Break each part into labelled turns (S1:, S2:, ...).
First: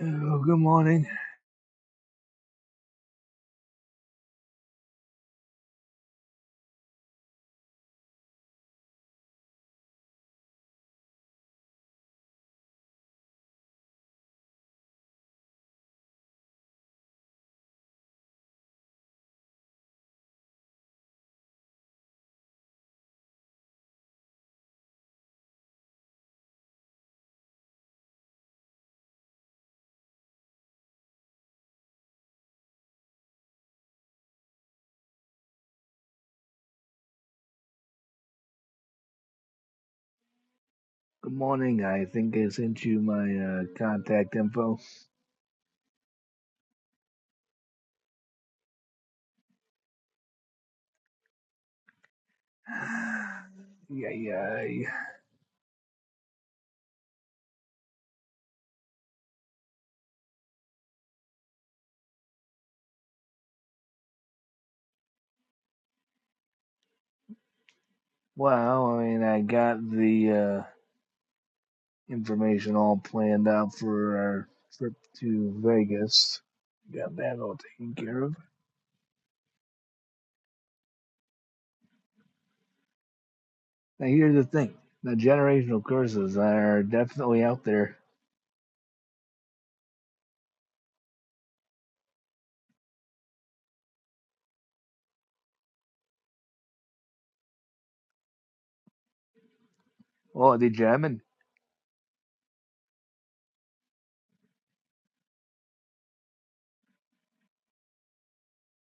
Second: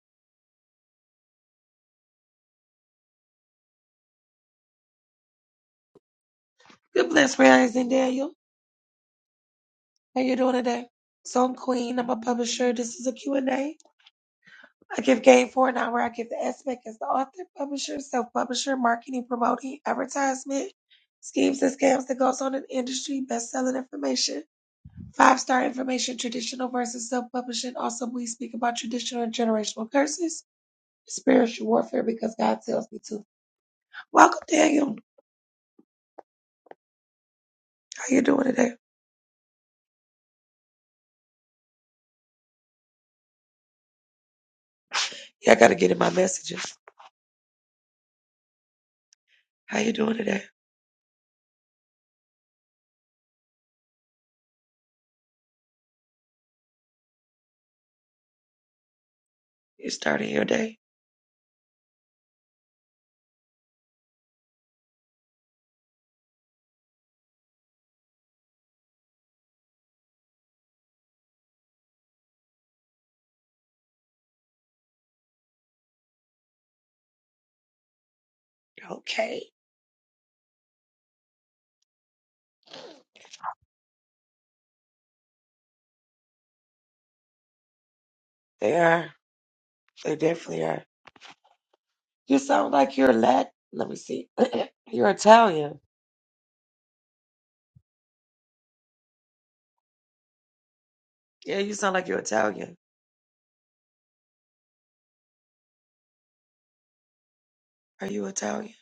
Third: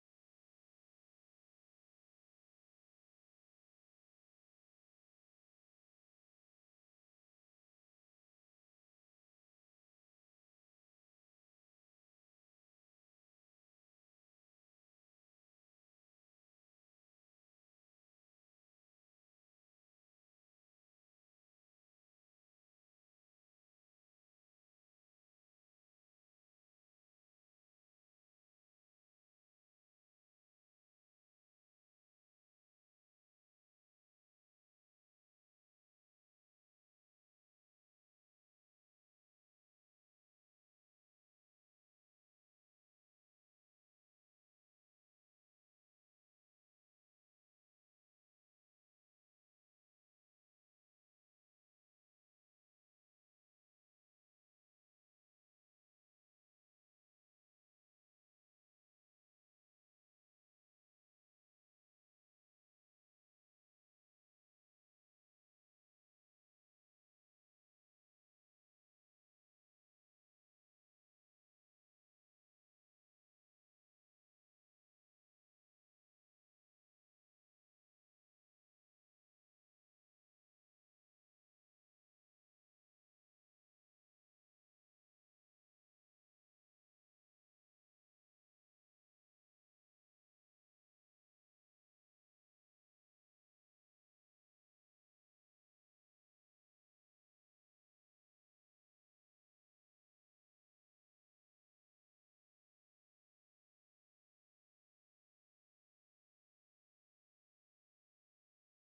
S1: Oh, good morning.
S2: Good bless rising, Daniel. How you doing today? So I'm Queen. I'm a publisher. This is a Q and A. I give game for an hour. I give the aspect as the author, publisher, self-publisher, marketing, promoting, advertisement, schemes and scams that goes on in the industry, best-selling information, five-star information, traditional versus self-publishing. Also, we speak about traditional and generational curses, spiritual warfare, because God tells me to. Welcome, Daniel. How you doing today?
S1: Good morning. I think I sent you my uh, contact info.
S2: Yeah, I got to get in my messages. How you doing today?
S1: Yeah, yeah.
S2: You starting your day?
S1: Well, I mean, I got the uh, information all planned out for our trip to Vegas. Got that all taken care of.
S2: Okay.
S1: Now, here's the thing: the generational curses are definitely out there.
S2: They are. They definitely are. You sound like you're Latin. Let me see. you're Italian.
S1: Oh, did you have
S2: Yeah, you sound like you're Italian. Are you Italian?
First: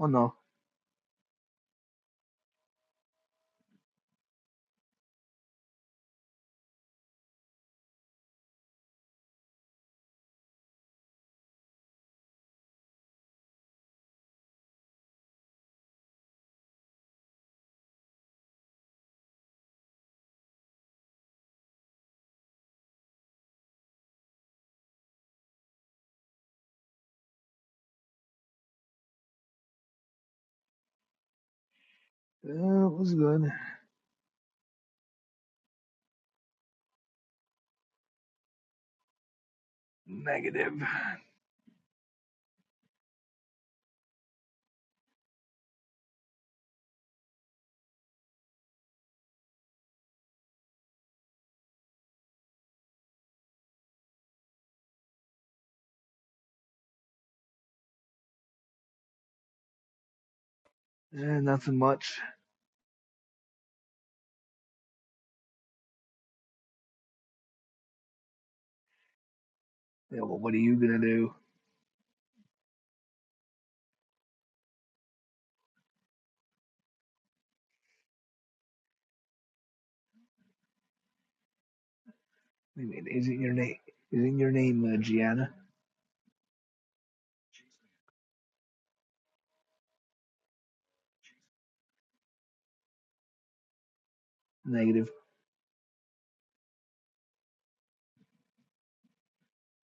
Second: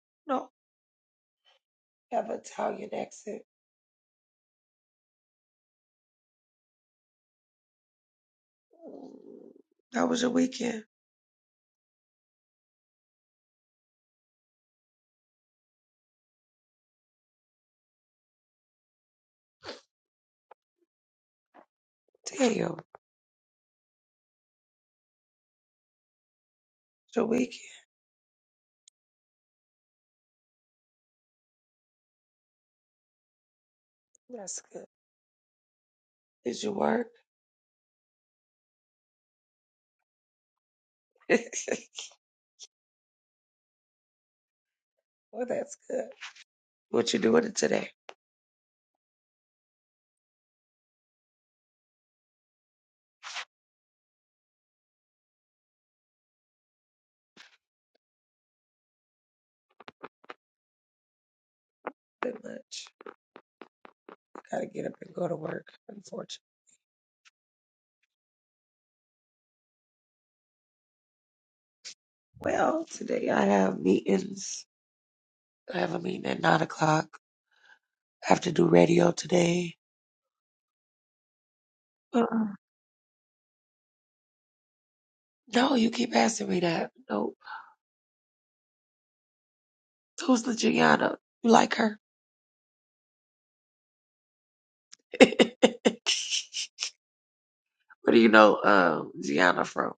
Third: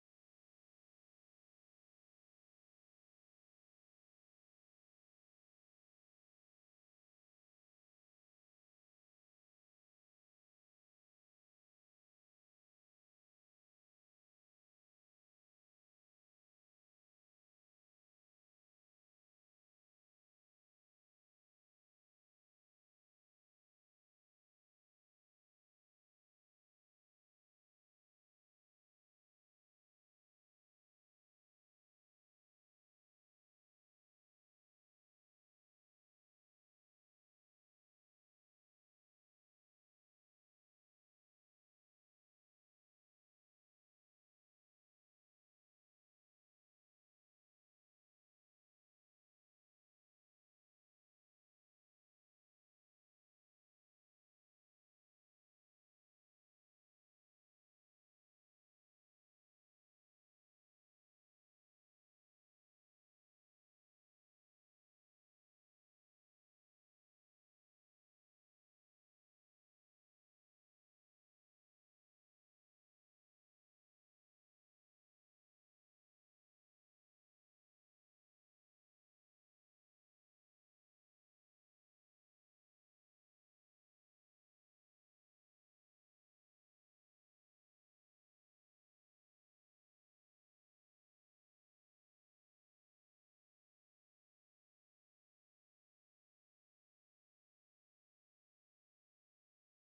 S1: Oh no,
S2: No. You have an Italian accent. Mm, That was your weekend. Damn. It's your weekend.
S1: uh, it was good.
S2: That's good. Did you work?
S1: Negative.
S2: well, that's good. What you doing today?
S1: Eh, nothing much.
S2: Pretty much. Gotta get up and go to work, unfortunately.
S1: Yeah, well, what are you gonna do?
S2: Well, today I have meetings. I have a meeting at nine o'clock. I have to do radio today. uh
S1: Isn't your name? Isn't your name uh, Gianna?
S2: No, you keep asking me that. Nope. Who's the Gianna? You like her?
S1: Negative.
S2: Where do you know um, Gianna from?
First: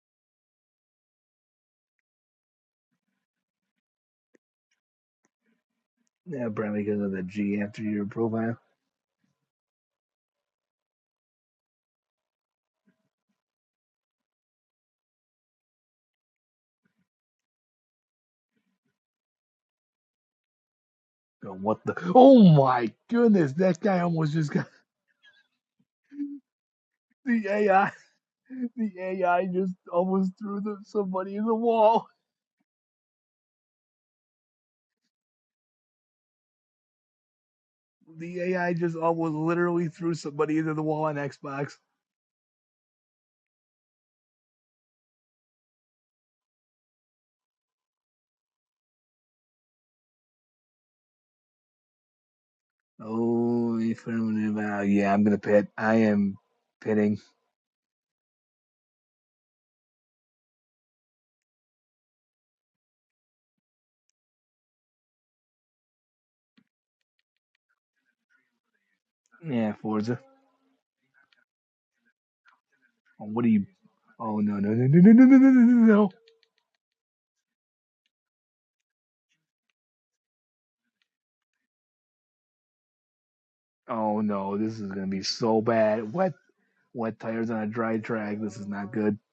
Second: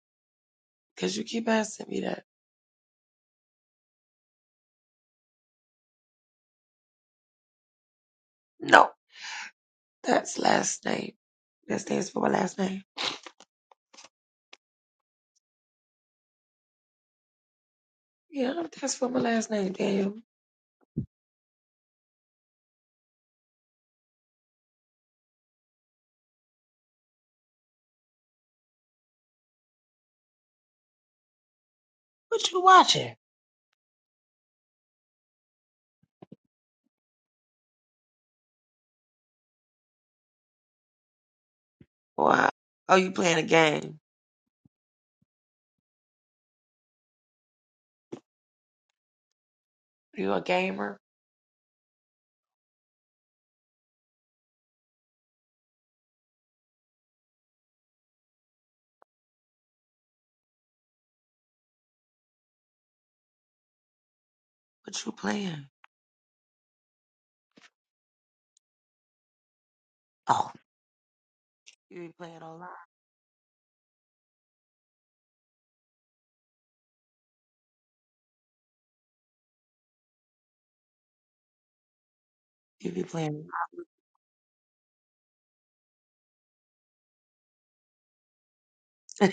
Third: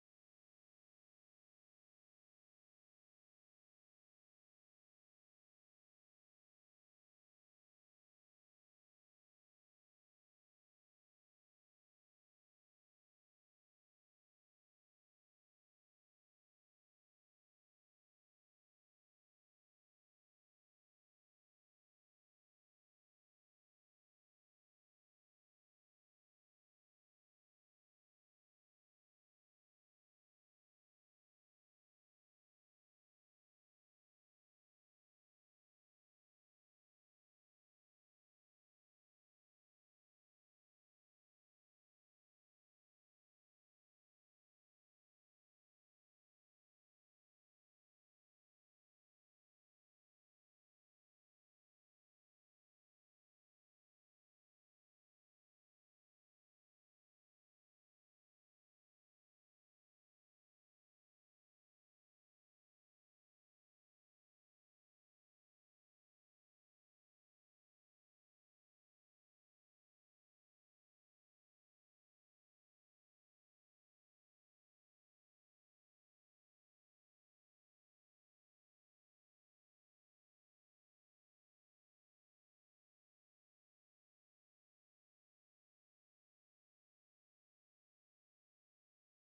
S2: Because you keep asking me that.
S1: Yeah, probably because of the G after your profile.
S2: No. That's last name. That stands for my last name. Yeah, that's for my last name, Daniel.
S1: Oh, what the? Oh my goodness! That guy almost just got the AI. The AI just almost threw the, somebody in the wall.
S2: What you watching?
S1: The AI just almost literally threw somebody into the wall on Xbox.
S2: Why? Oh, you playing a game. You a gamer?
S1: Oh, affirmative. Uh, yeah, I'm gonna pit. I am pitting.
S2: What you playing?
S1: Yeah, Forza.
S2: Oh, you be playing online.
S1: Oh, what are you? Oh no no no no no no no no no! no. no.
S2: You be playing.
S1: Oh no, this is gonna be so bad. What? wet tires on a dry track. This is not good.
S2: do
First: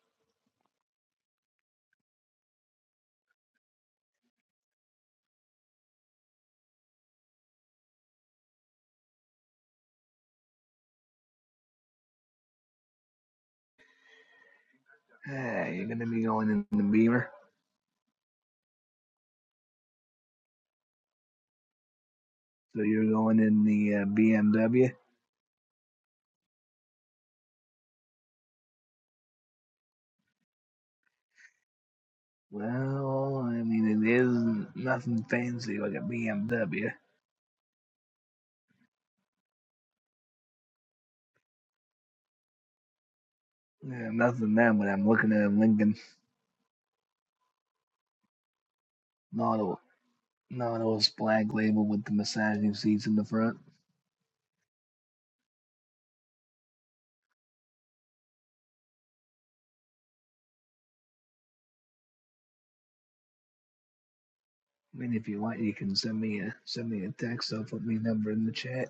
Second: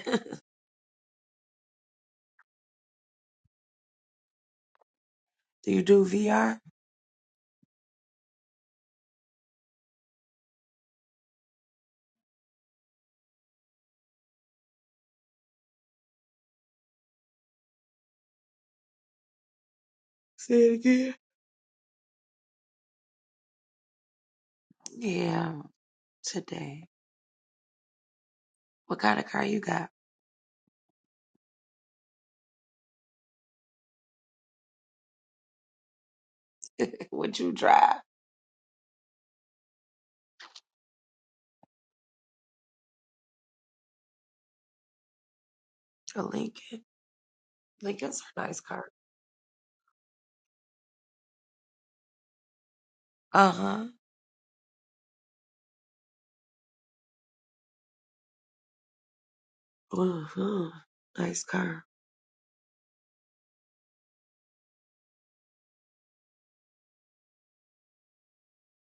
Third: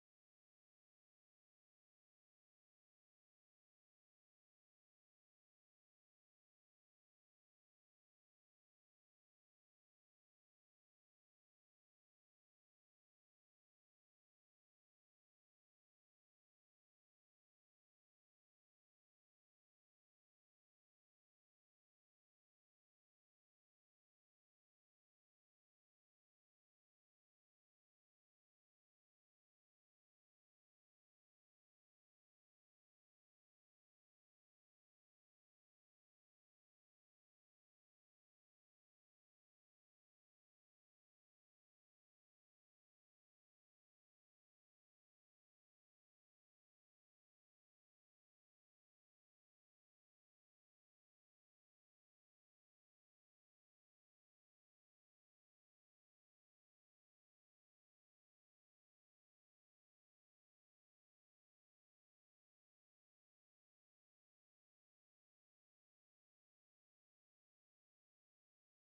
S2: you do VR?
S1: Hey, you're going to be going in the Beamer,
S2: Say it again.
S1: so you're going in the uh, BMW.
S2: Yeah, today. What kind of car you got?
S1: Well, I mean, it is nothing fancy like a BMW.
S2: What you drive?
S1: Yeah, nothing that, but I'm looking at a Lincoln
S2: A Lincoln. Lincoln's a nice car.
S1: Nautil, Nautilus black label with the massaging seats in the
S2: Uh
S1: front.
S2: huh. Uh huh. Nice car.
S1: I mean, if you want, you can send me a send me a text. I'll put my number in the chat.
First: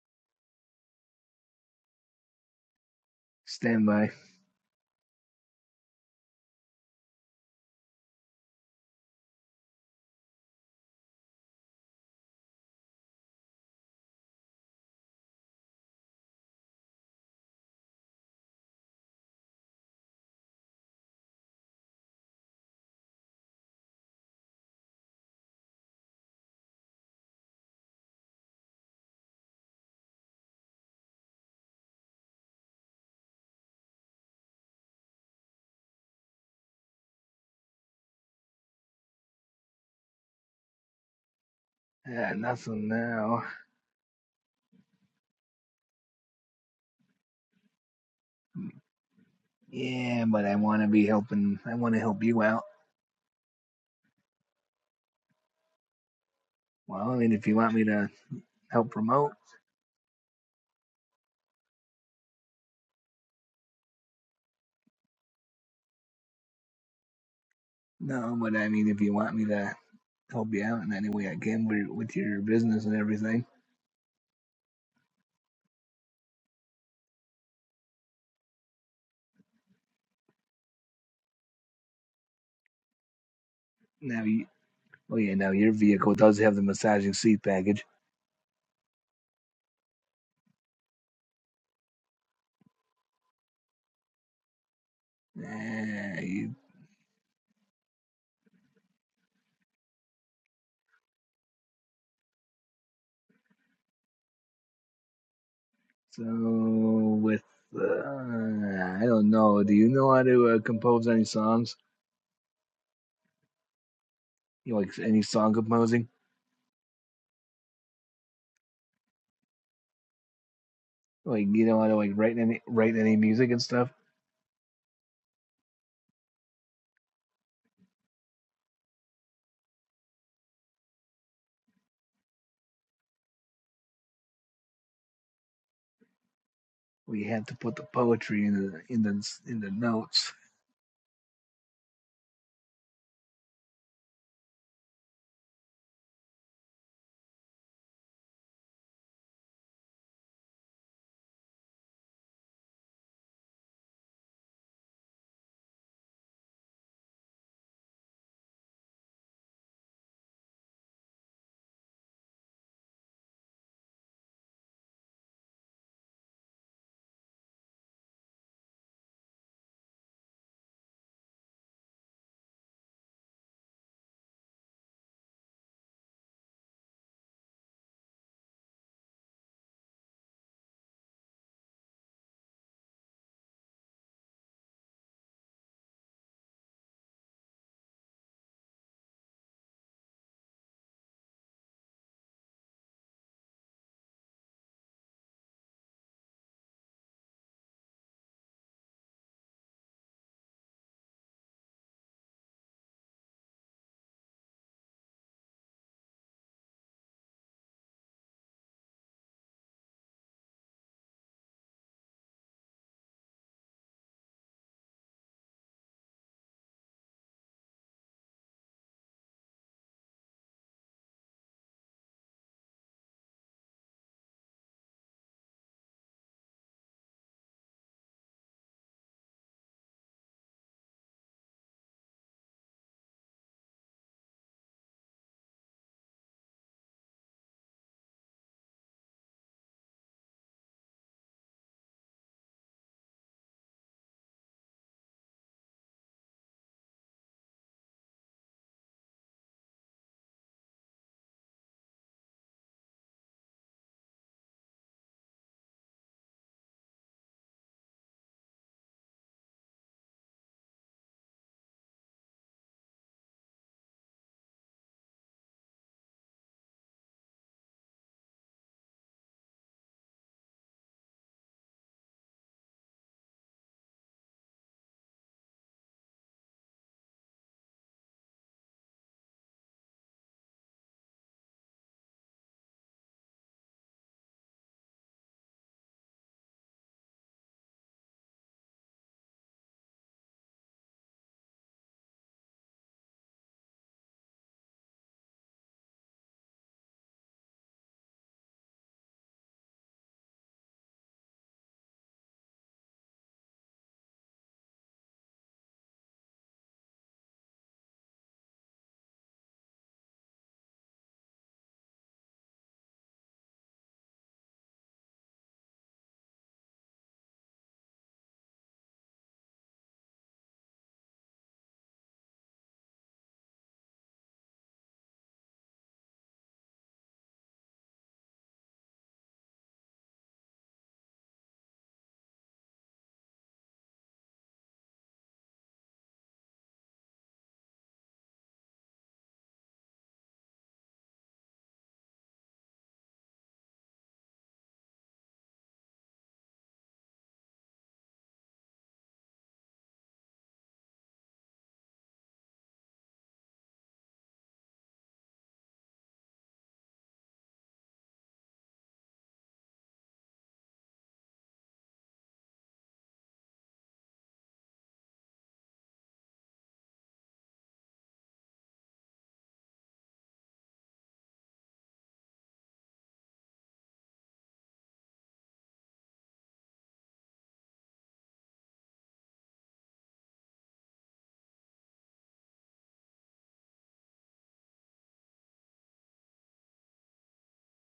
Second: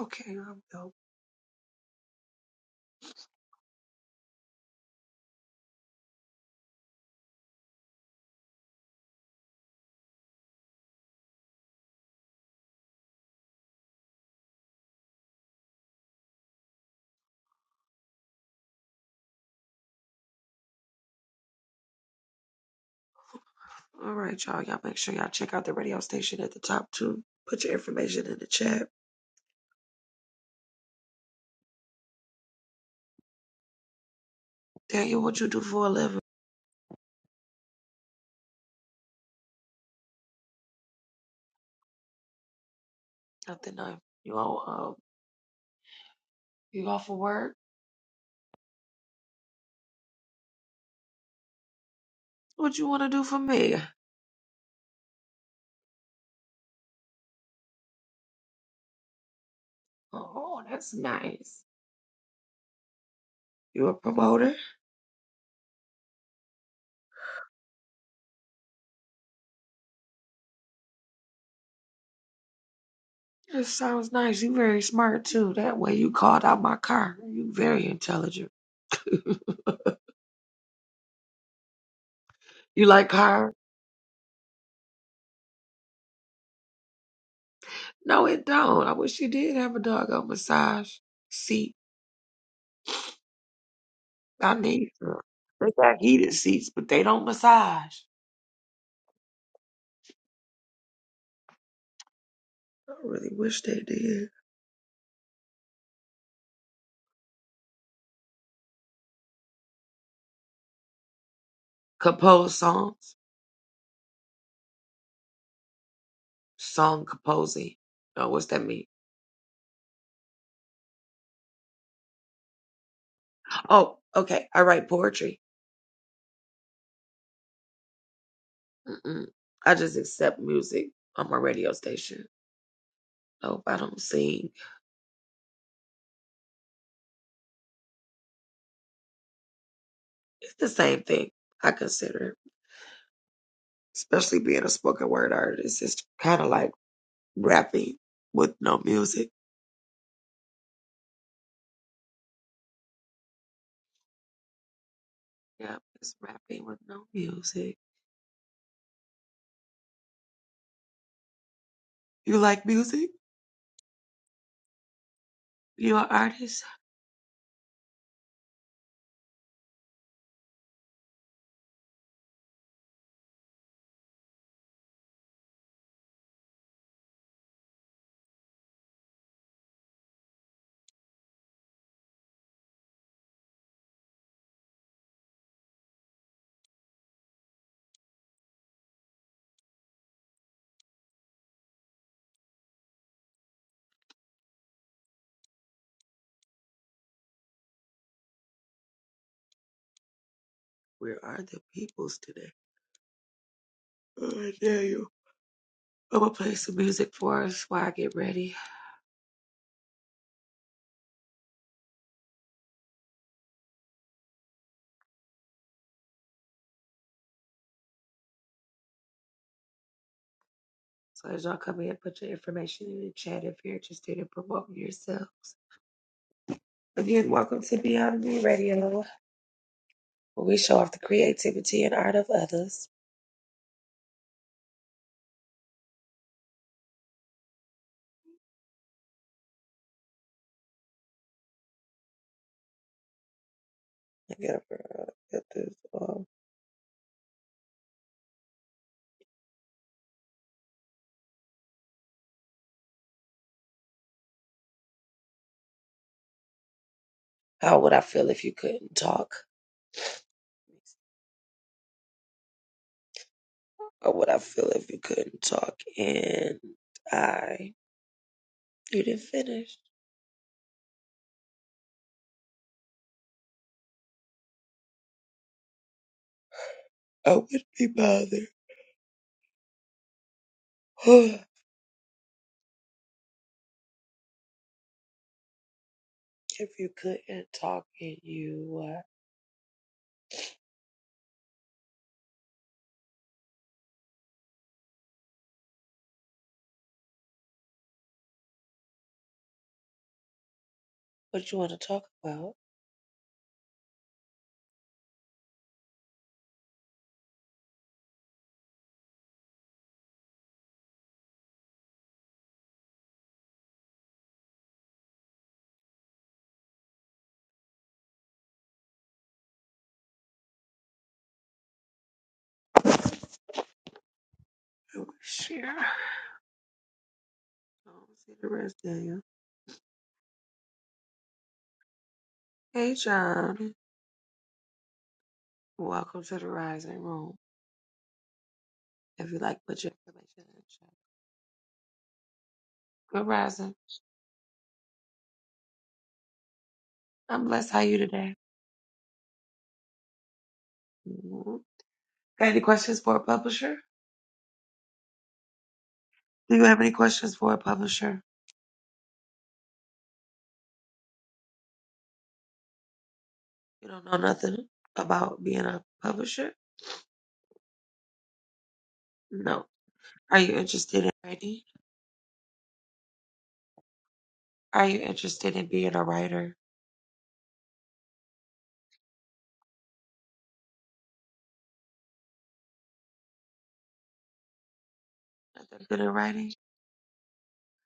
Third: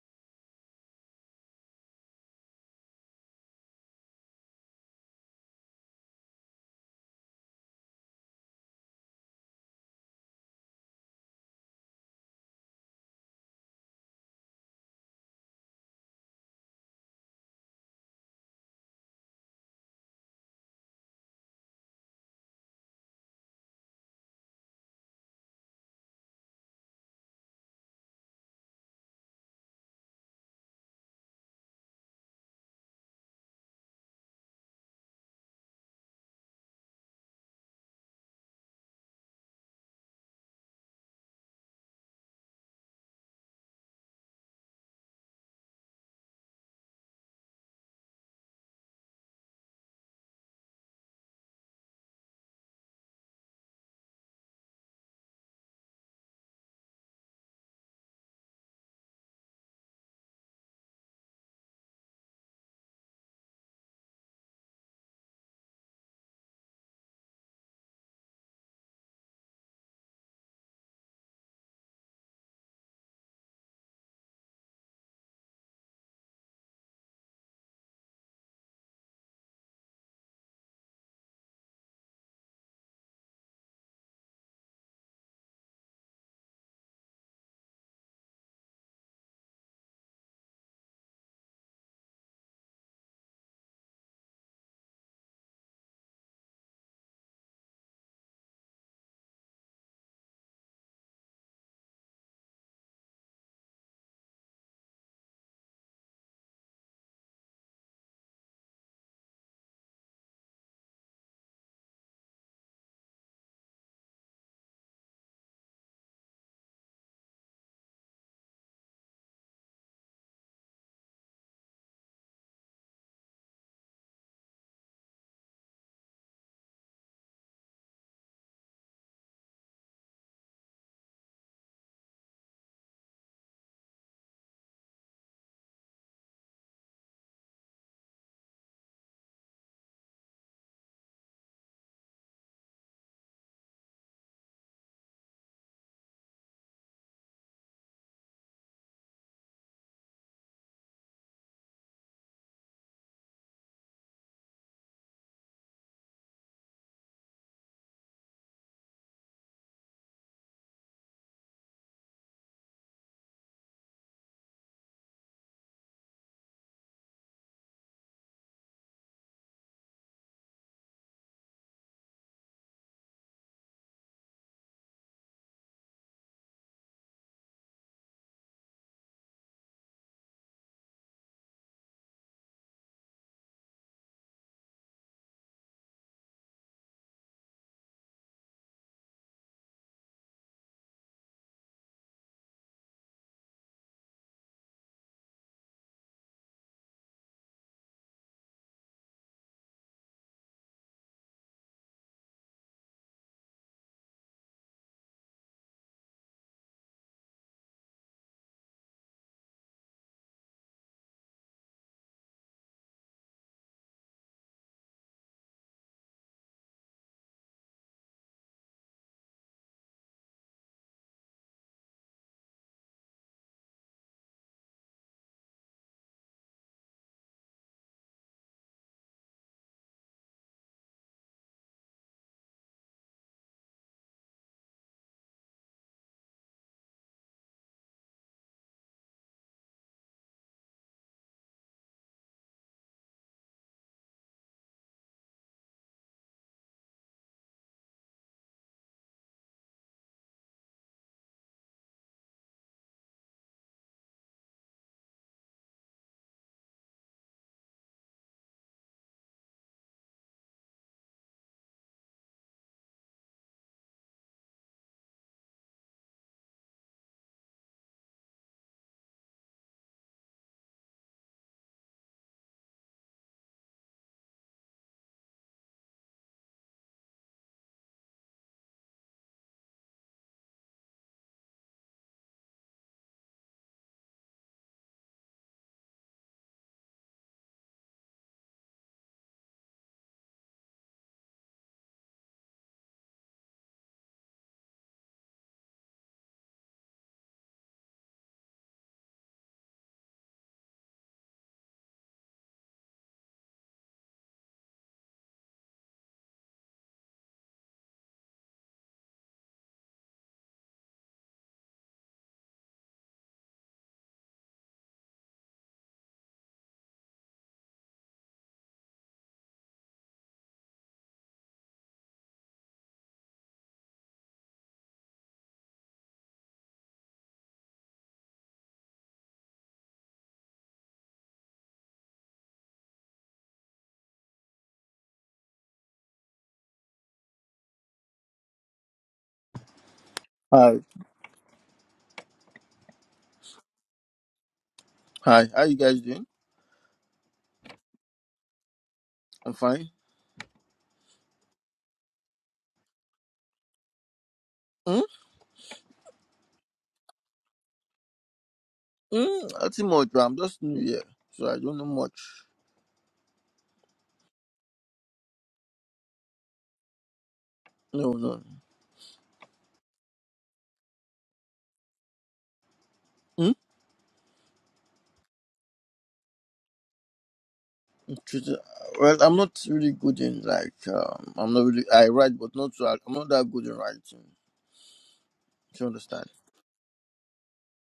S2: Okay, I'm dope.
S1: Stand by.
S2: All right, y'all. Y'all make sure y'all check out the radio station at the top too. Put your information in the chat. Daniel, what you do for a living?
S1: Yeah, nothing now.
S2: Nothing. No. You all uh, you off for work?
S1: Yeah, but I want to be helping. I want to help you out.
S2: What you want to do for me?
S1: Well, I mean, if you want me to help promote,
S2: Oh, that's nice. You a promoter?
S1: no, but I mean, if you want me to help you out in any way I can with, with your business and everything,
S2: That sounds nice. You very smart too. That way you called out my car. You very intelligent. you like car?
S1: now you, oh yeah, now your vehicle does have the massaging seat package.
S2: No, it don't. I wish you did have a doggone massage seat. I need. some. They got
S1: Eh,
S2: heated
S1: you-
S2: seats, but they don't massage. I really wish they did.
S1: so with, uh, I don't know, do you know how to uh, compose any songs?
S2: Compose songs.
S1: You know, like any song composing?
S2: Song composing. Oh, what's that mean?
S1: Like you know how to like write any write any music and stuff?
S2: Oh, okay. I write poetry. Mm-mm. I just accept music on my radio station. Nope, I don't sing.
S1: We have to put the poetry in the in the in the notes.
S2: It's the same thing, I consider. Especially being a spoken word artist. It's kind of like rapping with no music. Yeah, it's rapping with no music. You like music? You're an artist? Where are the peoples today? Oh, I dare you. I'm gonna play some music for us while I get ready. So as y'all come in, put your information in the chat if you're interested in promoting yourselves. Again, welcome to Beyond Me Radio, where we show off the creativity and art of others. I gotta uh, get this off. How would I feel if you couldn't talk? How would I feel if you couldn't talk and I you didn't finish? I would be bothered. if you couldn't talk and you uh, what you want to talk about? I would share. I don't see the rest of you. Hey John. Welcome to the Rising Room. If you like put your information in the
S3: Hi.
S2: chat. Good rising.
S3: Hi. How you guys doing?
S2: I'm blessed. How are you today?
S3: I'm fine.
S2: Mhm. Got any questions for a publisher?
S3: Mm?
S2: Do you have any questions for a publisher?
S3: Mm, nothing much, but I'm just new here, so I don't know much.
S2: You don't know nothing about being a publisher?
S3: No, no.
S2: No. Are you interested in writing?
S3: Mm?
S2: Are you interested in being a writer?
S3: Just, uh, Well, I'm not really good in like um, I'm not really I write, but not so I'm not that good in writing.
S2: Not
S3: Do you
S2: that good at
S3: understand?
S2: writing?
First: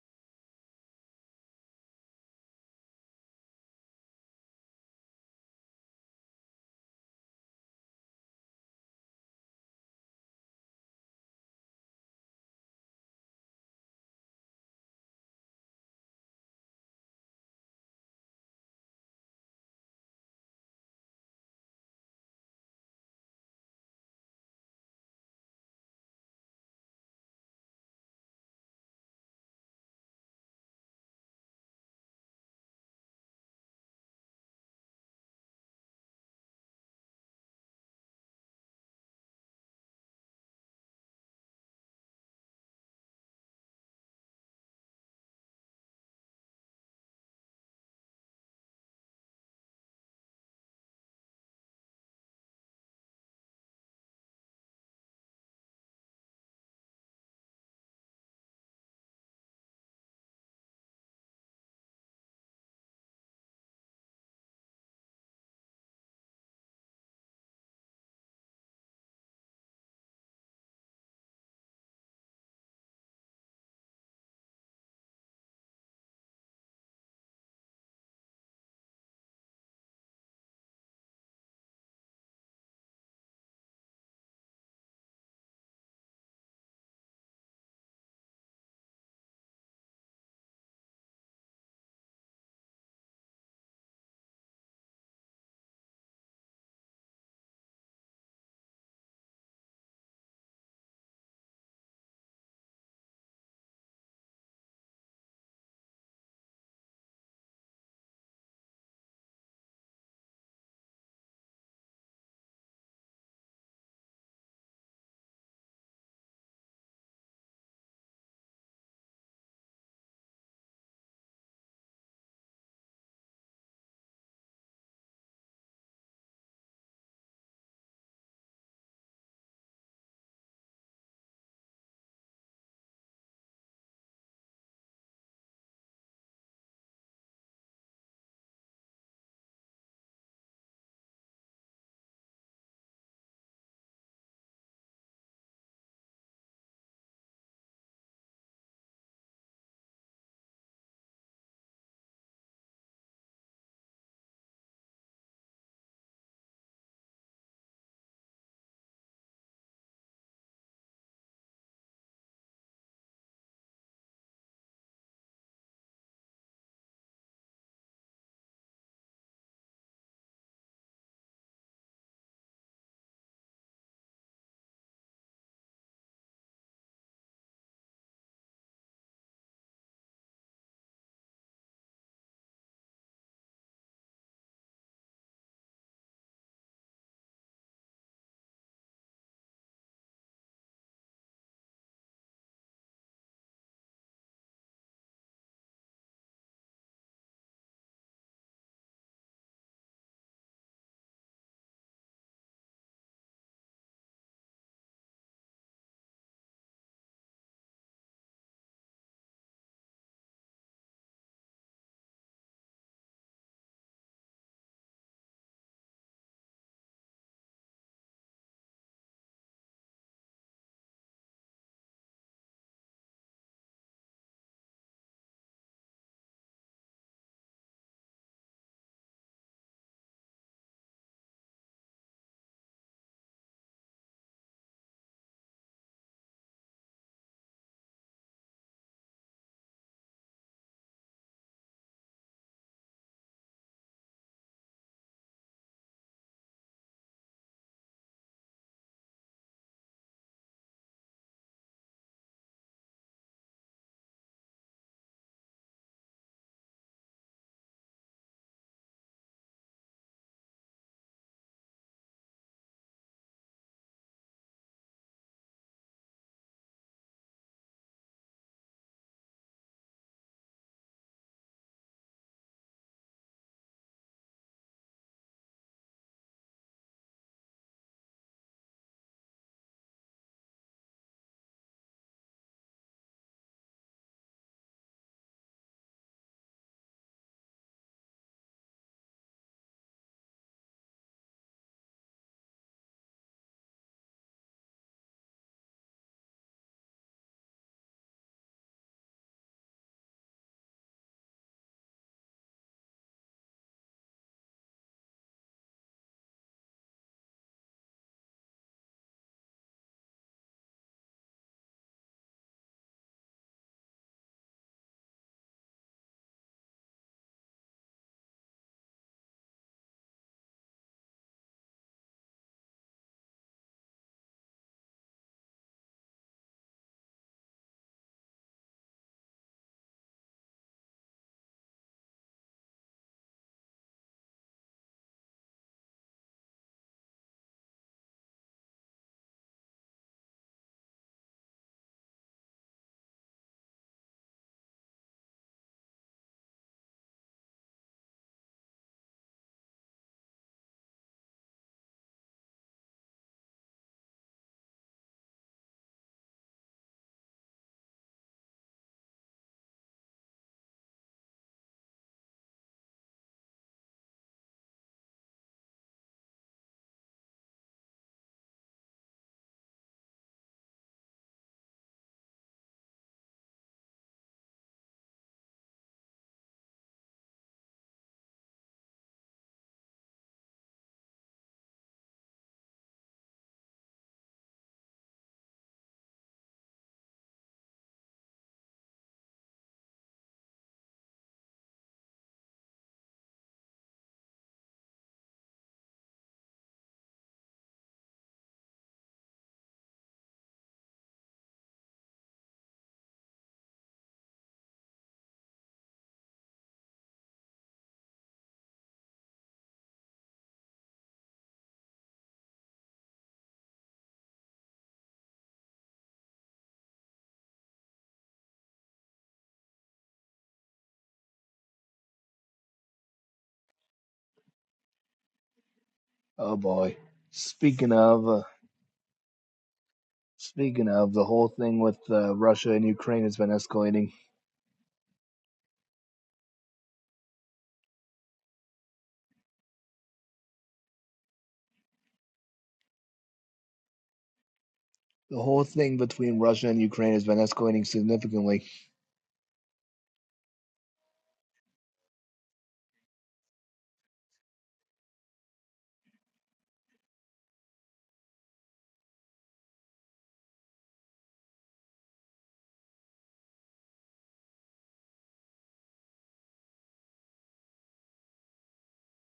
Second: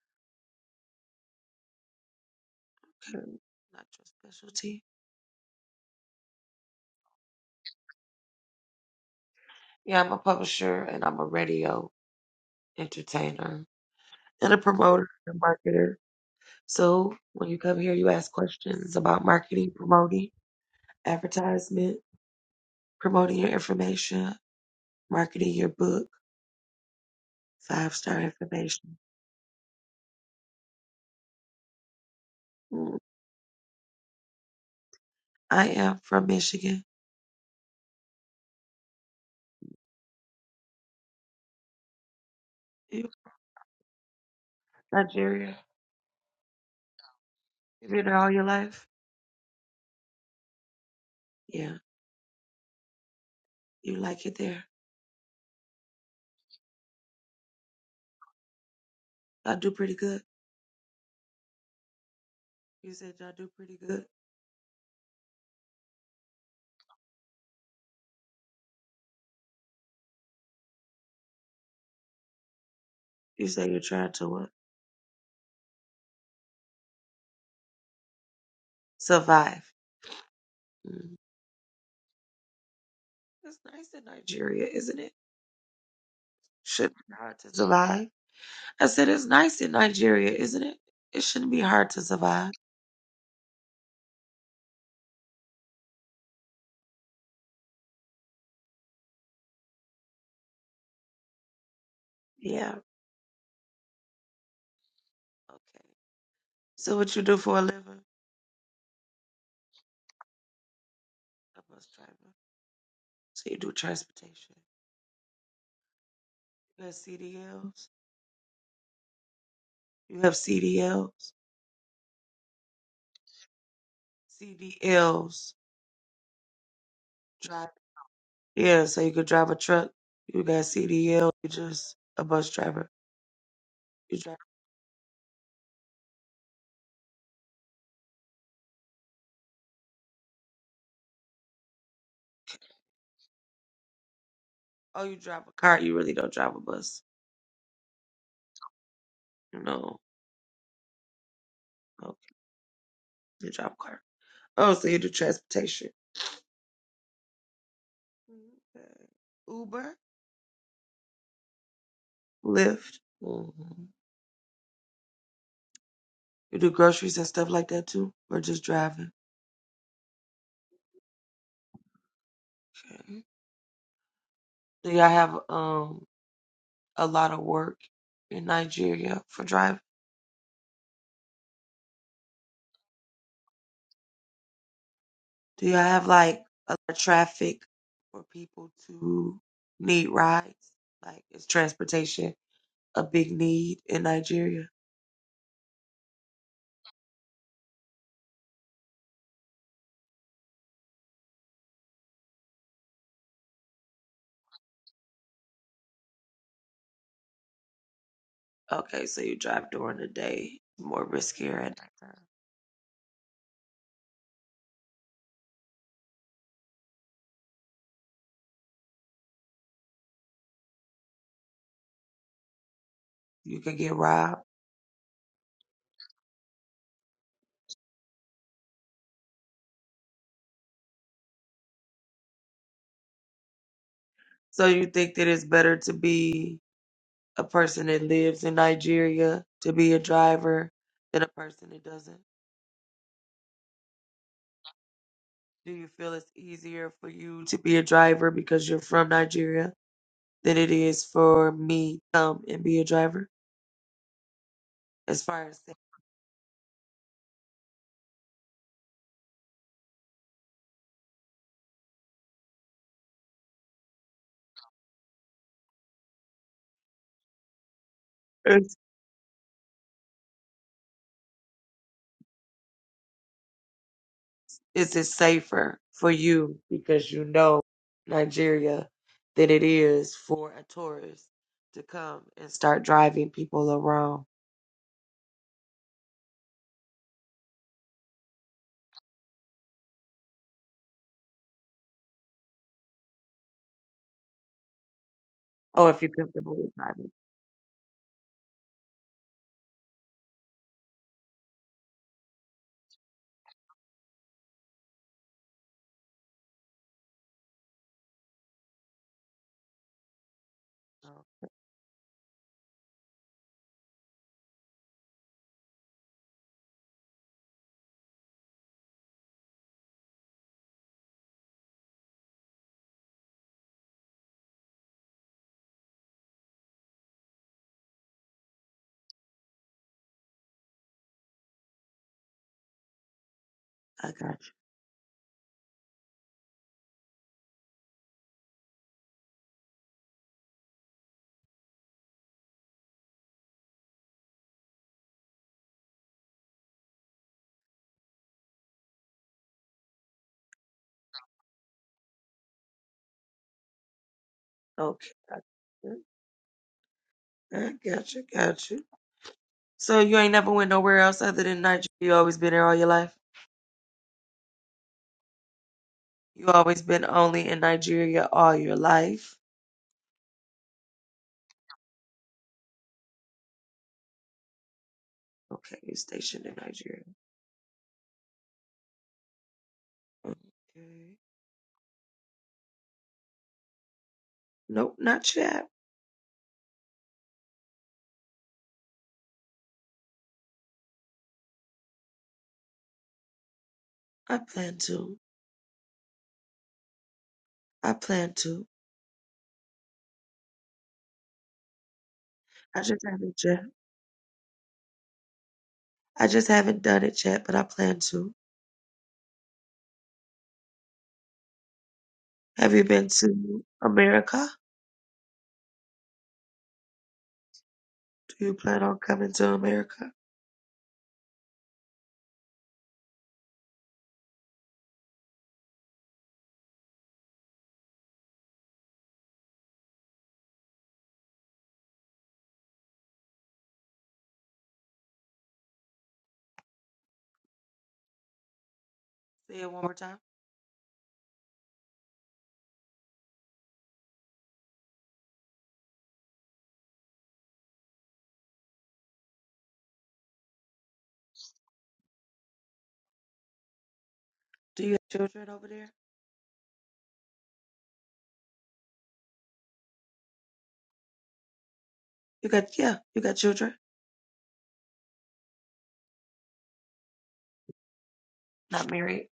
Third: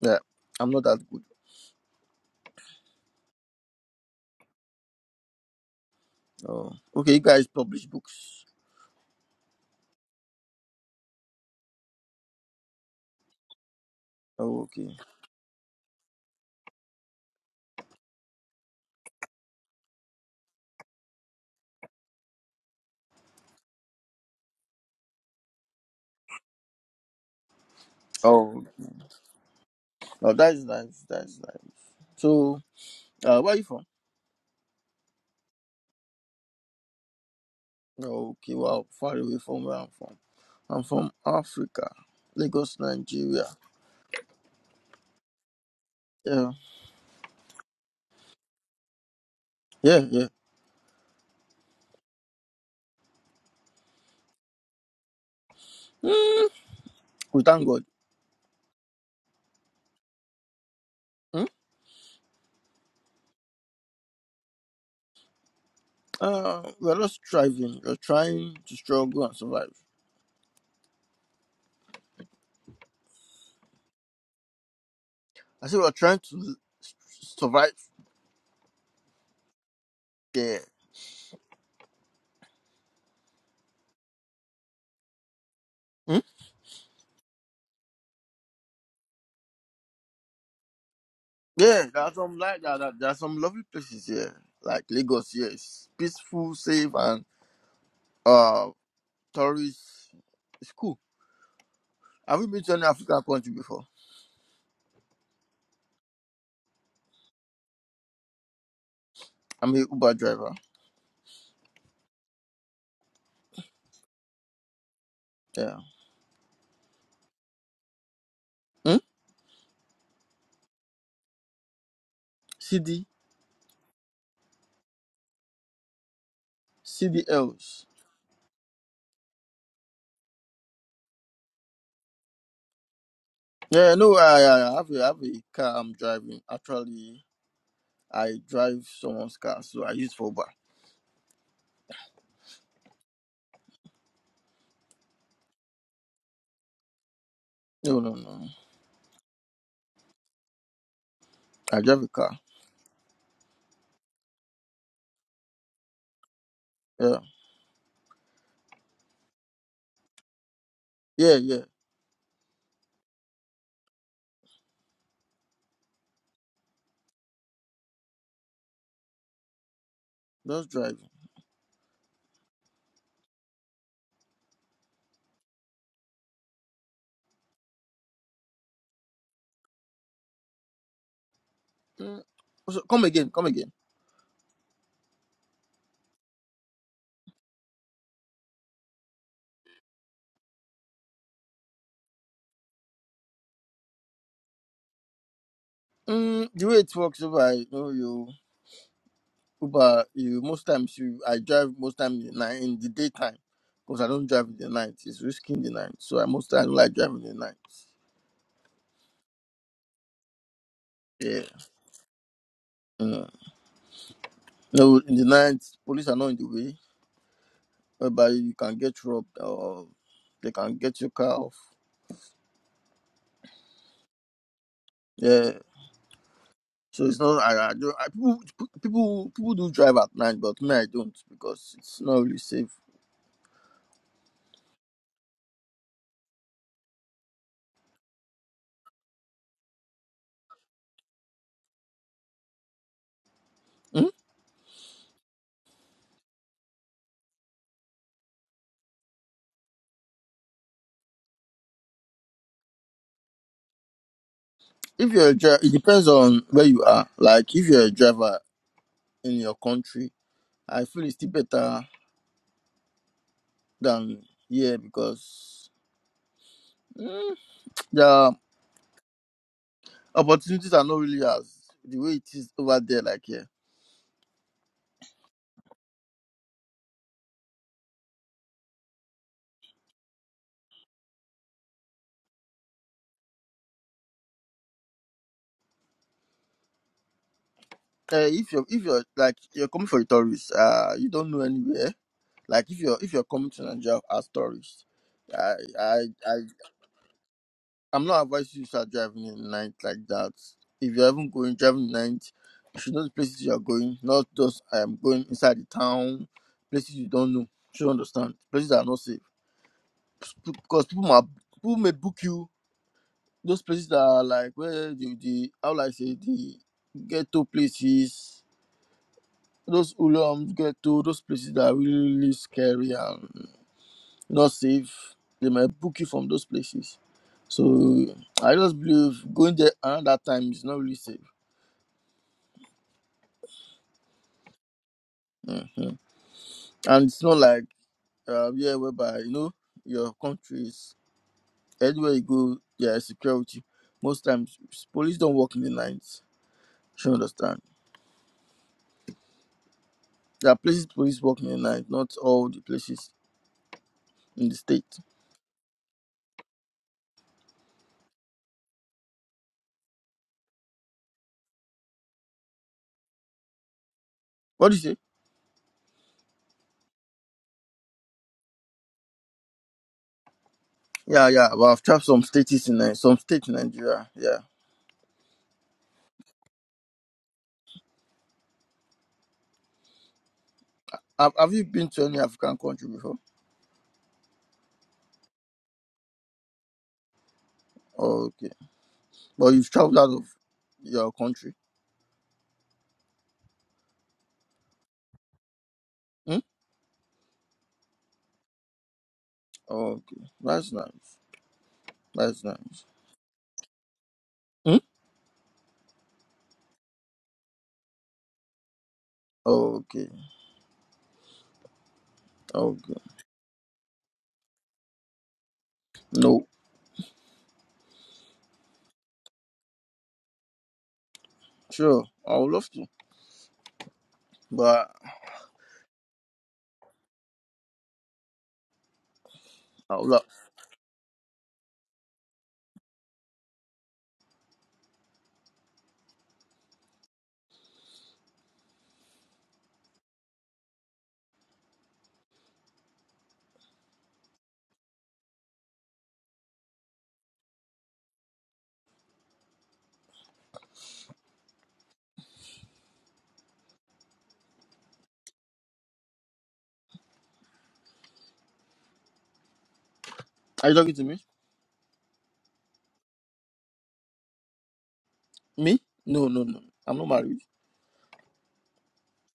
S3: Yeah, I'm not that good.
S2: Okay. Not your specialty?
S3: Oh, okay. You guys publish books.
S2: Yeah, I'm a publisher and I'm a radio entertainer and a
S3: Oh, okay.
S2: promoter and marketer. So when you come here, you ask questions about marketing, promoting, advertisement, promoting your information, marketing your book Five star
S3: Oh,
S2: information.
S3: oh, that's nice. That's nice. So,
S2: Mm,
S3: uh, where are you from?
S2: I am from Michigan.
S3: Oh, Okay, well, far away from where I'm from. I'm from Africa, Lagos,
S2: You
S3: Nigeria.
S2: Nigeria.
S3: Yeah,
S2: You been there all your life?
S3: yeah, yeah.
S2: Yeah. You like it there?
S3: Mm, we thank God.
S2: I do pretty good.
S3: Mm?
S2: You said y'all do pretty good.
S3: Uh, we're not striving. We're trying to struggle and survive.
S2: You say you're trying to what?
S3: I say we're trying to l- s- survive
S2: Survive.
S3: there.
S2: Mm. It's nice in Nigeria, isn't it?
S3: Mm?
S2: Shouldn't be hard to survive. I said it's nice in Nigeria, isn't it? It shouldn't be
S3: Yeah,
S2: hard to
S3: there are some
S2: survive.
S3: like that. There there are some lovely places here, like Lagos. Here, it's peaceful, safe, and uh, tourist. It's cool. Have you been to
S2: Yeah.
S3: any African country before?
S2: Okay. So what you do for a living?
S3: I'm a Uber driver.
S2: A bus driver. So you do transportation.
S3: Yeah.
S2: You have CDLs.
S3: Hmm.
S2: You have CDLs.
S3: CD,
S2: CDLs. Drive.
S3: CDLs.
S2: Yeah, so you could drive a truck. You got CDL. You just a bus driver.
S3: Yeah, no,
S2: You drive.
S3: I, I have a, I have a car. I'm driving actually. I drive someone's car, so I use for Uber.
S2: Oh, you drive a car. You really don't drive a bus.
S3: No, no, no.
S2: No.
S3: I drive a
S2: Okay.
S3: car.
S2: You drive a car. Oh, so you do transportation.
S3: Yeah,
S2: Okay. Uber,
S3: yeah, yeah.
S2: Lyft. hmm You do groceries and stuff like that too, or just driving.
S3: Just driving.
S2: Okay. Do y'all have um a lot of work in Nigeria for driving?
S3: Mm. So come again, come again.
S2: Do y'all have like a lot of traffic for people to need rides? Like, is transportation a big need in Nigeria?
S3: Mm, the way it works, if I know you Uber, you most times you I drive most times in the night in the daytime because I don't drive in the night. It's risky in the night, so I most time like driving in the night.
S2: Okay, so you drive during the day, it's more
S3: Yeah.
S2: riskier at nighttime.
S3: Mm. No, in the night police are not in the way, whereby you can get robbed or they can get your car off.
S2: You can get robbed.
S3: Yeah. So it's not I, I don't I, people people people do drive at night, but me I don't because it's not really safe.
S2: So you think that it's better to be a person that lives in Nigeria to be a driver than a person that doesn't?
S3: Hmm?
S2: Do you feel it's easier for you to be a driver because you're from Nigeria than it is for me to come and be a driver?
S3: If
S2: as
S3: you're a
S2: far
S3: driver,
S2: as
S3: it depends on where you are. Like if you're a driver in your country, I feel it's still better than here because mm, the
S2: is
S3: opportunities are not really as the way it is over there. Like here,
S2: is it safer for you because you know Nigeria than it is for a tourist to come and start driving people around?
S3: uh, if you're if you're like you're coming for a tourist, uh, you don't know anywhere. Like if you're if you're coming to Nigeria as tourist, I
S2: Oh, if
S3: I
S2: you're
S3: I
S2: comfortable with driving.
S3: I'm not advising you to start driving in the night like that. If you're even going driving in the night, you should know the places you are going, not just I am going inside the town, places you don't know. You should understand. Places that are not safe. Because people might
S2: Oh,
S3: people may book you. Those places that are like where the, the how will I say the ghetto places, those ulums ghetto, those places that are really, really scary and not safe. They might book you from those places. So I just believe going there around that time is not really safe.
S2: I got
S3: Mhm. And it's not like uh, yeah, whereby you know your country is anywhere you go, there is security. Most times s- police don't work in the night. You understand? There are places police work in the night, not all the places in the
S2: you.
S3: state.
S2: Okay. I I got you. Got you. So you ain't never went nowhere else other than Nigeria. You always been there all your life.
S3: What do you say?
S2: You always been only in Nigeria all your life.
S3: Yeah, yeah. Well, I've traveled some states in Ni- some states in Nigeria. Yeah.
S2: Okay, you're stationed in Nigeria. Okay.
S3: Have, have you been to any African country before?
S2: Nope, not yet.
S3: Okay. But you've traveled out of your country.
S2: I plan to.
S3: Hmm?
S2: I plan to.
S3: Oh, okay. That's nice. That's
S2: I
S3: nice.
S2: just haven't yet.
S3: Hmm?
S2: I just haven't done it yet, but I plan to.
S3: Oh, okay. Oh,
S2: Have you
S3: Okay.
S2: been to America?
S3: No.
S2: Do you plan on coming to America?
S3: Sure. I would love to. But
S1: Oh boy. Speaking of. Uh,
S3: I would love.
S1: Speaking of, the whole thing with uh, Russia and Ukraine has been escalating.
S2: Say it one more time.
S1: The whole thing between Russia and Ukraine has been escalating significantly.
S2: Do you have children over there?
S3: Are you talking to me?
S2: You got yeah, you got children.
S3: Me? No, no, no. I'm not married.
S2: Not married.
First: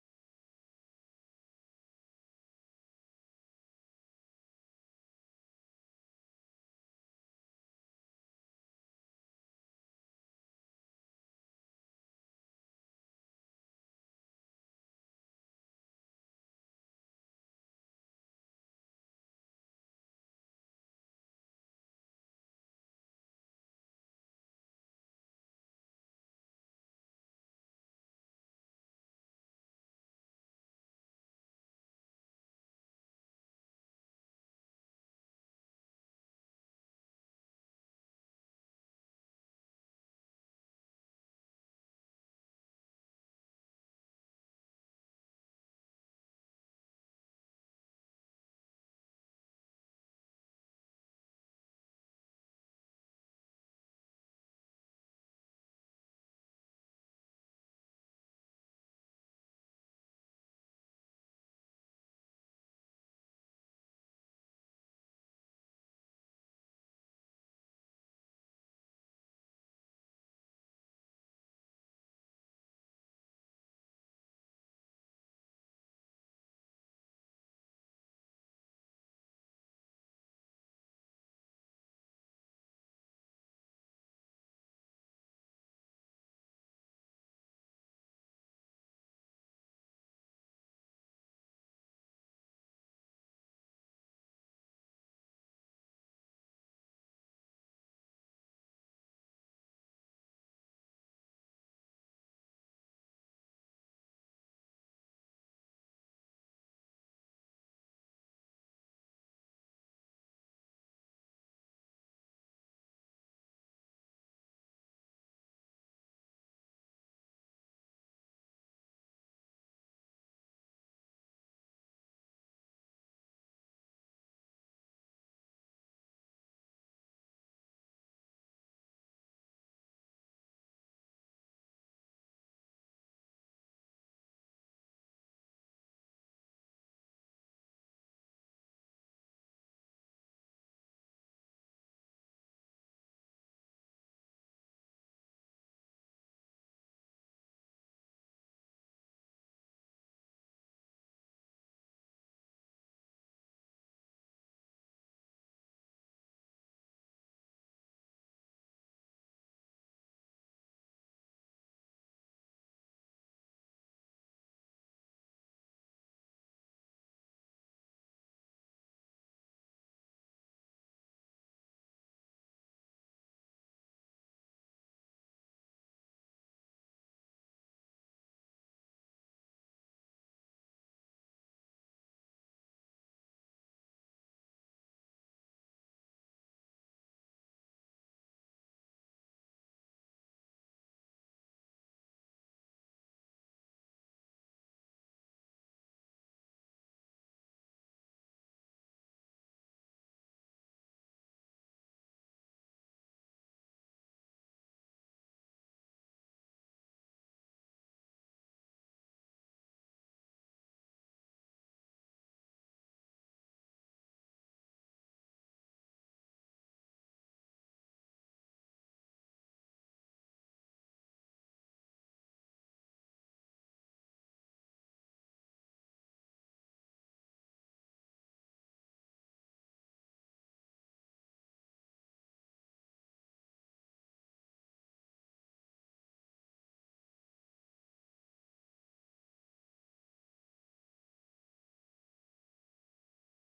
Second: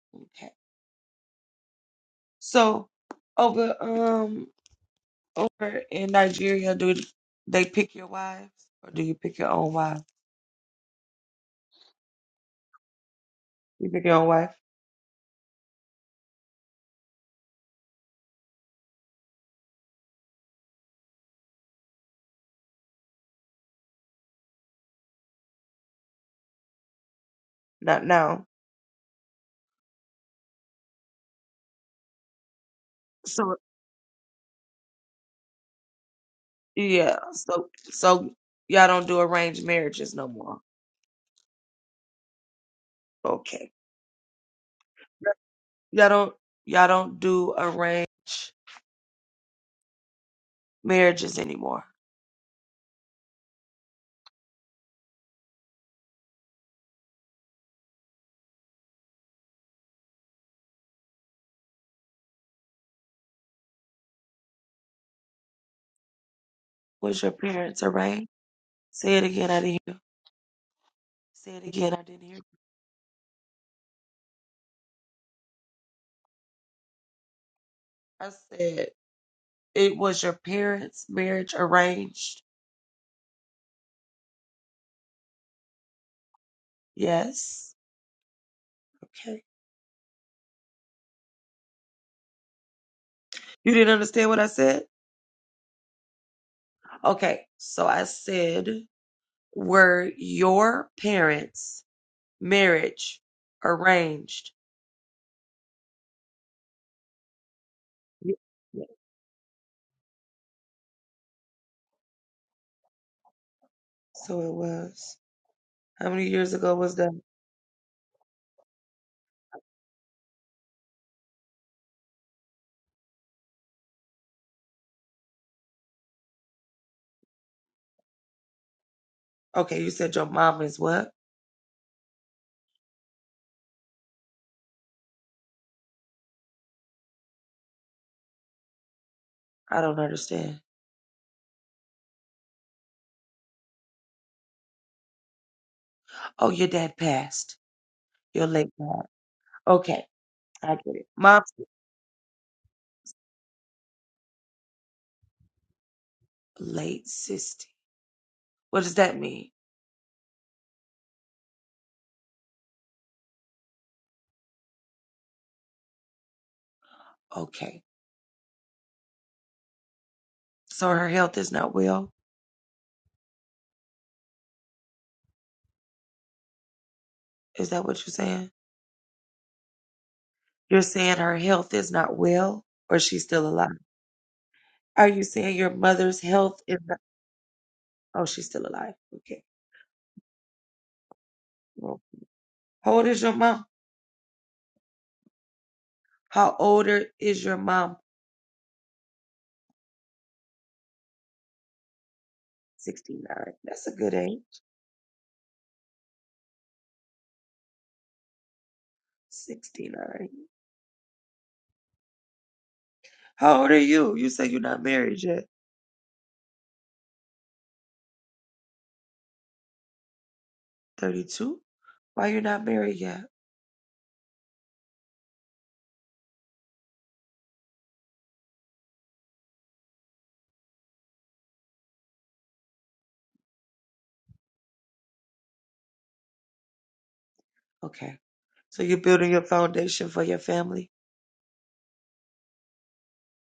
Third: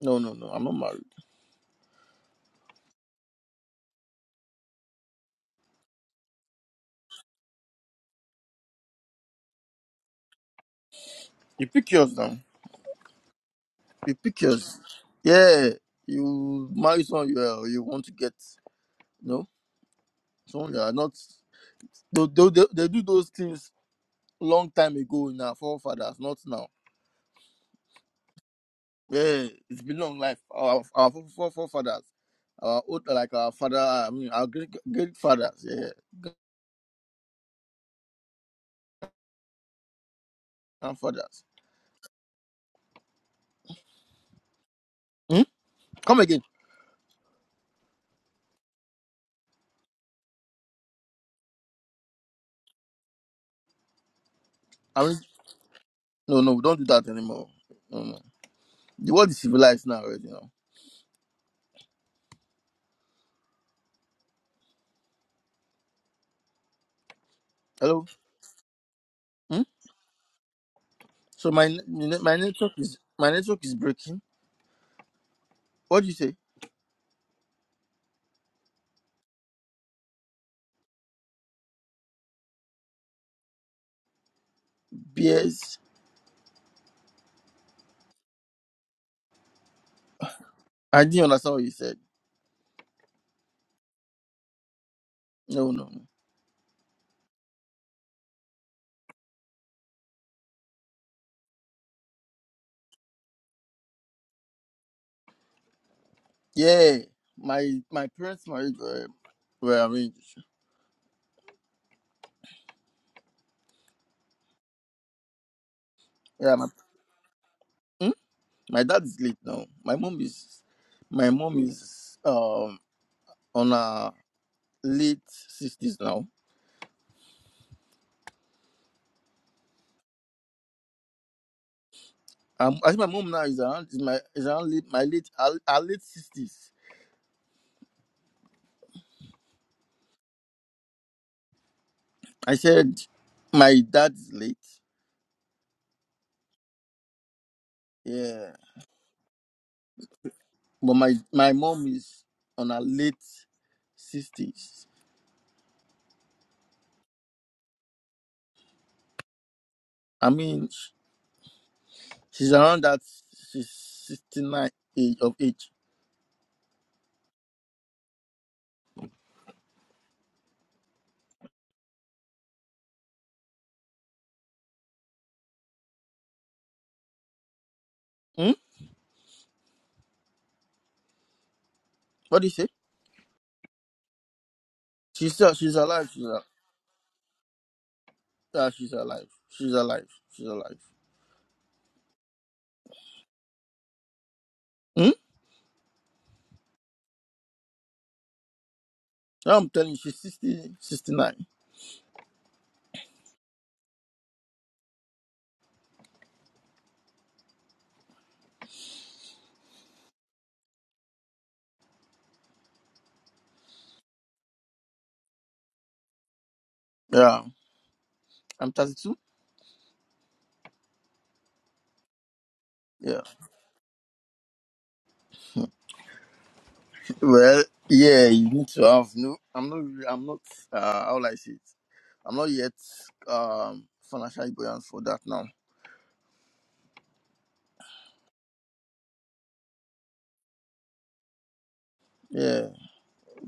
S3: No, no, no.
S2: Okay.
S3: I'm not married.
S2: So over um Over in Nigeria, do they pick your wives or do you pick your own wife?
S3: You pick yours now.
S2: You pick
S3: You
S2: your own
S3: pick
S2: wife?
S3: yours. Yeah. You marry someone you, uh, you want to get. No? Someone you are not. They, they, they, they do those things long time ago in our forefathers, not now.
S2: Not now.
S3: Yeah, it's been long life. Our our fore- fore- forefathers, our old like our
S2: So
S3: father, I mean our great great fathers, yeah, yeah,
S2: yeah, so so y'all don't do arranged marriages no more.
S3: grandfathers.
S2: Okay.
S3: Hmm?
S2: Y'all
S3: Come
S2: don't
S3: again.
S2: y'all don't do arranged marriages anymore.
S3: I mean, no, no, we don't do that anymore. No, no. The world is civilized now, already. You know.
S2: Was your parents
S3: Hello.
S2: arranged? Say it again, I
S3: Hmm?
S2: didn't hear.
S3: So
S2: Say it
S3: my ne-
S2: again, I
S3: my ne-
S2: didn't
S3: my
S2: hear.
S3: network is my network is breaking. What do you say?
S2: I said it was your parents' marriage arranged.
S3: BS.
S2: Yes. Okay.
S3: I didn't understand what you said.
S2: You didn't understand what I said?
S3: No, no, no.
S2: Okay, so I said, were your parents' marriage arranged?
S3: Yeah, my my
S2: Y-
S3: parents' marriage
S2: yeah,
S3: were were arranged.
S2: So it was. How many years
S3: Yeah, my
S2: ago was that?
S3: My dad is late now. My mom is my mom is um on her late sixties now.
S2: Okay, you said your mom is what?
S3: Um, I think my mom now is around is my is around late, my late her, her late sixties.
S2: I don't understand.
S3: I said my dad is late.
S2: Oh, your dad passed. Your
S3: Yeah.
S2: late dad. Okay, I
S3: But
S2: get it.
S3: my
S2: Mom's
S3: my mom is on her late sixties.
S2: late sister. What does that mean?
S3: I mean sh- she's around that she's sixty nine age of age.
S2: Okay. So her health is not well? Is that what you're saying?
S3: Hmm?
S2: You're saying her health is not
S3: What do you
S2: well
S3: say?
S2: or she's still alive? Are you
S3: She's still
S2: saying your
S3: she's alive,
S2: mother's
S3: she's alive.
S2: health is not oh she's still
S3: Yeah, she's
S2: alive?
S3: alive.
S2: Okay.
S3: She's alive. She's alive.
S2: Well, how old is your mom?
S3: Hmm?
S2: How older is your mom?
S3: Yeah, I'm telling you, she's sixty-sixty-nine.
S2: Sixty nine. That's a good age. Sixty nine. How old are you? You say you're not married yet.
S3: Yeah, I'm 32.
S2: Thirty two? Why you're not married
S3: Yeah.
S2: yet?
S3: Well, yeah, you need to have no. I'm not. really- I'm not. Uh, how will I say it? I'm not yet um financially buoyant for that now.
S2: Okay. So you're building your foundation for your family?
S3: Yeah.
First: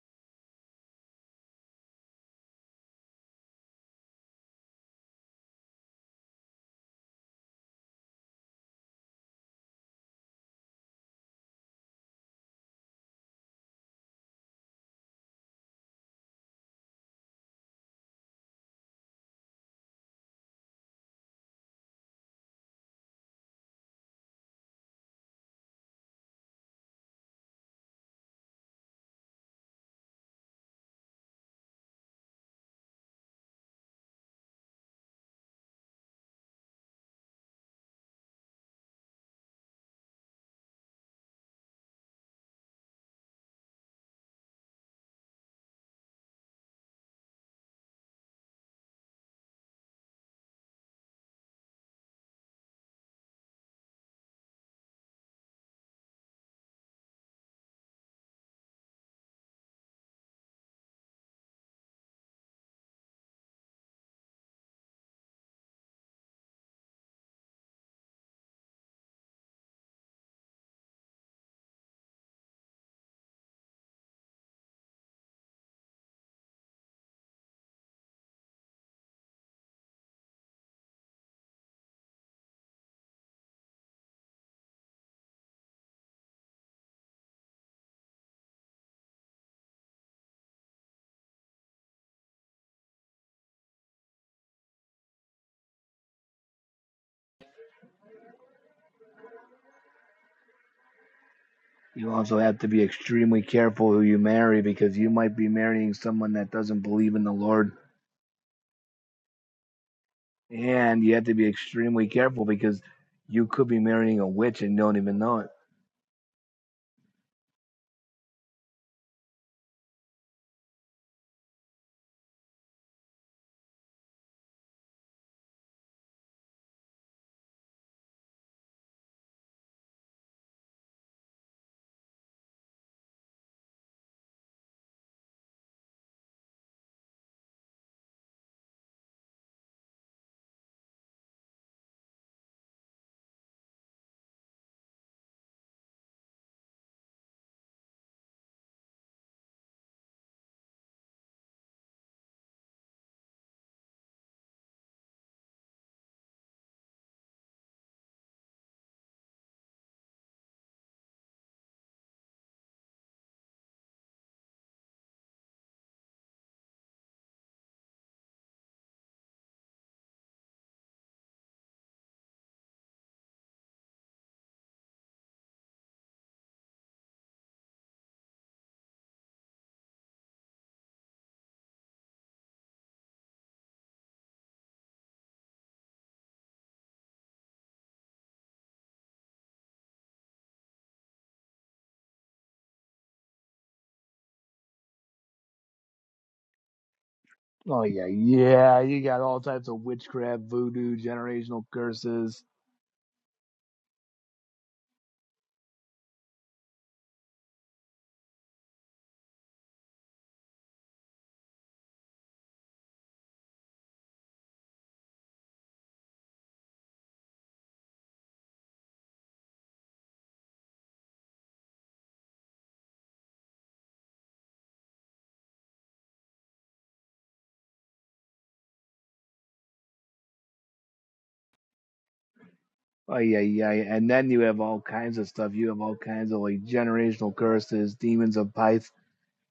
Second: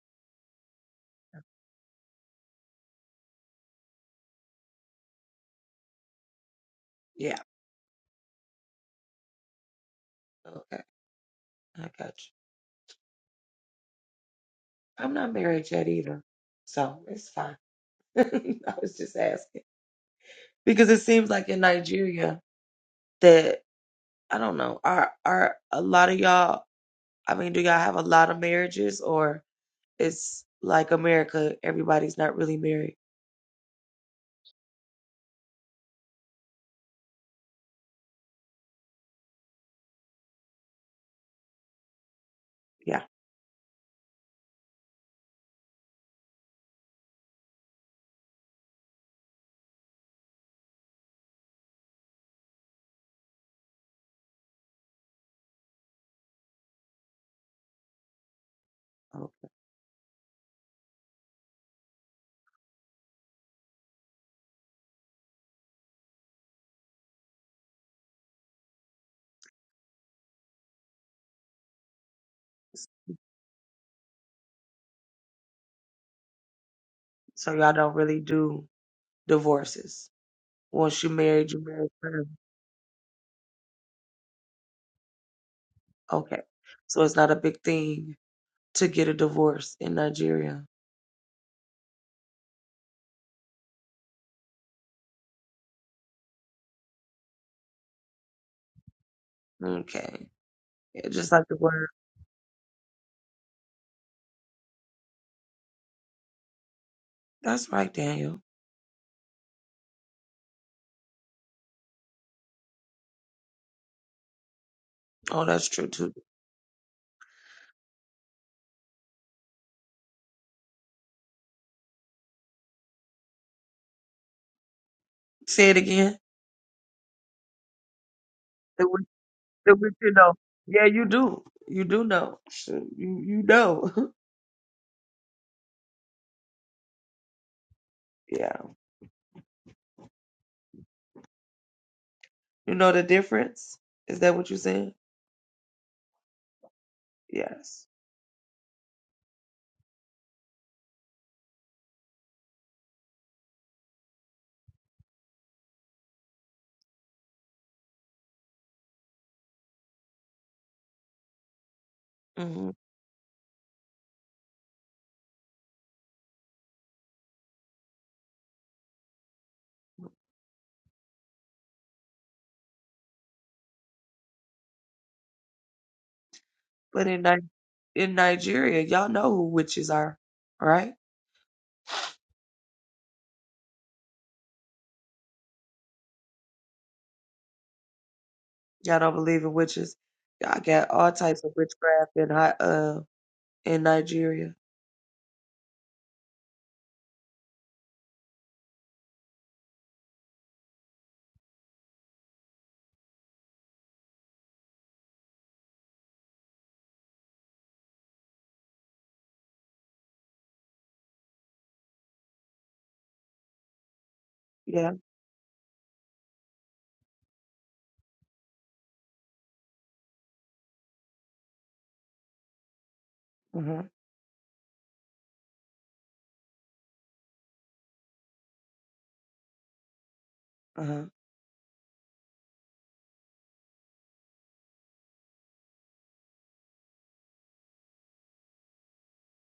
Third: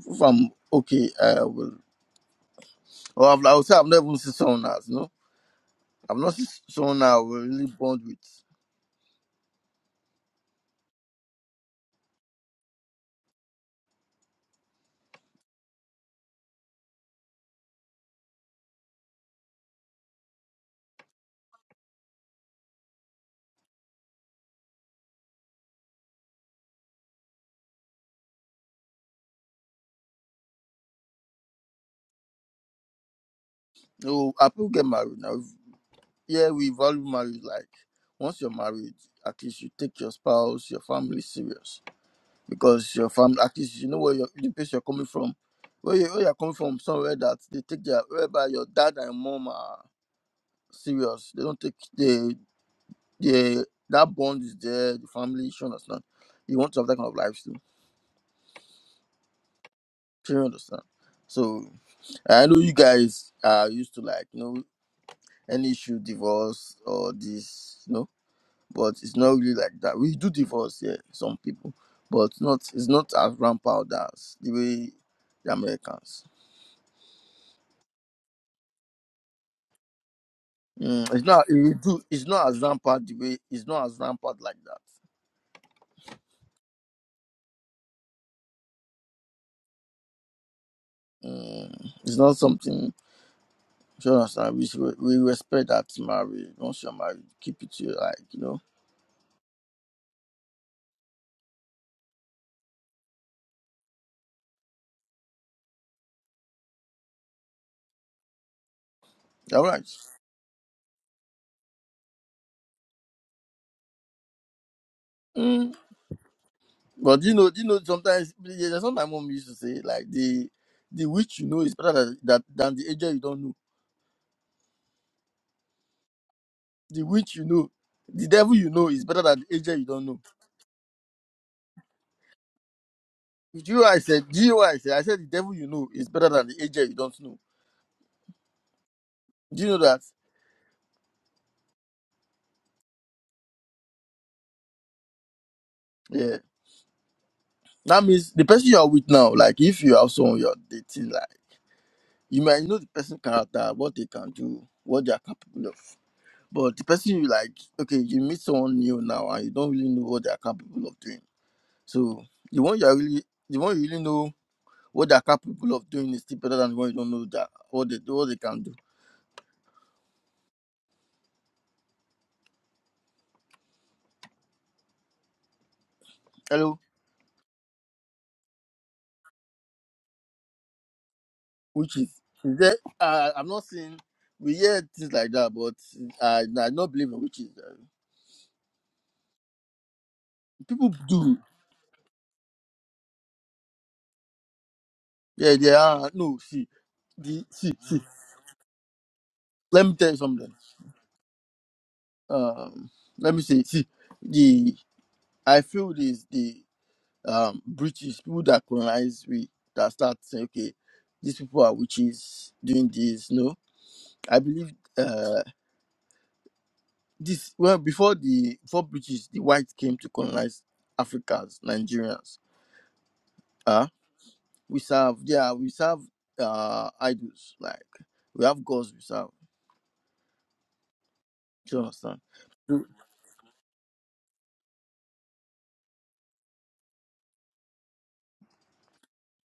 S3: If I'm okay, I will. Or I've, I would say I've never even seen someone else. No, I've not seen someone I
S2: Yeah.
S3: will really bond with.
S2: Okay. I got you. I'm not married yet either. So it's fine. I was just asking because it seems like in Nigeria that I don't know are are a lot of y'all. I mean, do y'all have a lot of marriages or it's like America? Everybody's not really married.
S3: No, I people get married now. Yeah, we value marriage. Like once you're married, at least you take your spouse, your family serious because
S2: Yeah.
S3: your family at least you know where your the place you're coming from where you where you're coming from somewhere that they take their whereby your dad and mom are serious they don't take the the that bond is there the family you understand you want to have that kind of life too
S2: Okay.
S3: do you understand so i know you guys are used to like you know any issue divorce or this you know but it's not really like that we do divorce yeah some people but not it's not as rampant as the way the americans
S2: So y'all don't really do divorces. Once you
S3: Mm, it's not.
S2: married, you
S3: It
S2: married
S3: do, it's
S2: forever.
S3: not as rampant the way. It's not as rampant like that.
S2: Okay. So it's not a big thing to get a divorce in Nigeria.
S3: Mm, it's not something. if You should understand? We, should- we respect that marriage. Once you're married, keep it to your like you know.
S2: Okay. Yeah, just like the word.
S1: You also have to be extremely careful who you marry because you might be marrying someone that doesn't believe in the
S2: That's
S1: Lord.
S2: right, Daniel.
S3: You're right.
S1: And you have to be extremely careful because you could be marrying a witch and don't even know
S2: Oh,
S1: it.
S2: that's
S3: Mm.
S2: true too.
S3: But you know, you know, sometimes yeah, that's what my mom used to say. Like the the witch you know is better than that than the angel you don't know.
S2: Say it again.
S3: The witch you know, the devil you know is better than the angel
S2: But
S3: you don't
S2: you
S3: know.
S2: know, yeah, you do. You do know. Shoot, You you
S3: Do you know
S2: know.
S3: what I said? Do you know what I said? I said the devil you know is better than the angel you don't know.
S2: yeah.
S3: Do you know that?
S2: You know the difference? Is that what you're saying?
S3: Yeah.
S2: Yes.
S3: That means the person you are with now, like if you have someone you're dating, like you might know the person's character, what they can do, what they are capable of. But the person you like, okay, you meet someone new now and you don't really know what they are capable of doing. So the
S2: hmm
S3: one you are really the one you really know what they are capable of doing is still better than the one you don't know that what they what they can do. Hello?
S2: But in Ni- in Nigeria, y'all know who witches are, right?
S3: Which is is there uh, I'm not saying we hear things like that, but I I don't believe in witches. uh,
S2: Y'all don't believe in witches. Y'all got
S3: People
S2: all
S3: do.
S2: types of witchcraft in Hi- uh in Nigeria.
S3: Yeah, yeah. are no, see, the see,
S1: Oh,
S3: see.
S1: yeah, yeah. You got all types of
S3: Let me tell you
S1: witchcraft,
S3: something.
S1: voodoo, generational curses.
S3: Um, let me say, see, the I feel this the um British people that colonize we that start saying, okay, these people are witches doing this. No, I believe
S2: Yeah.
S3: uh this well before the before British the whites came to colonize Africans, Nigerians.
S2: uh
S3: Uh we serve yeah we serve uh idols like we have gods we serve.
S2: Uh-huh.
S3: Do you understand?
S1: Oh yeah, yeah, yeah. And then you have all kinds of stuff. You have all kinds of like generational curses, demons of Python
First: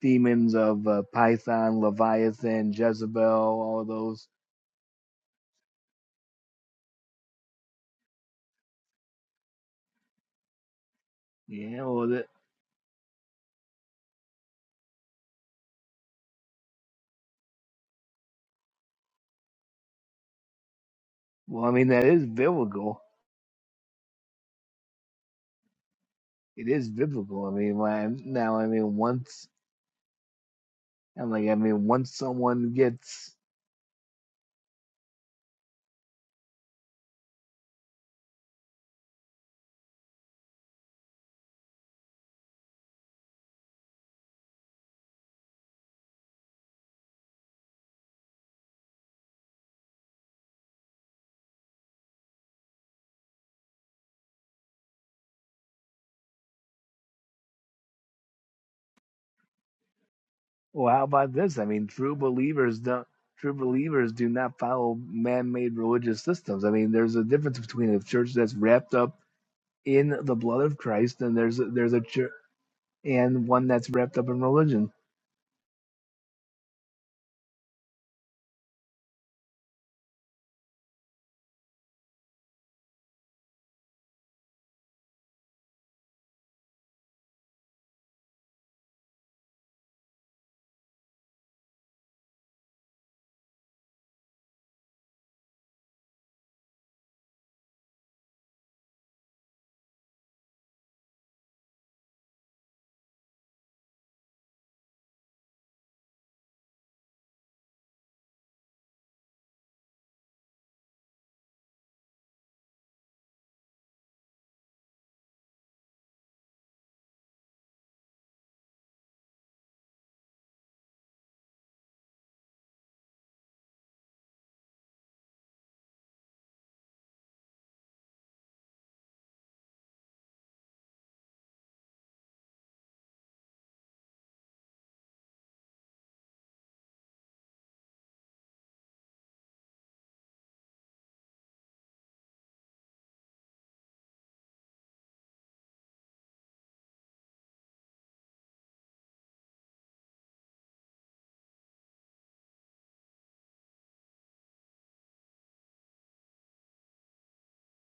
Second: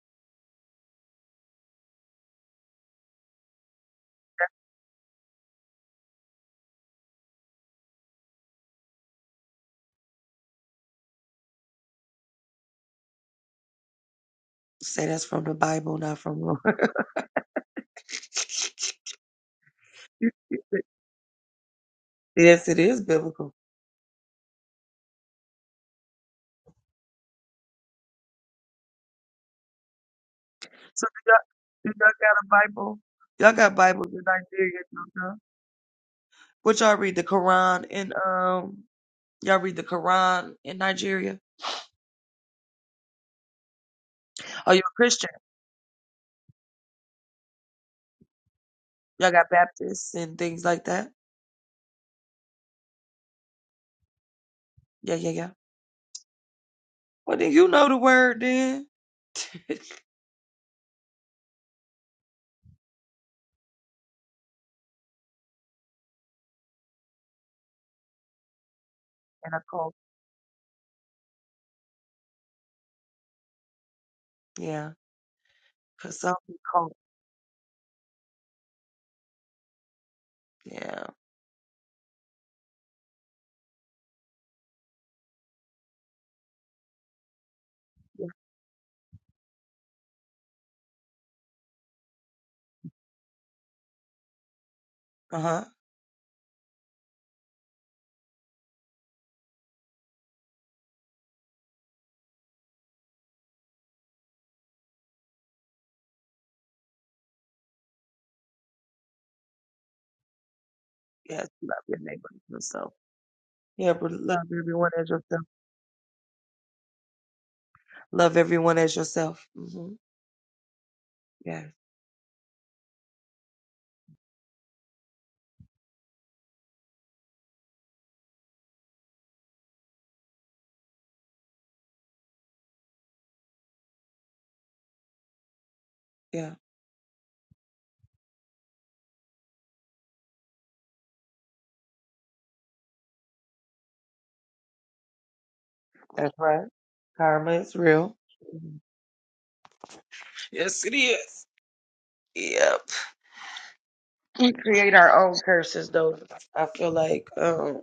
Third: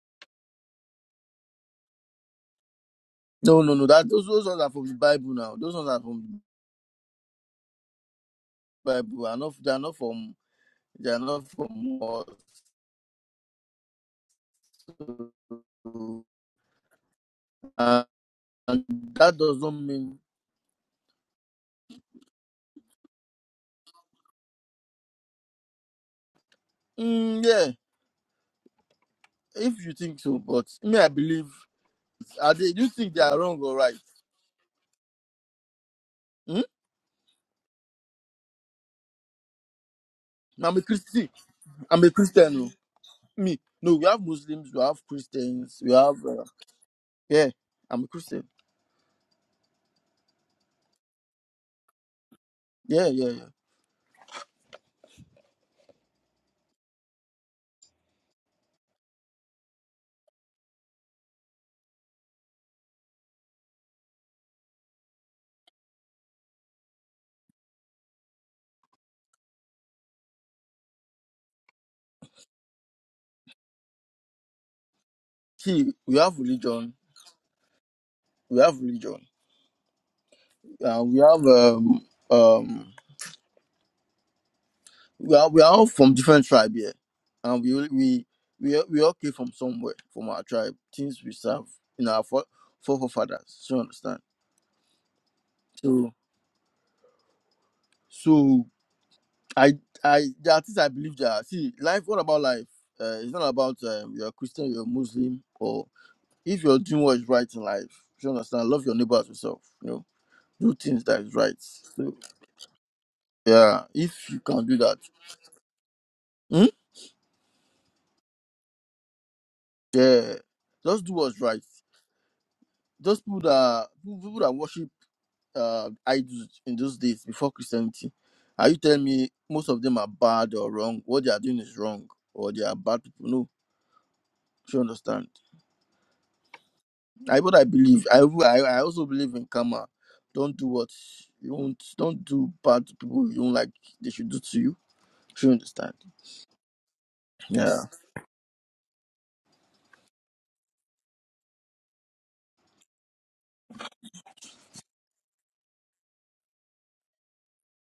S1: demons of uh, Python, Leviathan, Jezebel,
S3: No, no,
S1: all
S3: no.
S1: of
S3: That those
S1: those.
S3: those ones are from the Bible now. Those ones are from the Bible. Are not they are not from they are not
S1: Yeah,
S3: from
S1: well, that,
S3: us.
S2: Say that's from the Bible, not from
S3: And and that does not mean.
S1: well, I mean, that is
S2: Yes, it
S1: biblical.
S2: is biblical.
S1: It is
S3: Mm,
S1: biblical. I
S3: yeah,
S1: mean, my, now, I mean, once,
S3: if you think so, but me,
S2: So
S3: I
S2: do
S1: I'm like,
S3: believe.
S1: I mean,
S2: y'all, do y'all
S1: once
S2: got a
S3: Are they?
S1: someone
S3: Do you
S2: Bible?
S3: think they
S1: gets,
S3: are
S2: Y'all
S3: wrong
S2: got
S3: or right?
S2: Bibles in Nigeria, don't y'all?
S3: Hmm?
S2: What y'all read the Quran in um y'all read the Quran
S3: I'm
S2: in
S3: a Christian.
S2: Nigeria?
S3: I'm a Christian. oh. Me. No, we have Muslims.
S2: Oh, you're
S3: We
S2: a
S3: have
S2: Christian.
S3: Christians. We have. Uh, yeah, I'm a Christian.
S2: Y'all got Baptists and things like that.
S3: Yeah, yeah, yeah.
S2: Yeah, yeah, yeah. Well then you know the word then. and
S1: well, how about this? I mean, true believers don't, true believers do not follow man-made religious systems. I mean, there's a difference between a church that's wrapped up
S2: a cult.
S1: in the blood of Christ and there's a, there's a church and one that's wrapped up in religion.
S2: Yeah.
S3: See, we
S2: Cause some
S3: have
S2: be cult.
S3: religion. We have religion. Uh,
S2: Yeah.
S3: we have um um. We are we are all from different tribe here, and we all- we we all- we all came from somewhere from our tribe. Things we serve in our fore- forefathers. Do you understand?
S2: Uh huh.
S3: So so I I there are things I believe that see life. What about life? Uh, it's not about um, you're a Christian, you're a Muslim, or if you're doing what is right in life. Do you understand? Love your neighbor as yourself. You know, do things that is
S2: Yes,
S3: right.
S2: love your
S3: So
S2: neighbor as yourself.
S3: yeah,
S2: Yeah, but
S3: if you
S2: love
S3: can do
S2: everyone
S3: that,
S2: as yourself.
S3: hmm?
S2: Love everyone as yourself. hmm
S3: yeah, just do what's right.
S2: Yeah,
S3: Those people that people that worship uh, idols in those days before Christianity, are you telling me most of them are bad or wrong? What they are doing is wrong, or they are bad people? No, you understand.
S2: yeah.
S3: I what I believe. I w- I I also believe in karma. Don't do what you won't. Don't do bad to people you don't like. They should do to you. You understand?
S2: That's right. Karma is
S3: Yeah.
S2: real. Mhm. Yes, it is. Yeah. we create our own curses though i feel like um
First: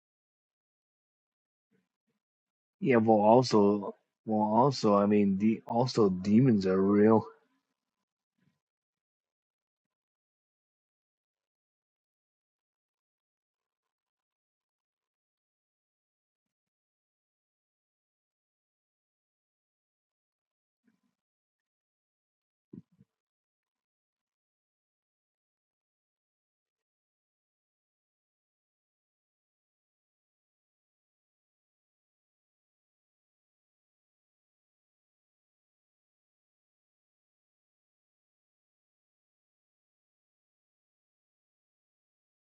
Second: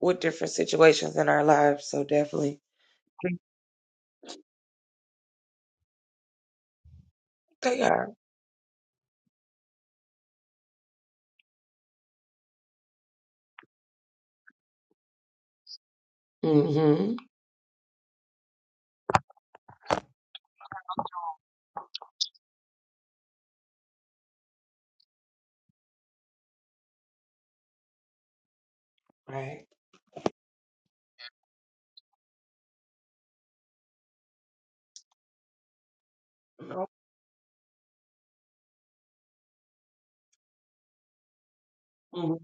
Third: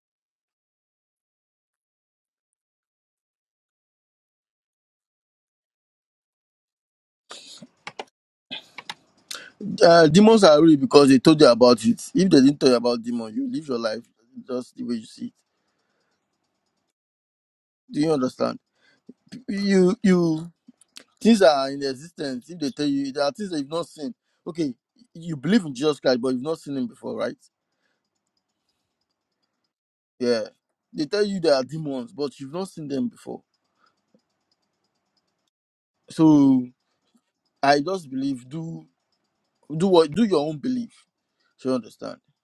S2: with different situations in our lives so definitely
S1: Yeah, well, also, well, also, I mean, the also demons are real.
S2: they are
S3: Uh, demons are real because they told you about it. If they didn't tell you about demons, you live your life just the way you see it.
S2: hmm
S3: Do you understand? You you Things that are in existence, if they tell you there are things that you've not seen. Okay, you believe in Jesus Christ, but you've not seen him before, right?
S2: right
S3: Yeah. They tell you there are demons, but you've not seen them before. So
S2: No.
S3: I just believe do do what do your own belief. So you understand?
S2: Mhm.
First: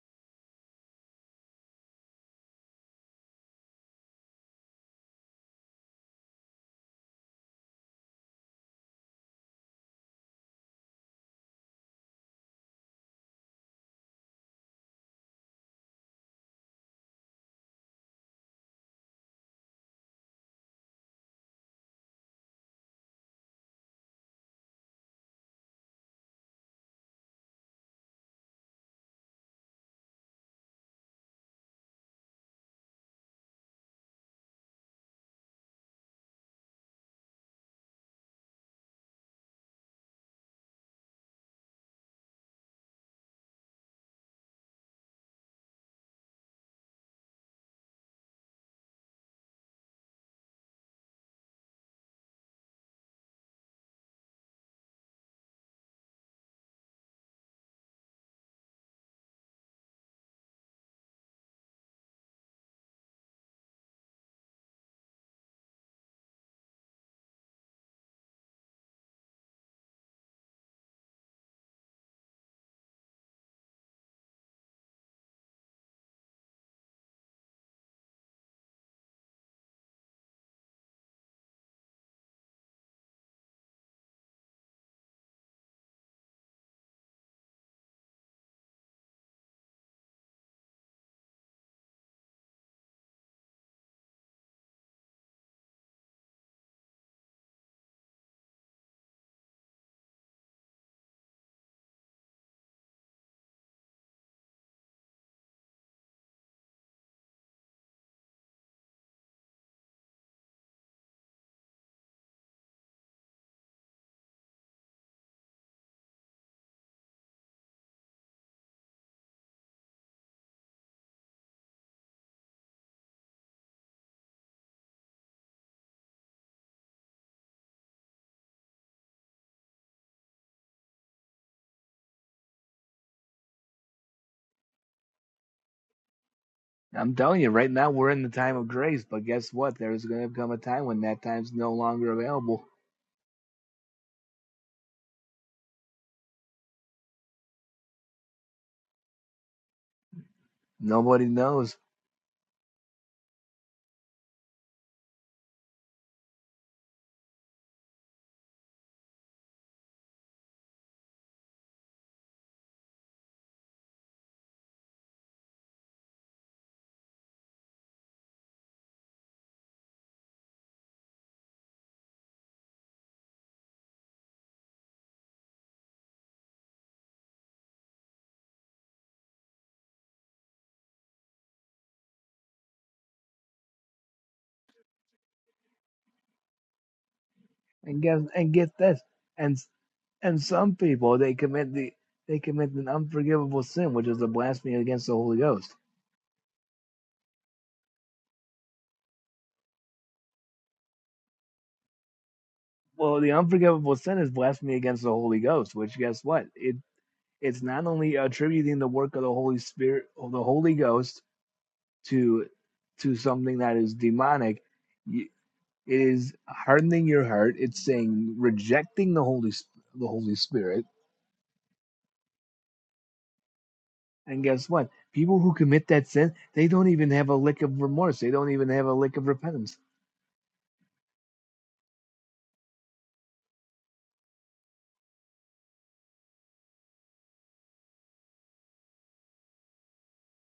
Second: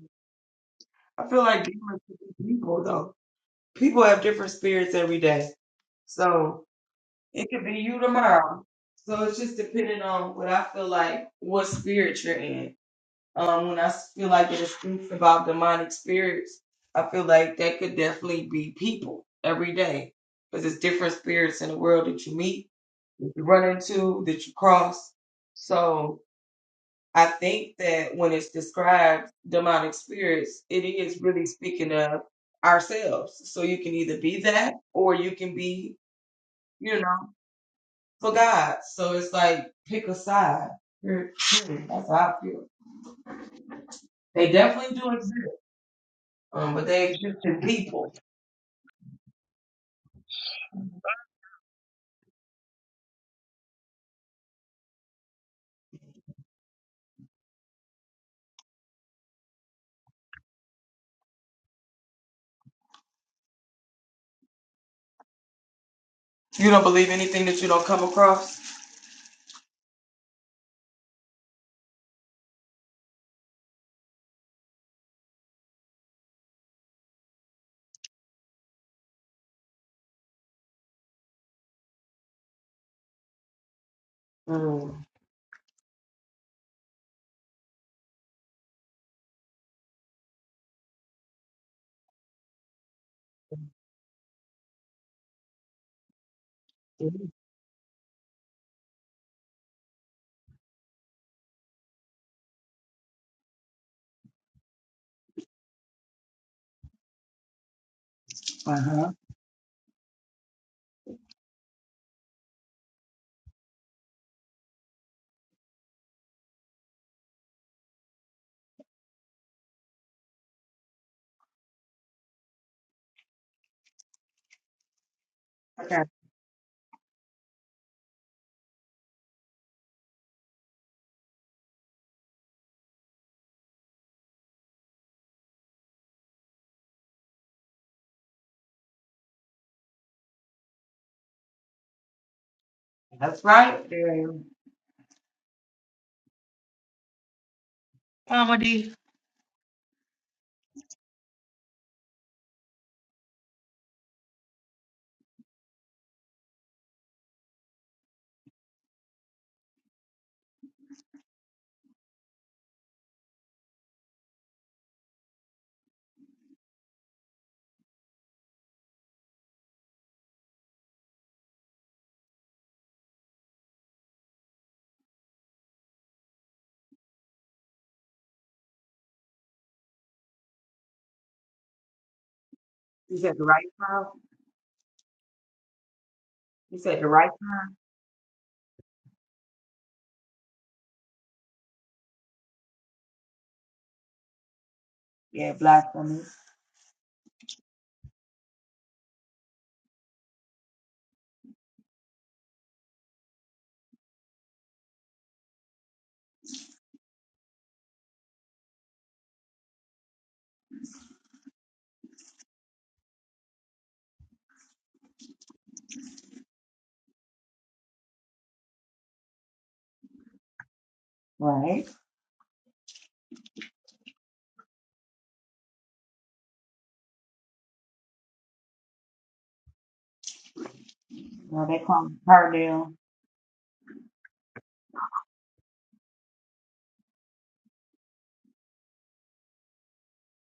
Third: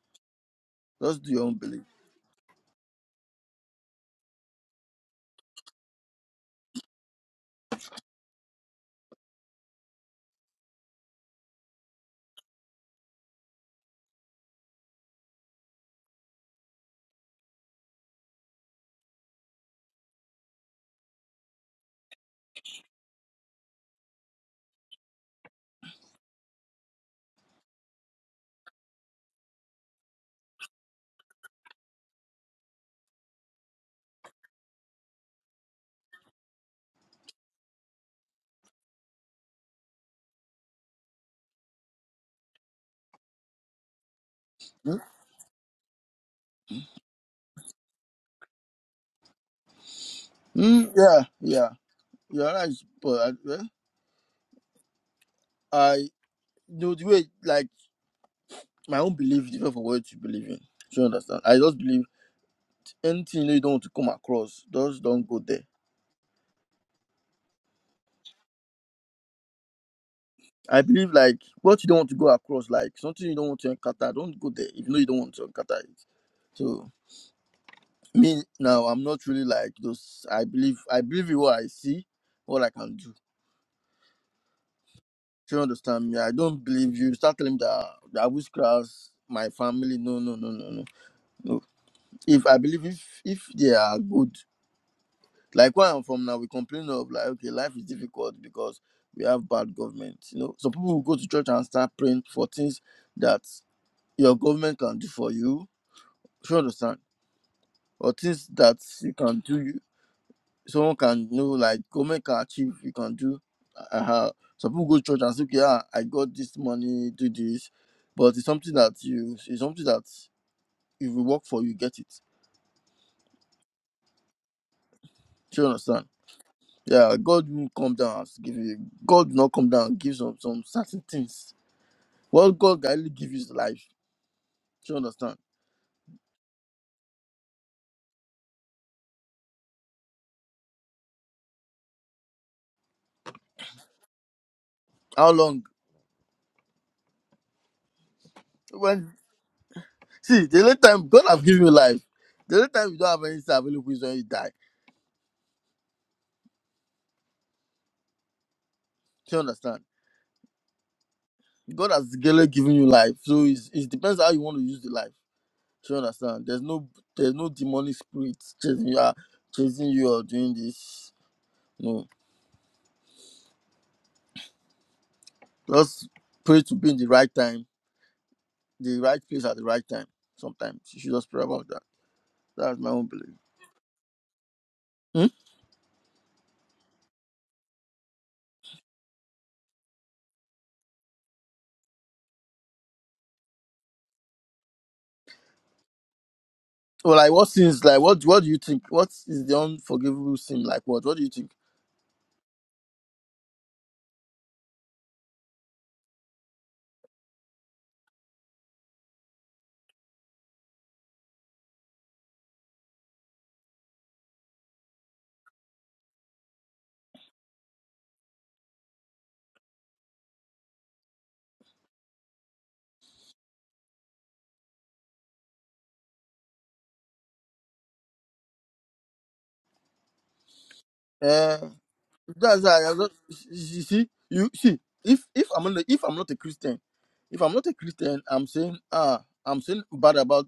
S3: Just
S2: I
S3: do
S2: feel
S3: your own
S2: like
S3: belief.
S2: different people though. People have different spirits every day. So it could be you tomorrow. So it's just depending on what I feel like, what spirit you're in. Um, when I feel like it is speaks about demonic spirits, I feel like that could definitely be people every day because it's different spirits in the world that you meet, that you run into, that you cross. So I think that when it's described demonic spirits, it is really speaking of ourselves. So you can either be that or you can be, you know, for God. So it's like pick a side. hmm, That's how I feel. They
S3: Hmm?
S2: definitely do exist. Um, but they exist in people.
S3: Mm, yeah, yeah. You're right, but I, eh, I know the way like my own belief is different from what you believe in. So you understand? I just believe anything you don't want to come across, just don't go there
S2: You don't believe anything that you don't come across?
S3: I believe like what you don't want to go across, like something you don't want to encounter, don't go there if you know you don't want to encounter it. So me now, I'm not really like those. I believe I believe in what I see, what I can do.
S2: Mm.
S3: Do you understand me? I don't believe you. Start telling me that that witchcraft, my family. No, no, no, no, no. No. If I believe if if they are good, like where I'm from now, we complain of like okay, life is difficult because we have bad government. You know, so people will go to church and start praying for things that your government can do for you. Do you understand? Or things that
S2: Uh huh.
S3: you can do, you- someone can know, like government can achieve, you can do. Uh, uh, some people go to church and say, okay, ah, I got this money, do this. But it's something that you, it's something that if you work for, you get it. Do you
S2: Okay.
S3: understand? Yeah, God will come down and give you. God will not come down and give some, some certain things. What God can only give you is life. Do you understand?
S1: I'm telling you, right now we're in the time of grace, but guess what? There's going to come a time when that time's no longer available.
S2: That's right. There's
S3: How long?
S2: comedy.
S3: When. See, the only time God
S1: Nobody
S3: has given you
S1: knows,
S3: life, the only time you don't have anything available is when you die. Do you understand? God has clearly given you life, so it's, it depends how you want to use the life. Do you understand? There's no there's no demonic spirit chasing you, uh, chasing you or doing this. No, just pray to be in the right time, the right place at the right time. Sometimes you should just pray about that. That's my own
S2: You
S3: belief.
S2: said
S3: Hmm?
S2: you said the right.
S1: and guess and get this, and and some people they commit the they commit an unforgivable sin, which is a blasphemy against the Holy
S2: Yeah,
S1: Ghost.
S2: blasphemy.
S3: Well, like what sins? Like what? What do you think? What is the unforgivable sin? Like what? What do you think?
S1: Well, the unforgivable sin is blasphemy against the Holy Ghost, which guess what? It it's not only attributing the work of the Holy Spirit of the Holy Ghost to to something that is demonic you, it is hardening your heart it's saying rejecting the holy the holy spirit
S2: Right.
S1: and guess what people who commit that sin they don't even have a lick of remorse they don't even have a lick of repentance
S2: Well,
S3: Eh,
S2: they call her
S3: That's
S2: now.
S3: I got, you see, you see, if if I'm not if I'm not a Christian, if I'm not a Christian, I'm saying ah, I'm saying bad about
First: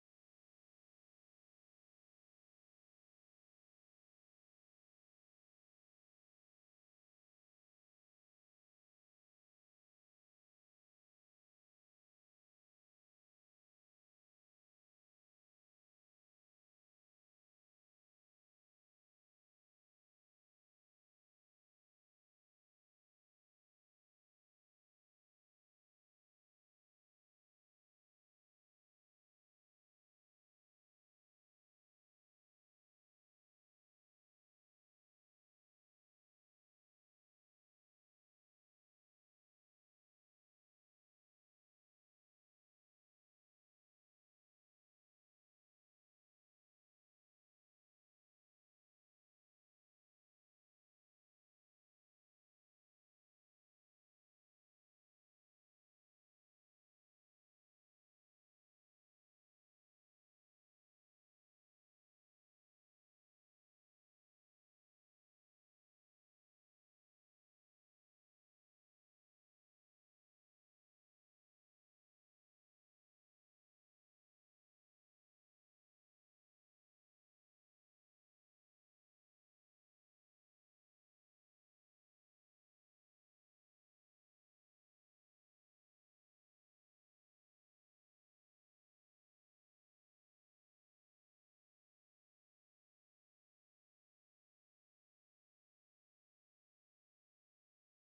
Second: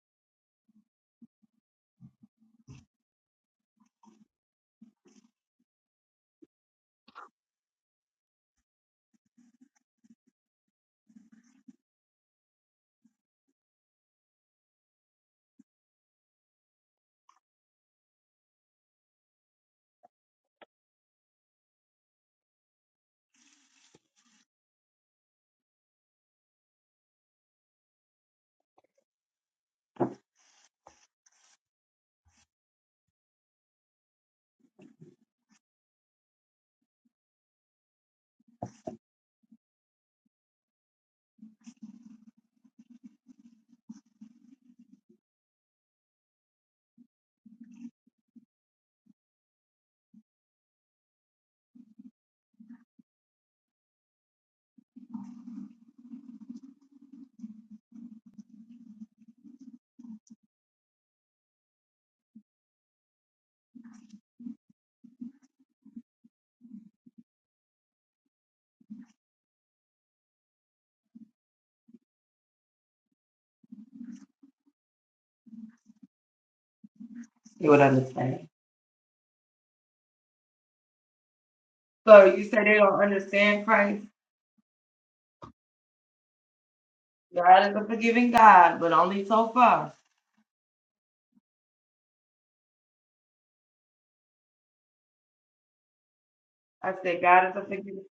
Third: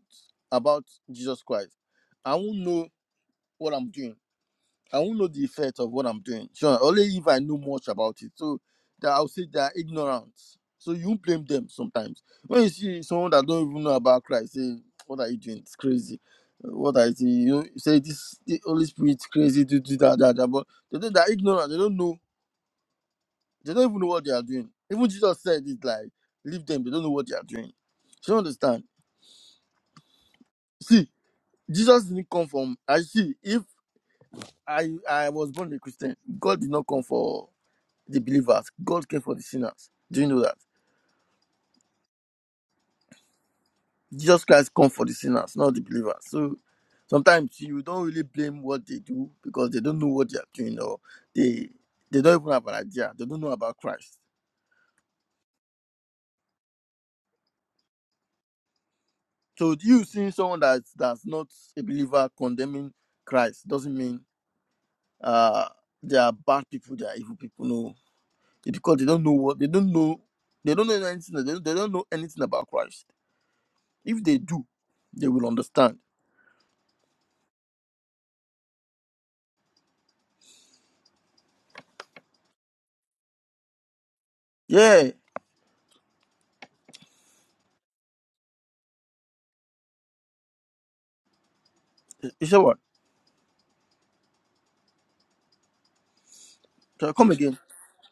S3: about Jesus Christ. I won't know what I'm doing. I won't know the effect of what I'm doing. Sure, only if I know much about it. So that I'll say they are ignorant. So you blame them sometimes. When you see someone that don't even know about Christ, say, "What are you doing? It's crazy." What I see, you know, you say this the Holy Spirit crazy to do that, that, that. But they, they are ignorant. They don't know they don't even know what they are doing. Even Jesus said it like, leave them, they don't know what they are doing. So you understand? See, Jesus didn't come from I see if I I was born a Christian, God did not come for the believers. God came for the sinners. Do you know that? Jesus Christ come for the sinners, not the believers. So sometimes you don't really blame what they do because they don't know what they are doing or they they don't even have an idea. They don't know about Christ. So you seeing someone that's that's not a believer condemning Christ doesn't mean uh they are bad people they are evil people no It's because they don't know what they don't know they don't know anything they don't, they don't know anything about christ if they do they will understand
S2: They would understand. So you say they don't understand Christ.
S3: yeah
S2: God is a forgiving God, but only so far.
S3: you say what
S2: I
S3: so
S2: said
S3: come
S2: God is
S3: again
S2: a forgiving.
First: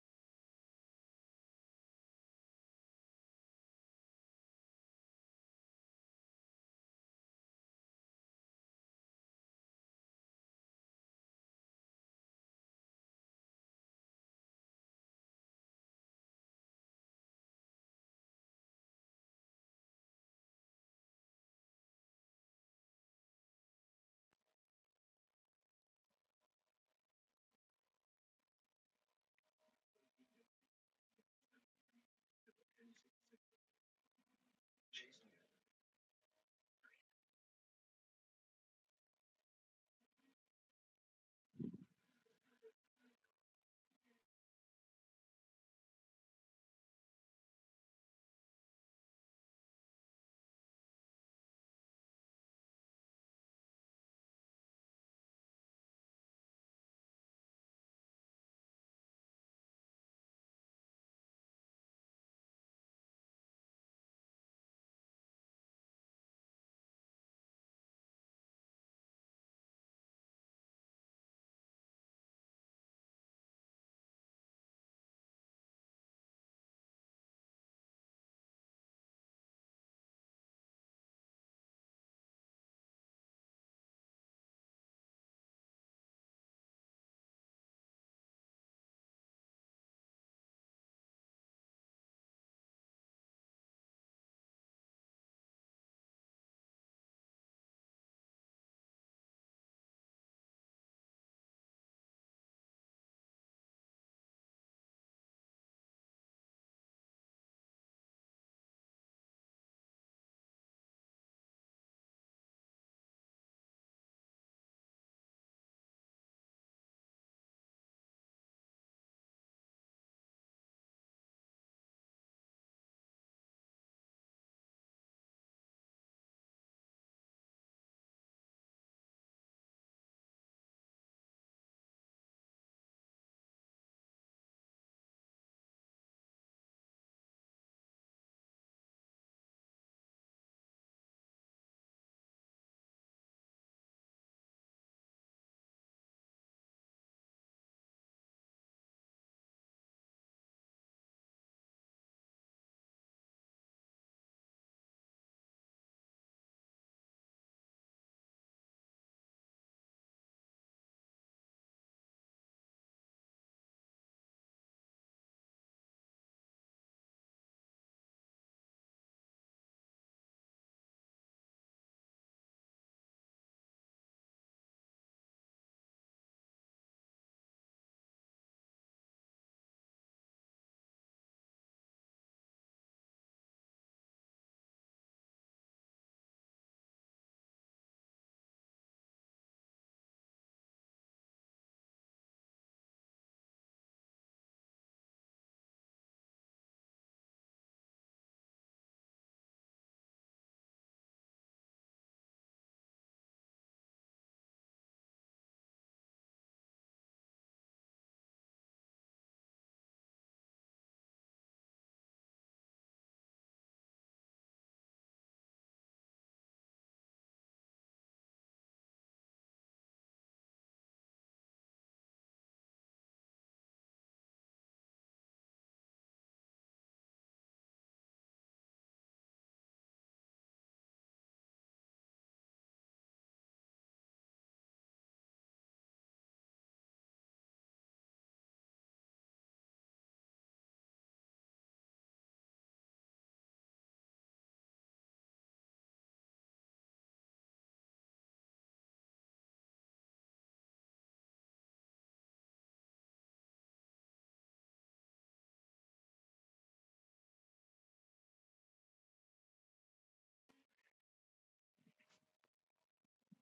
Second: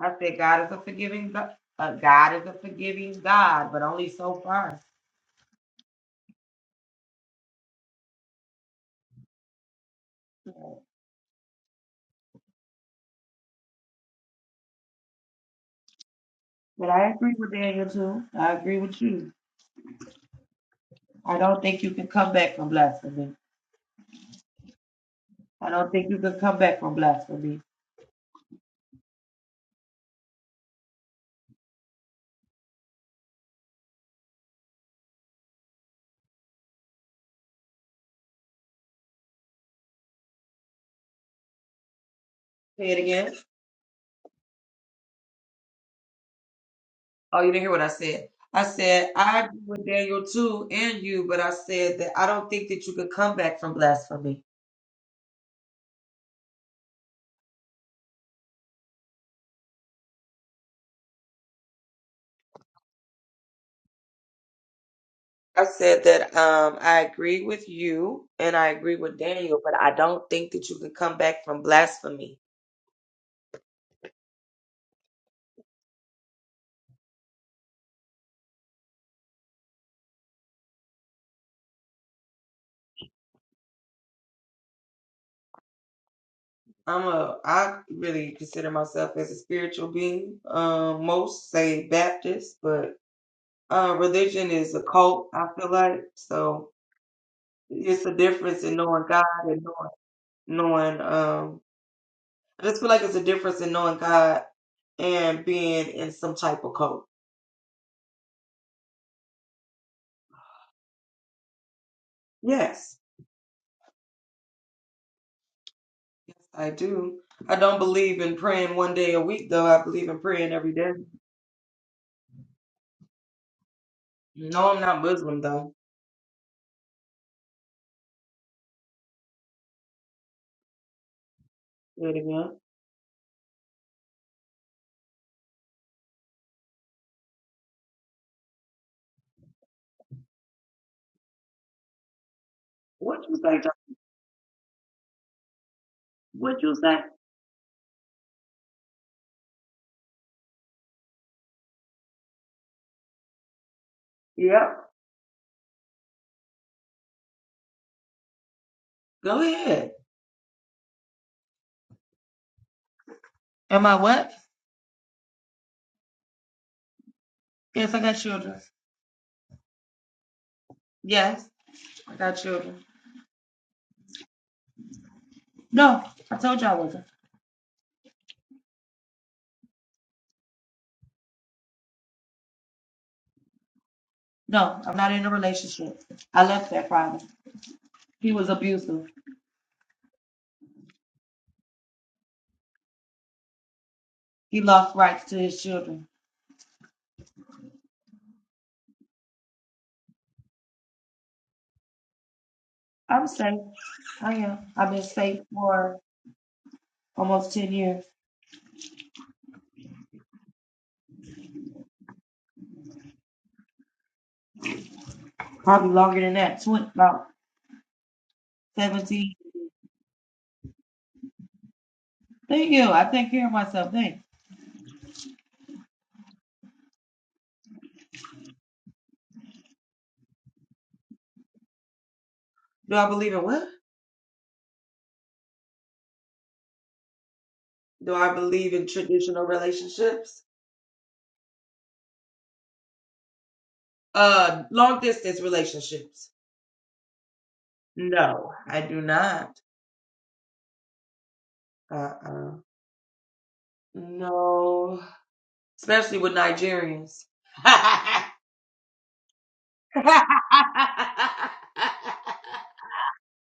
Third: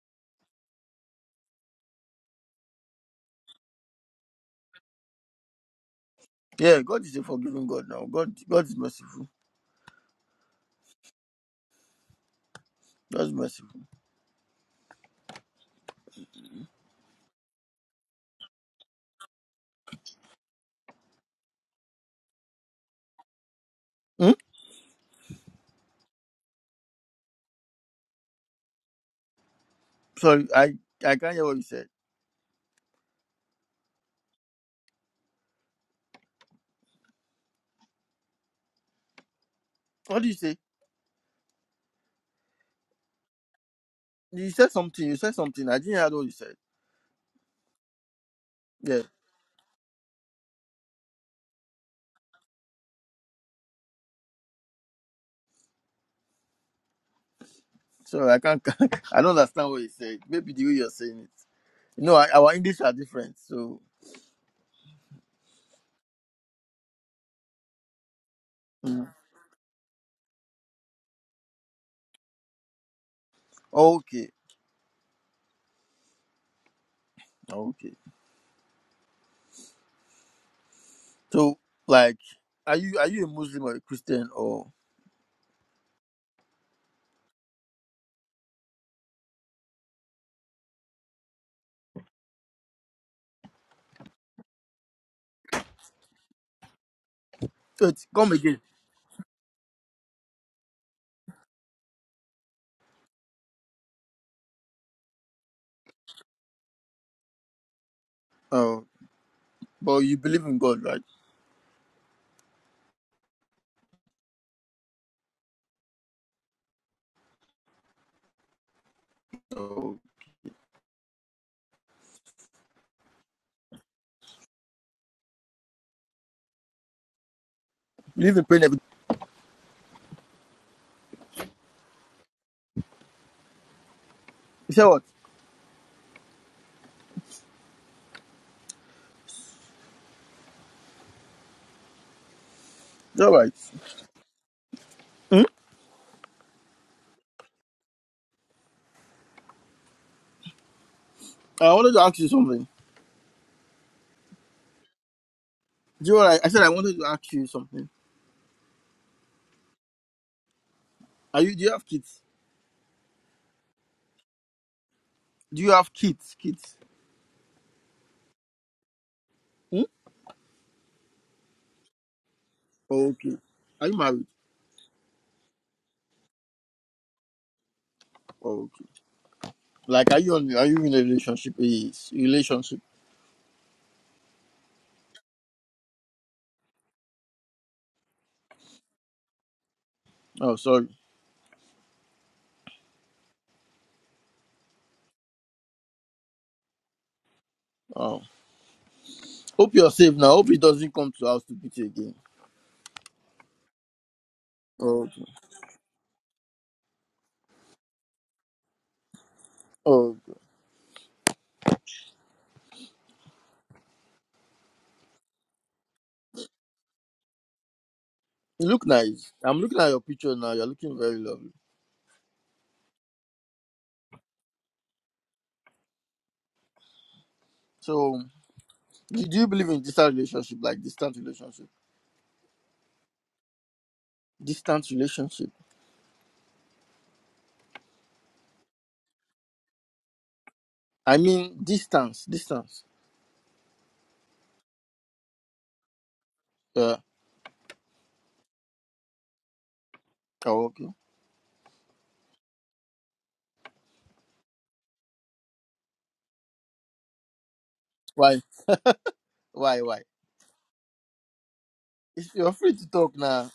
S2: I said God is a forgiving God. Uh, God is a forgiving God, but only so far.
S3: yeah god is a forgiving god now god god is merciful
S2: But
S3: god is merciful
S2: I agree with Daniel too. I agree with you. I don't think you can come back from blasphemy.
S3: hmm?
S2: I don't think you can come back from blasphemy.
S3: sorry i i can't hear what you said what did you say
S2: Say it again.
S3: you said something you said something i didn't hear what you said
S2: Oh, you didn't hear what I said. I
S3: yeah
S2: said, I agree with Daniel too and you, but I said that I don't think that you could come back from blasphemy.
S3: so i can't i don't understand what you said maybe the way you're saying it you know I, our english are different so
S2: I said that um, I agree with you and I agree
S3: mm.
S2: with Daniel, but I don't think that you can come back from blasphemy.
S3: okay Okay. So, like, are you are you a Muslim or a Christian or?
S2: I'm a I really consider myself as a spiritual being. Um, most say Baptist, but uh, religion is a cult. I feel like so.
S3: Wait,
S2: It's a
S3: come again.
S2: difference in knowing God and knowing, knowing um I just feel like it's a difference in knowing God and being in some type of cult.
S3: Oh, but you believe in God, right?
S2: Yes, I do. I don't believe in praying one day a week though. I
S3: Oh,
S2: believe in praying every day. No, I'm not Muslim though.
S3: believe in prayer. and
S2: Say it again.
S3: You said what? It's
S2: What
S3: all
S2: you
S3: right.
S2: say? Doc?
S3: Hmm?
S2: What you say?
S3: I wanted to ask you something.
S2: Yep.
S3: Do you know what I, I said I wanted to ask you something.
S2: Go ahead.
S3: Are you? Do you have kids?
S2: Am I what?
S3: Do you have kids? Kids?
S2: Yes, I got children.
S3: Hmm?
S2: Yes, I got children.
S3: Okay. Are you married?
S2: No, I told you I wasn't.
S3: okay. Like, are you on? Are you in a relationship? Yes. Relationship.
S2: No, I'm not in a relationship. I left that problem. He was abusive.
S3: Oh, sorry.
S2: He lost rights to his children.
S3: Oh. Hope you're safe now. Hope it doesn't come to us to beat you again.
S2: I'm safe. I am. I've been
S3: Okay.
S2: safe for almost 10 years,
S3: Oh.
S2: probably longer than that, 20, about
S3: You look
S2: 17.
S3: nice. I'm looking at your picture now. You're looking very lovely.
S2: Thank you. I take care of myself. Thanks.
S3: So, do do you believe in distant relationship, like distant relationship?
S2: Do I believe in what?
S3: Distant relationship.
S2: Do I believe in traditional relationships?
S3: I mean, distance, distance.
S2: Uh, long distance relationships?
S3: Yeah.
S2: No, I do not.
S3: Oh, okay.
S2: Uh-uh. No, especially with Nigerians.
S3: Why? Why? Why? If you're free to talk now.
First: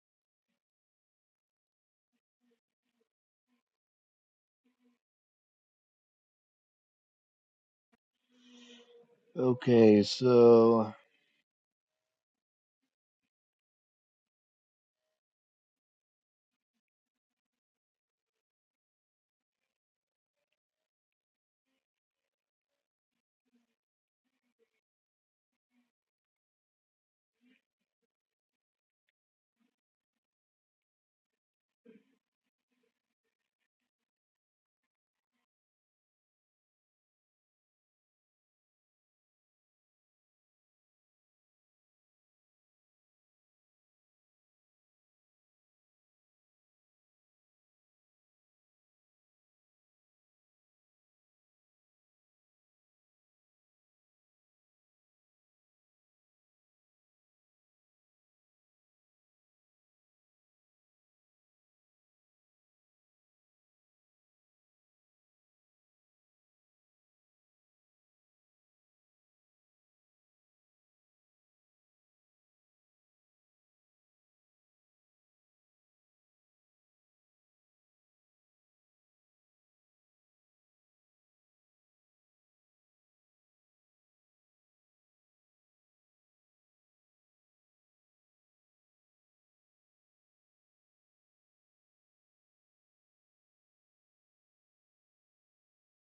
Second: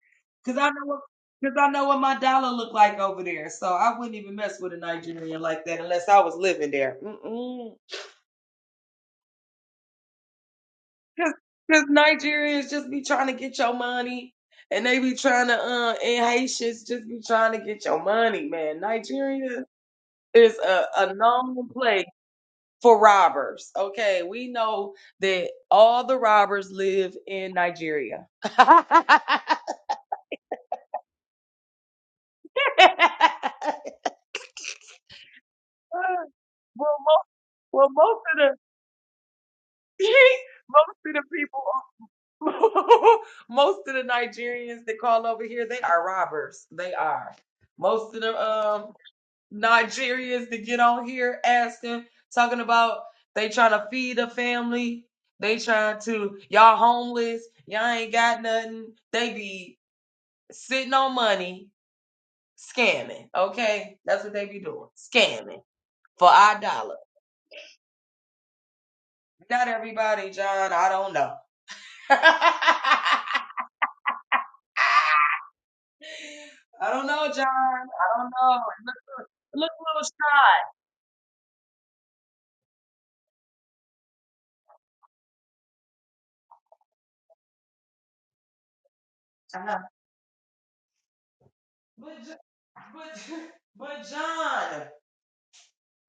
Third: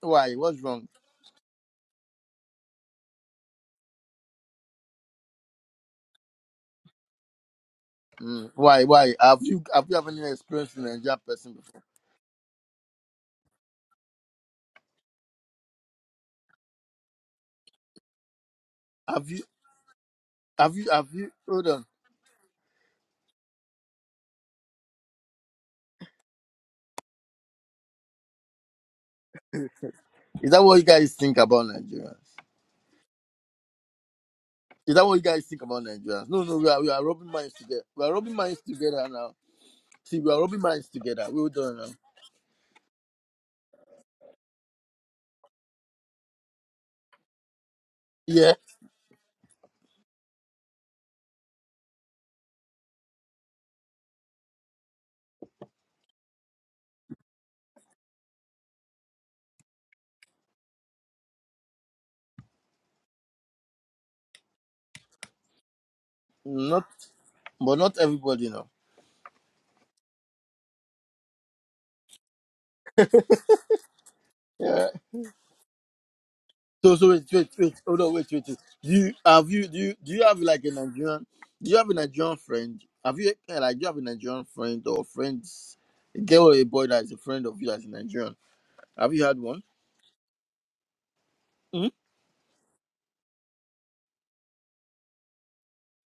S3: Why?
S2: Cause
S3: What's
S2: I know
S3: wrong?
S2: what, cause I know what my dollar looked like over there. So I wouldn't even mess with a Nigerian like that unless I was living there. Mm-mm.
S3: Mm. Why? Why? Have you have you
S1: okay
S3: have any experience in
S1: so
S3: Nigerian
S2: Cause,
S3: person before?
S2: cause Nigerians just be trying to get your money, and they be trying to, uh, and Haitians just be trying to get your money, man.
S3: Have you?
S2: Nigeria is
S3: Have
S2: a,
S3: you? Have
S2: a
S3: you? Hold
S2: known
S3: on.
S2: place for robbers. Okay, we know that all the robbers live in Nigeria. well,
S3: Is that what you guys think about Nigerians? Is that what you guys think about Nigerians? No, no. We are we are
S2: most
S3: rubbing minds together.
S2: well,
S3: We are
S2: most
S3: rubbing
S2: of the
S3: minds together now. See, we are rubbing minds
S2: most of the
S3: together. We all
S2: people,
S3: don't know.
S2: most of the Nigerians that call over here, they are robbers. They are. Most of the
S3: Yeah,
S2: um Nigerians that get on here asking, talking about they trying to feed a family. They trying to y'all homeless. Y'all ain't got nothing. They be sitting on money, scamming. Okay, that's what they be doing, scamming for our
S3: not
S2: dollar.
S3: but not everybody know.
S2: Not everybody, John. I don't know.
S3: Yeah.
S2: I
S3: So
S2: don't
S3: so wait
S2: know, John.
S3: wait wait hold on
S2: I
S3: wait
S2: don't
S3: wait. wait.
S2: know. It
S3: Do
S2: looks,
S3: you have
S2: it
S3: you
S2: looks
S3: do you do you have like a Nigerian? Do you have a Nigerian friend? Have you eh, like do you have a Nigerian friend or friends? A girl or a boy that is a friend of you that's a Nigerian. Have you had
S2: a
S3: one?
S2: little shy. Uh-huh.
S3: Hmm?
S2: But, Jo- but, but John,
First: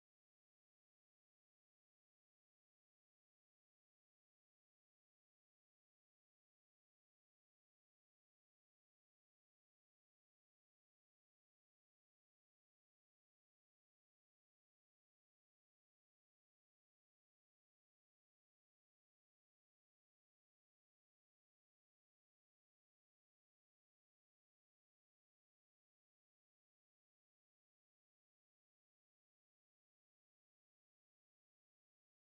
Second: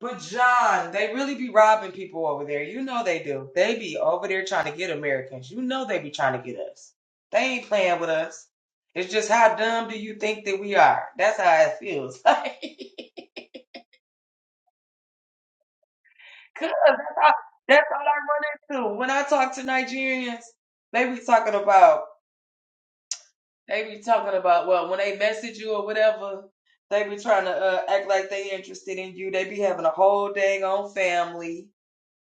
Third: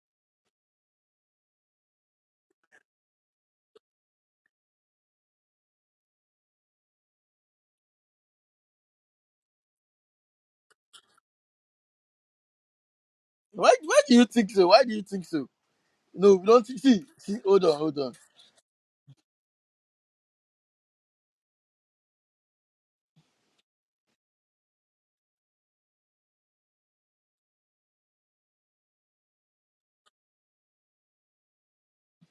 S2: but John, they really be robbing people over there. You know they do. They be over there trying to get Americans. You know they be trying to get us. They ain't playing with us. It's just how dumb do you think that we are? That's how it feels. Cause
S3: Why why do you think so? Why do you think so? No, we don't
S2: that's
S3: think, see
S2: all,
S3: see hold on
S2: that's
S3: hold
S2: all
S3: on.
S2: I run into when I talk to Nigerians. They be talking about. They be talking about well, when they message you or whatever, they be trying to uh, act like they interested in you. They be having a whole dang on family.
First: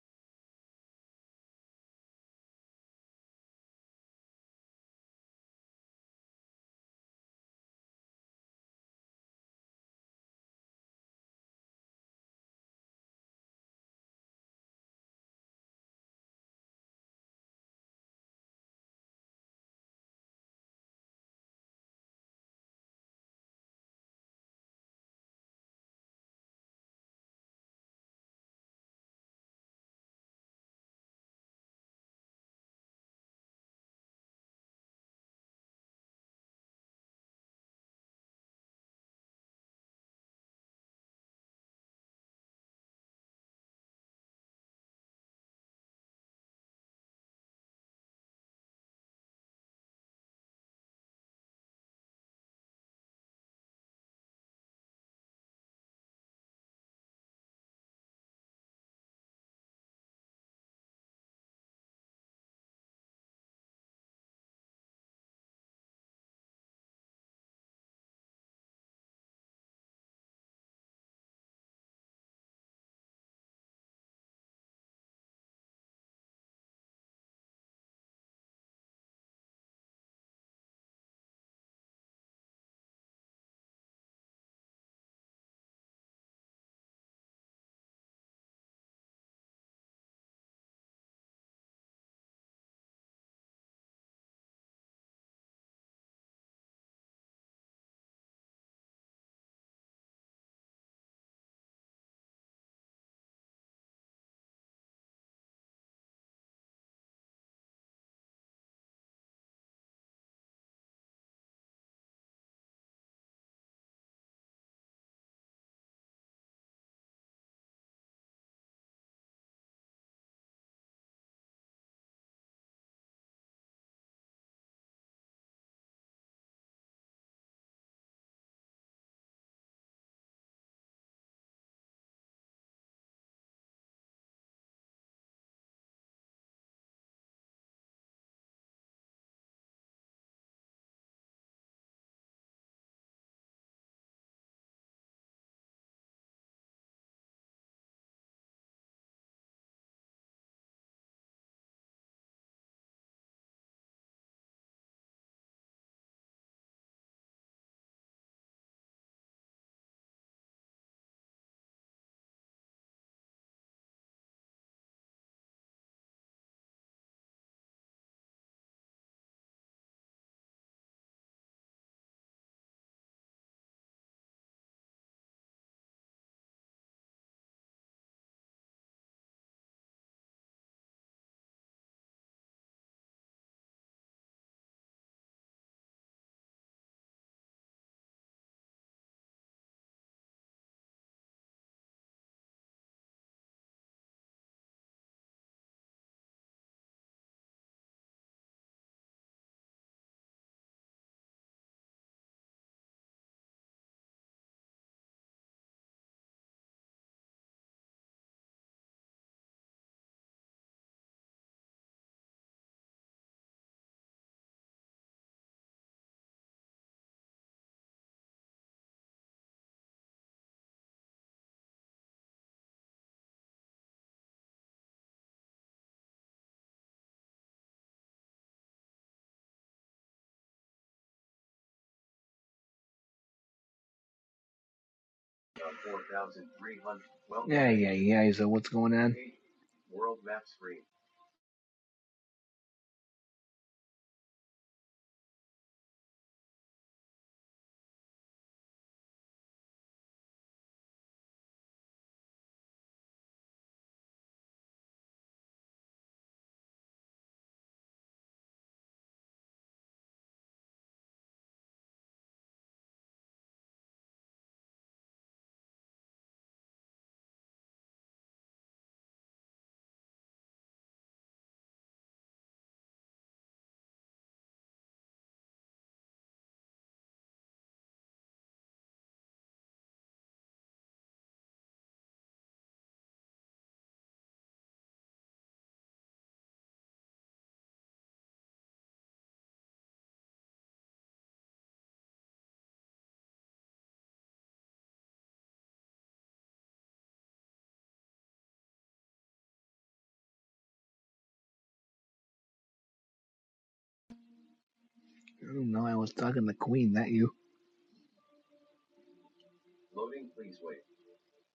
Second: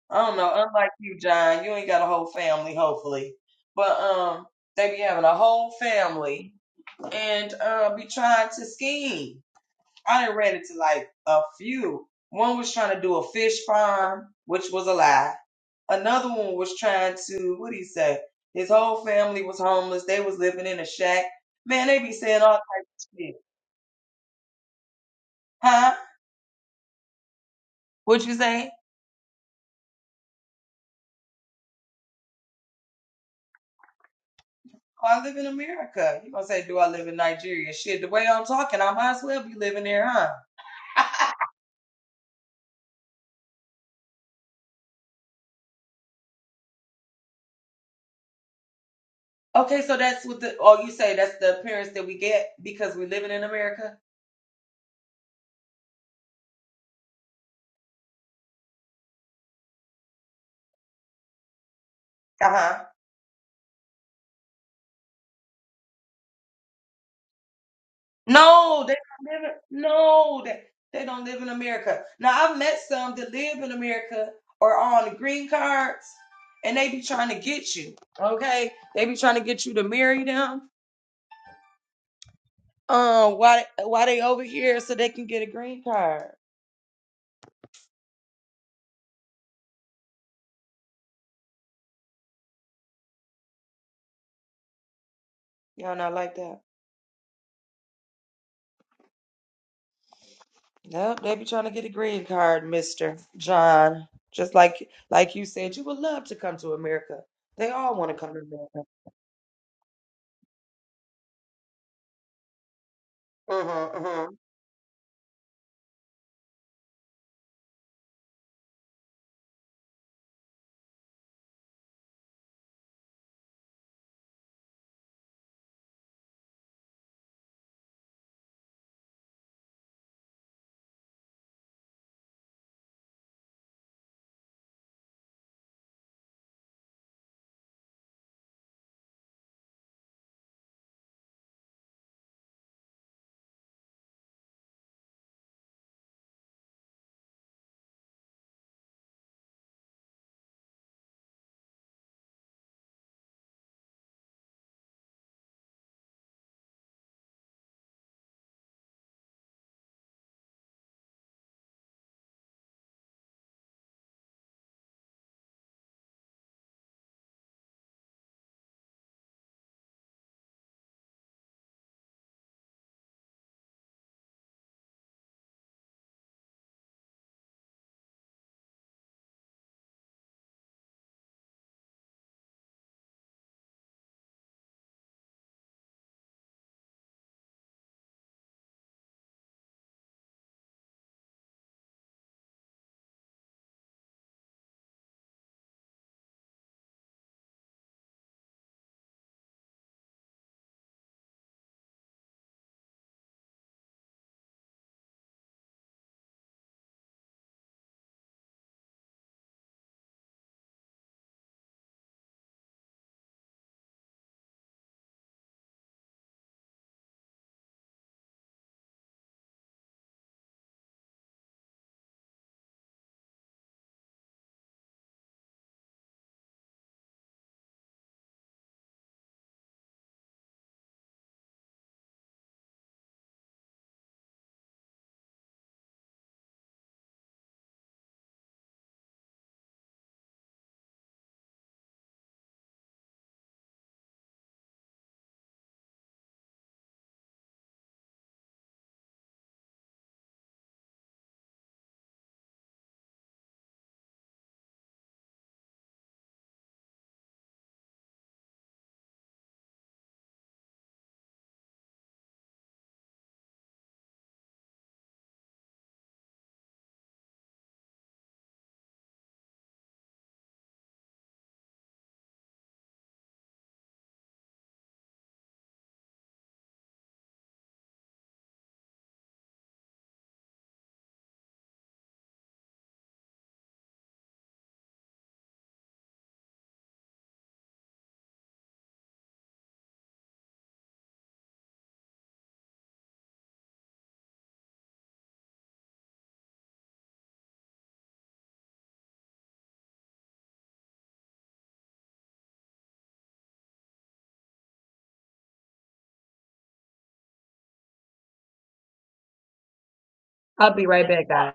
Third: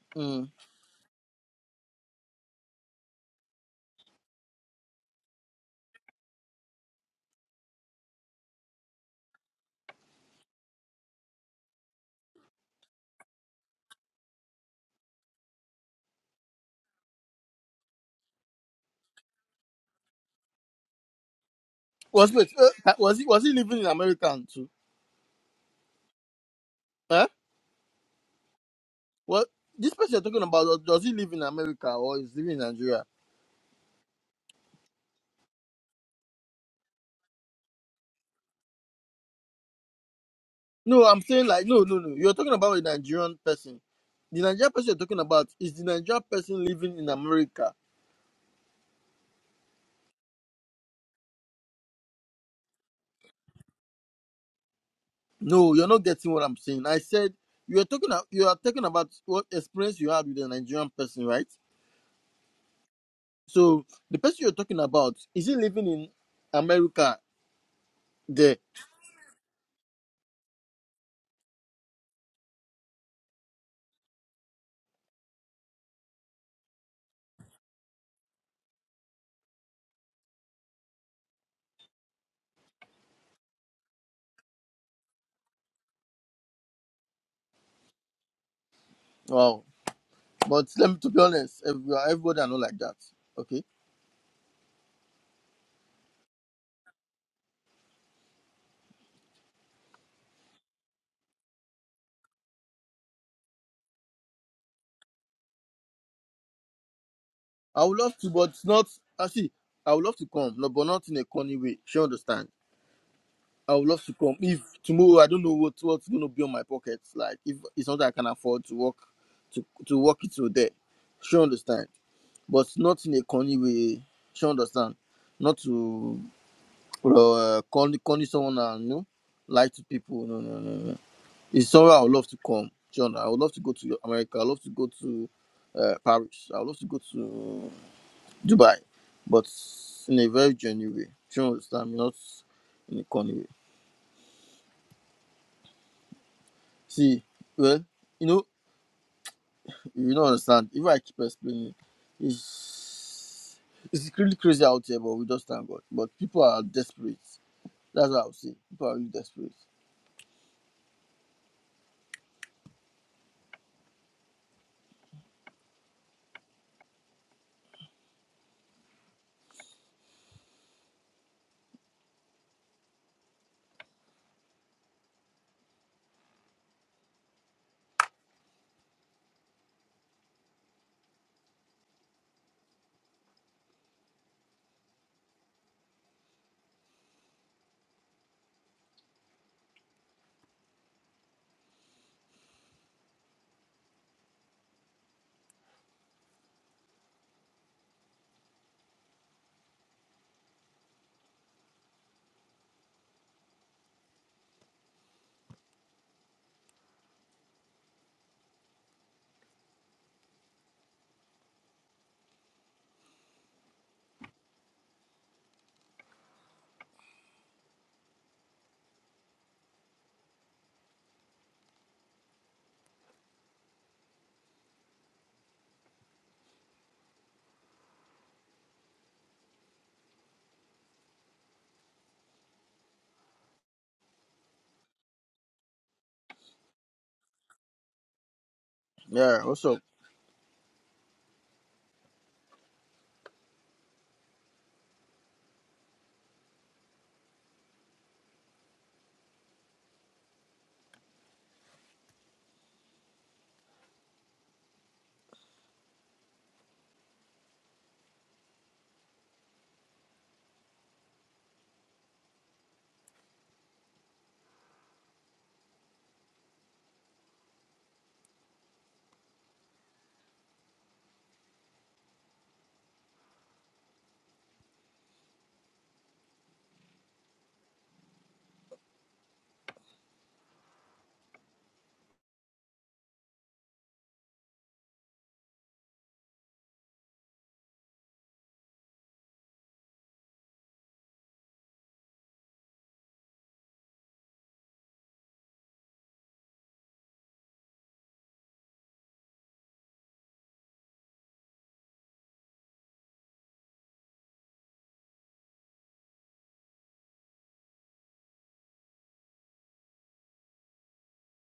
S2: I don't
S3: Mm.
S2: know. Unlike you, John, you ain't got a whole family, hopefully, but um, they be having a whole family and uh, be trying to scheme. I done read it to like a few. One was trying to do a fish farm, which was a lie. Another one was trying to, what do you say? His whole family was homeless. They was living in a shack. Man, they be
S3: Was
S2: saying
S3: wait
S2: all
S3: eh,
S2: types
S3: was
S2: of
S3: he
S2: shit.
S3: was he living in America too?
S2: Huh?
S3: Huh?
S2: What you say?
S3: Well, this person you're talking about, does he live in America or is living in Nigeria?
S2: Oh, I live in America. You gonna say, do I live in Nigeria? Shit, the way I'm talking, I might as well be living there, huh?
S3: No, I'm saying like no, no, no. You're talking about a Nigerian person. The Nigerian person you're talking about is the Nigerian person living in America.
S2: Okay, so that's what the, oh, you say that's the appearance that we get because we're living in America?
S3: No, you're not getting what I'm saying. I said you're talking. a- You are talking about what experience you had with a Nigerian person, right?
S2: Uh huh.
S3: So the person you're talking about is he living in America? There.
S2: No, they don't live in, no, that they, they don't live in America. Now I've met some that live in America or are on the green cards and they be trying to get you. Okay? They be trying to get you to marry them. Um, why why they over here so they can get a green card.
S3: Wow. But let me to be honest, every- everybody are not like that. Okay.
S2: Y'all not like that. Nope, they be trying to get a green card, Mr. John. Just like like you said, you would love to come to America. They
S3: I
S2: all
S3: would
S2: want
S3: love
S2: to
S3: to,
S2: come to
S3: but not. I see. I would love to come, no, but not in a corny way. She understand. I would
S2: America.
S3: love
S2: hmm
S3: to
S2: hmm
S3: come if tomorrow I don't know what what's gonna be on my pocket. Like if it's not that I can afford to work to to work it till there. She understand, but not in a corny way. She understand. Not to uh, corny corny someone and you know, lie to people. No, no, no, no. It's somewhere I would love to come. John, I would love to go to America. I would love to go to uh, Paris. I would love to go to Dubai, but in a very genuine way. Do you understand me? Not in a corny way. See, well, you know, you don't understand. If I keep explaining, it's it's really crazy out here, but we just thank God. But people are desperate. That's what I would say. People are really desperate.
S1: yeah yeah yeah so what's going on
S3: Yeah, what's up?
S1: i don't know i was talking to queen that you
S2: I'll be right back, guys.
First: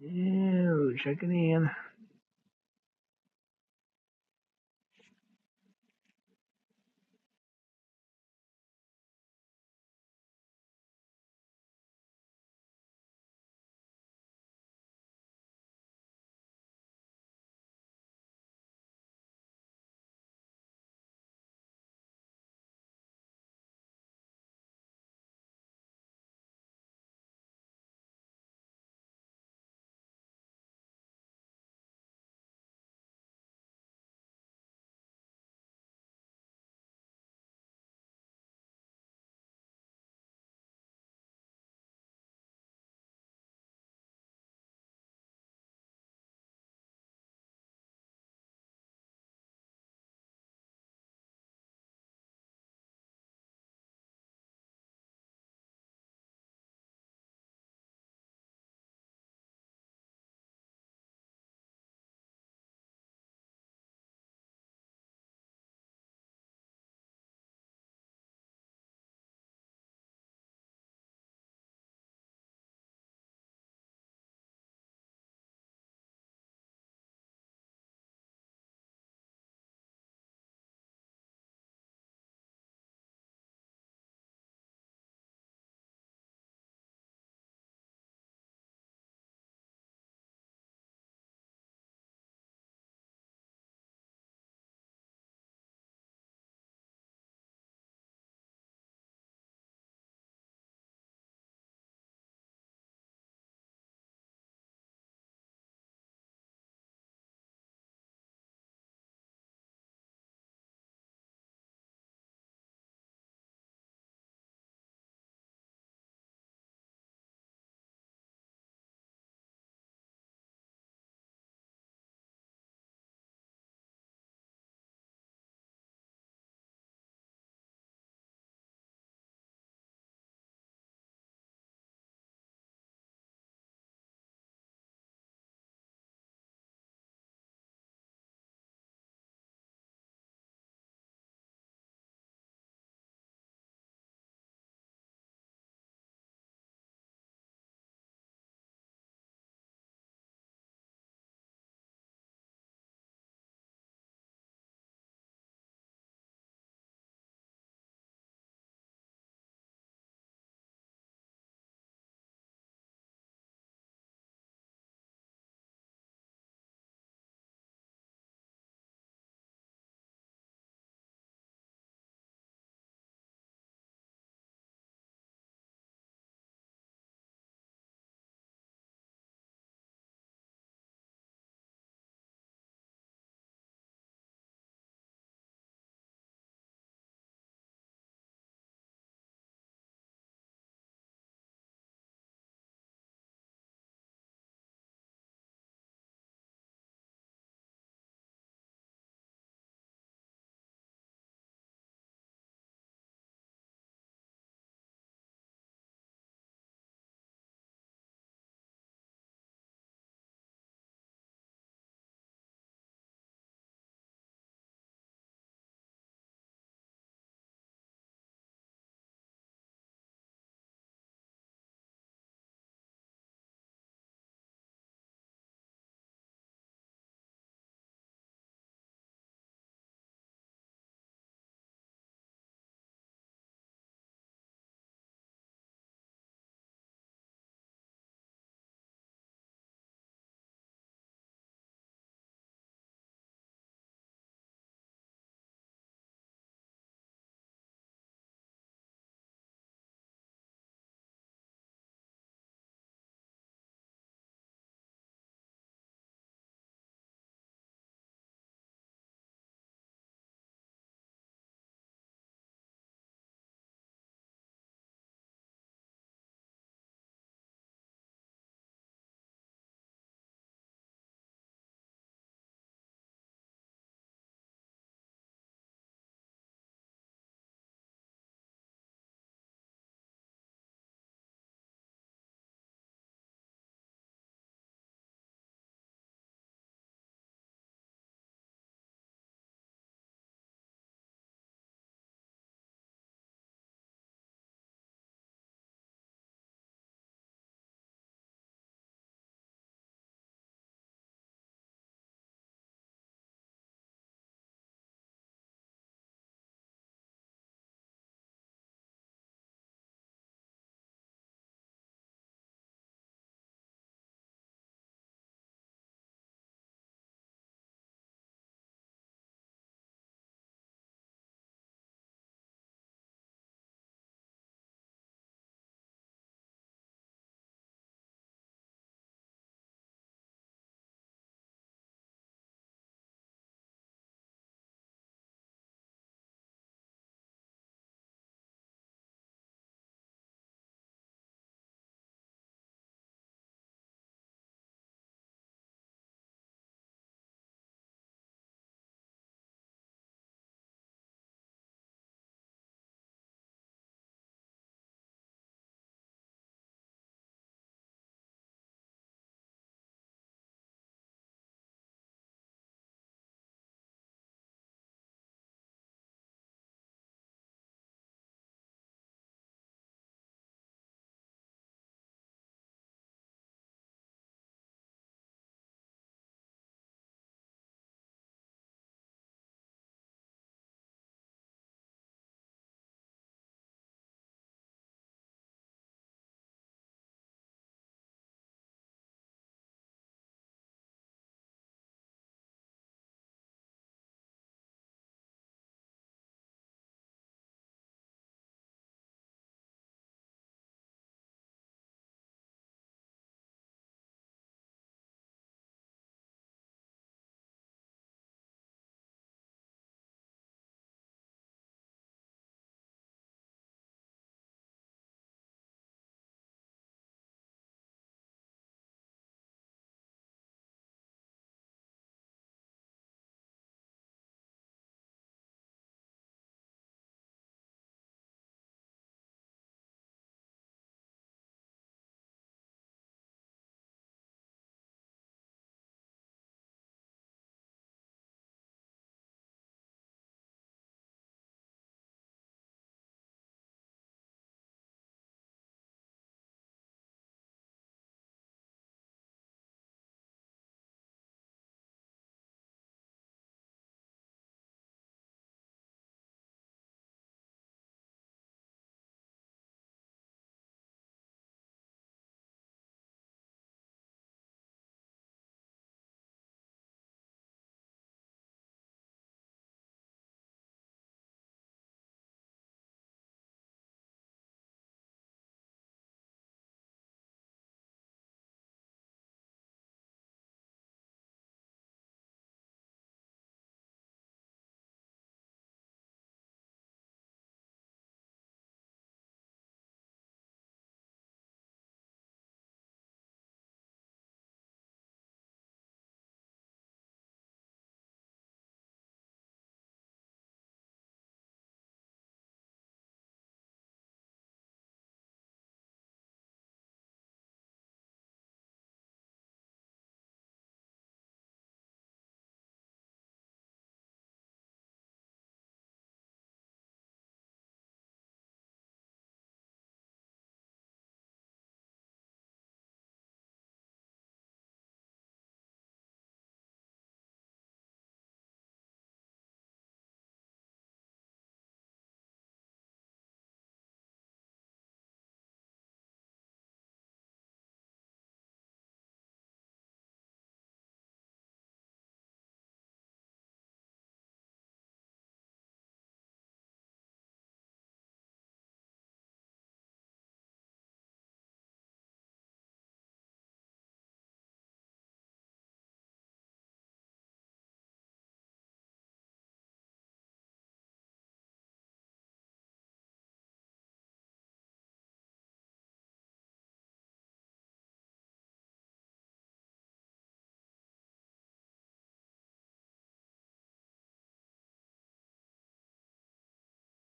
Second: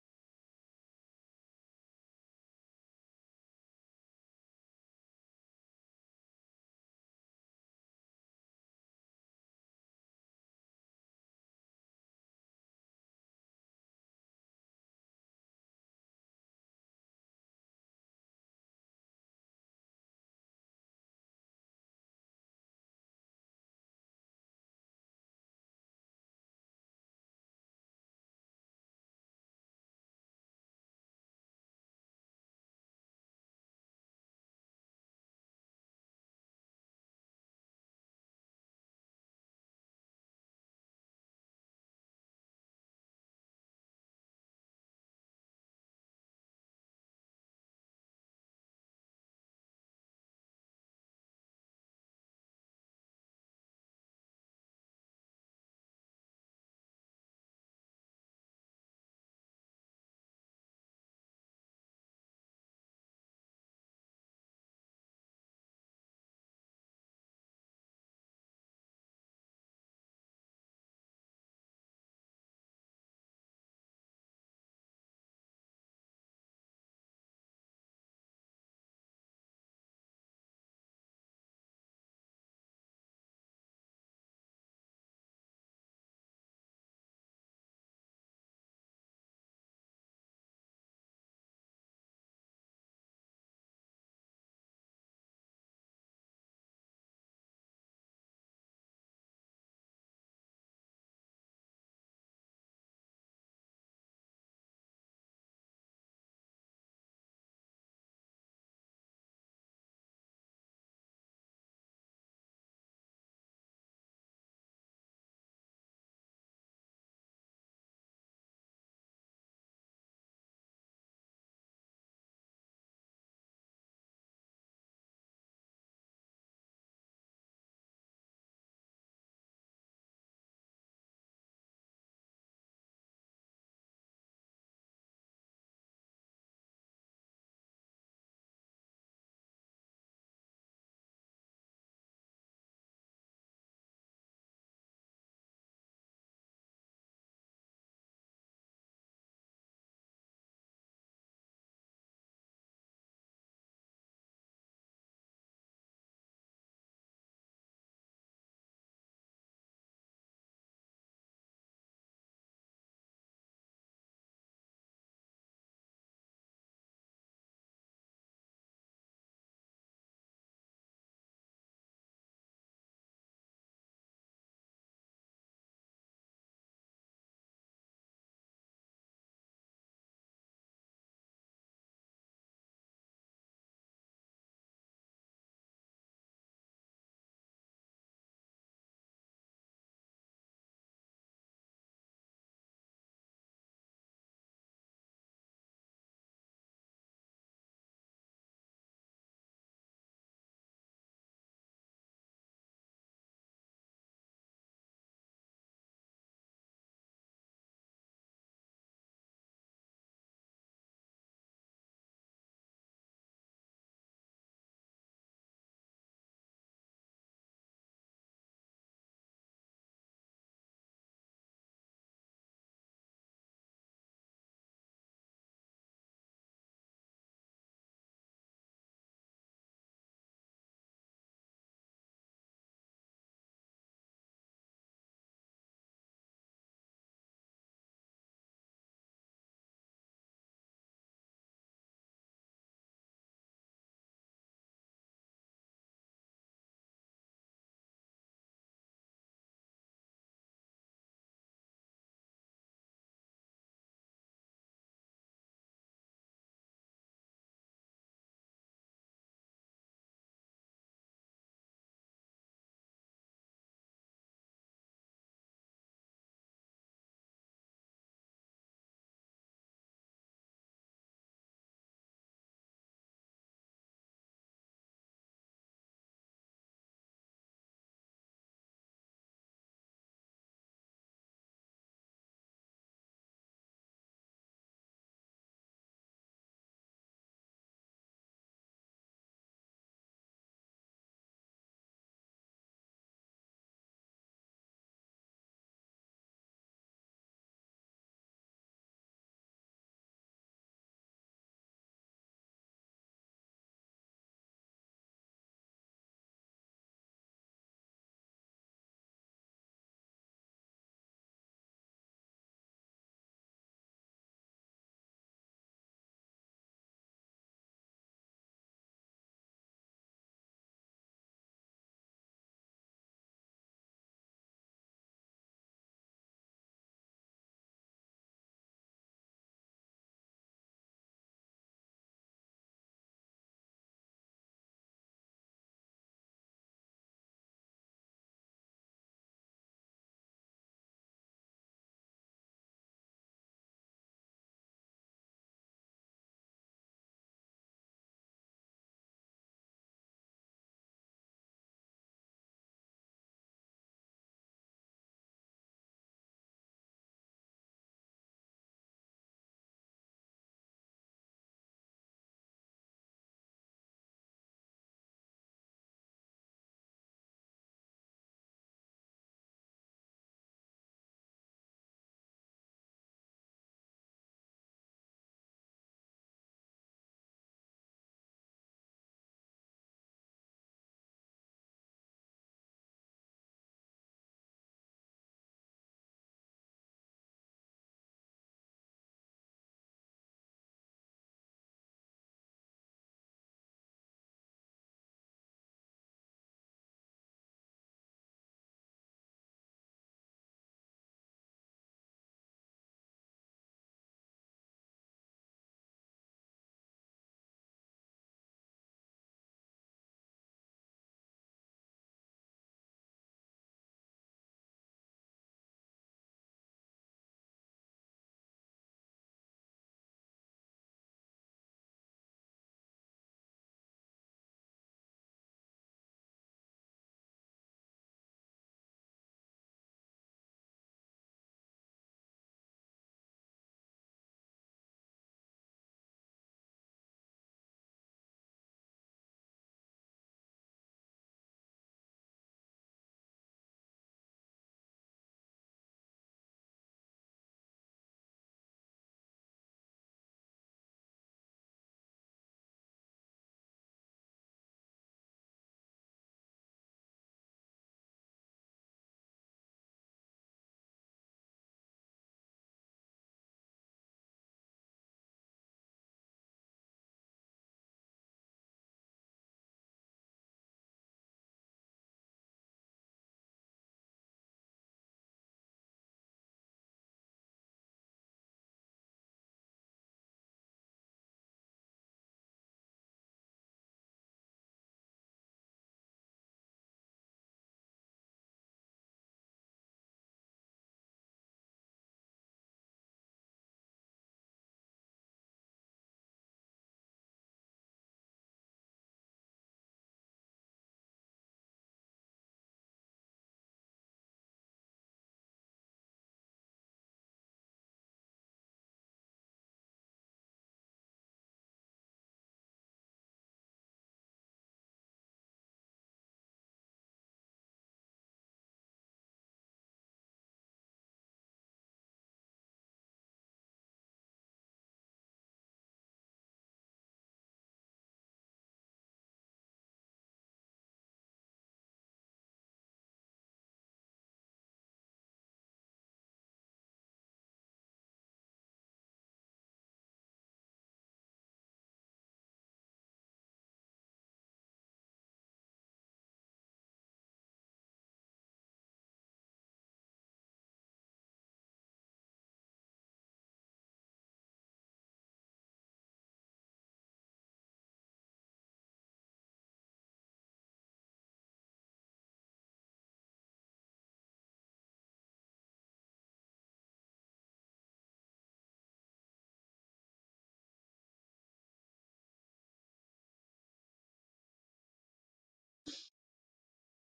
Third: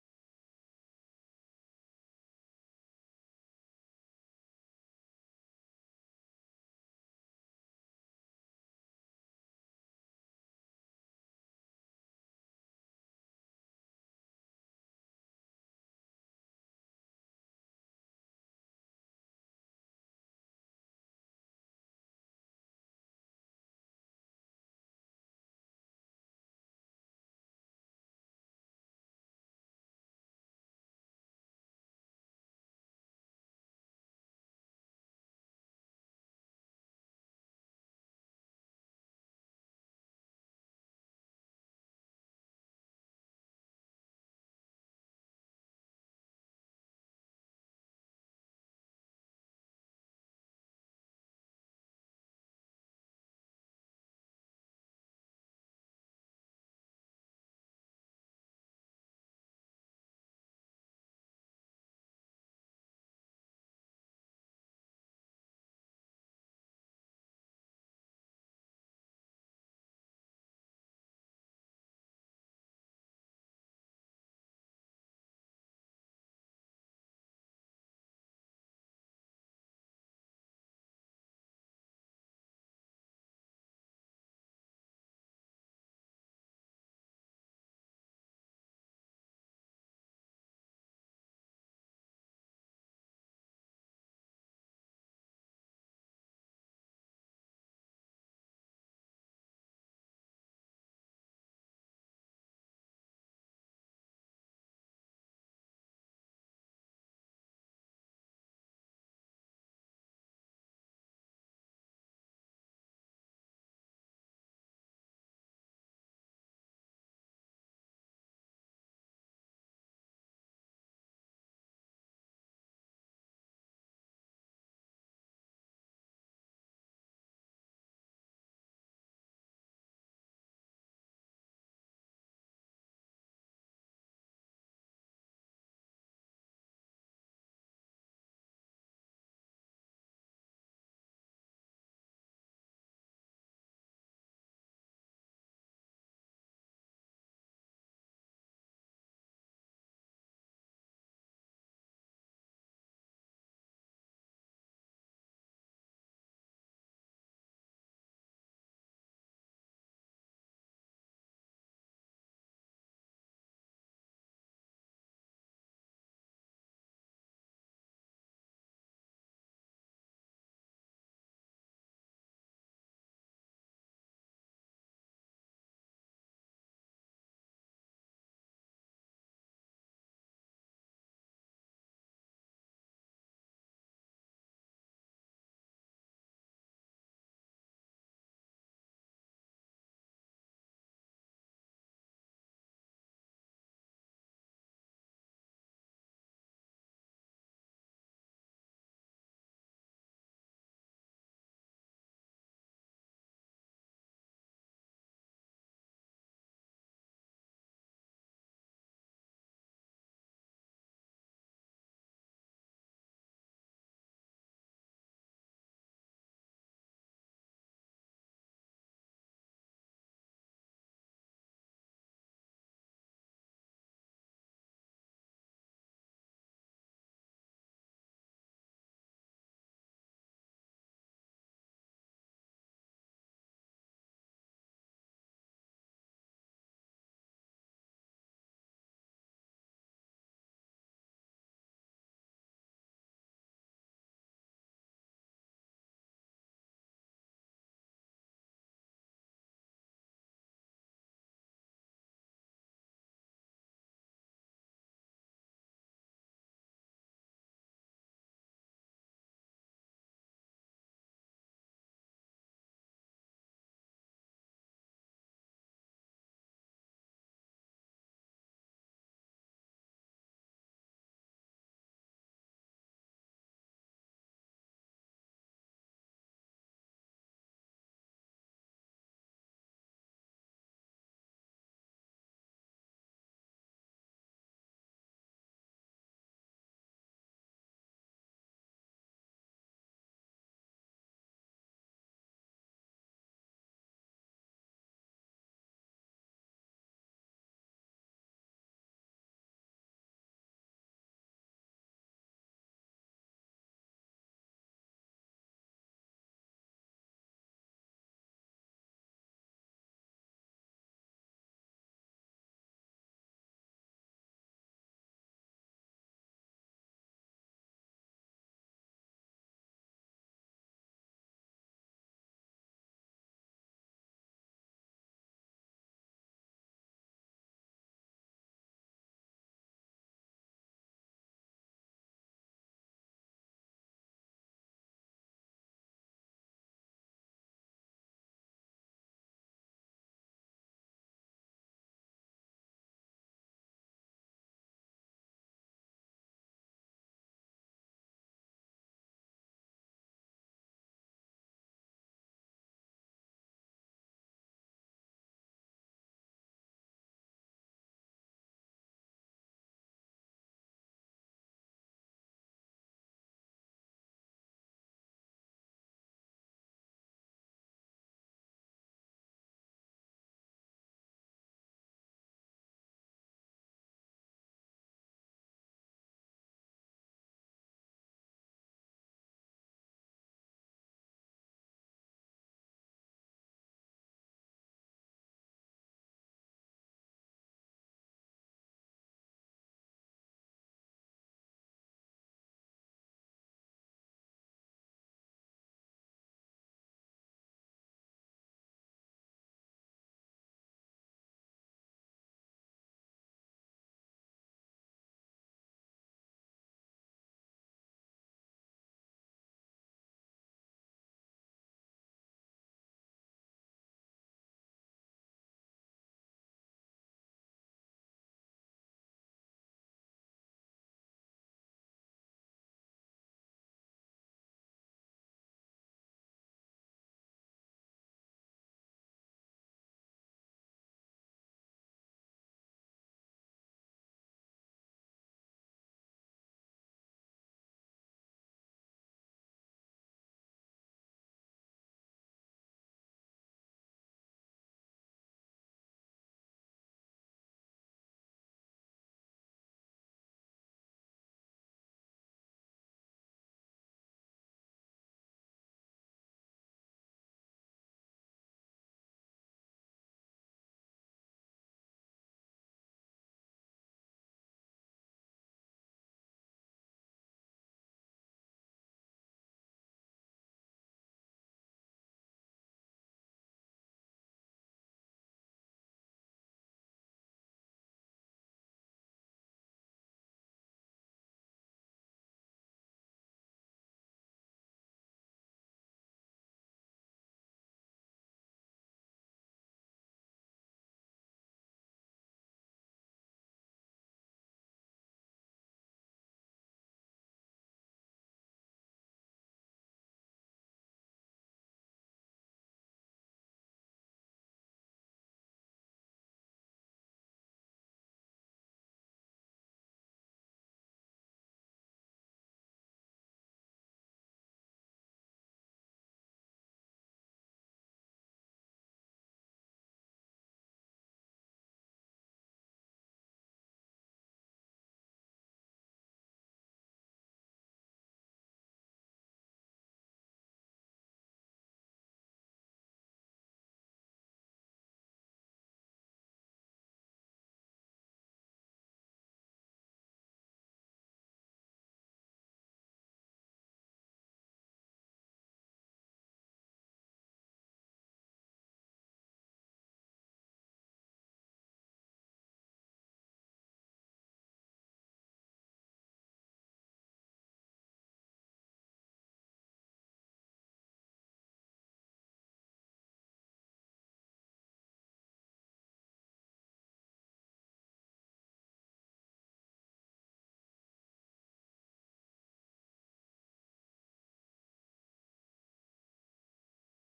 S1: yeah checking in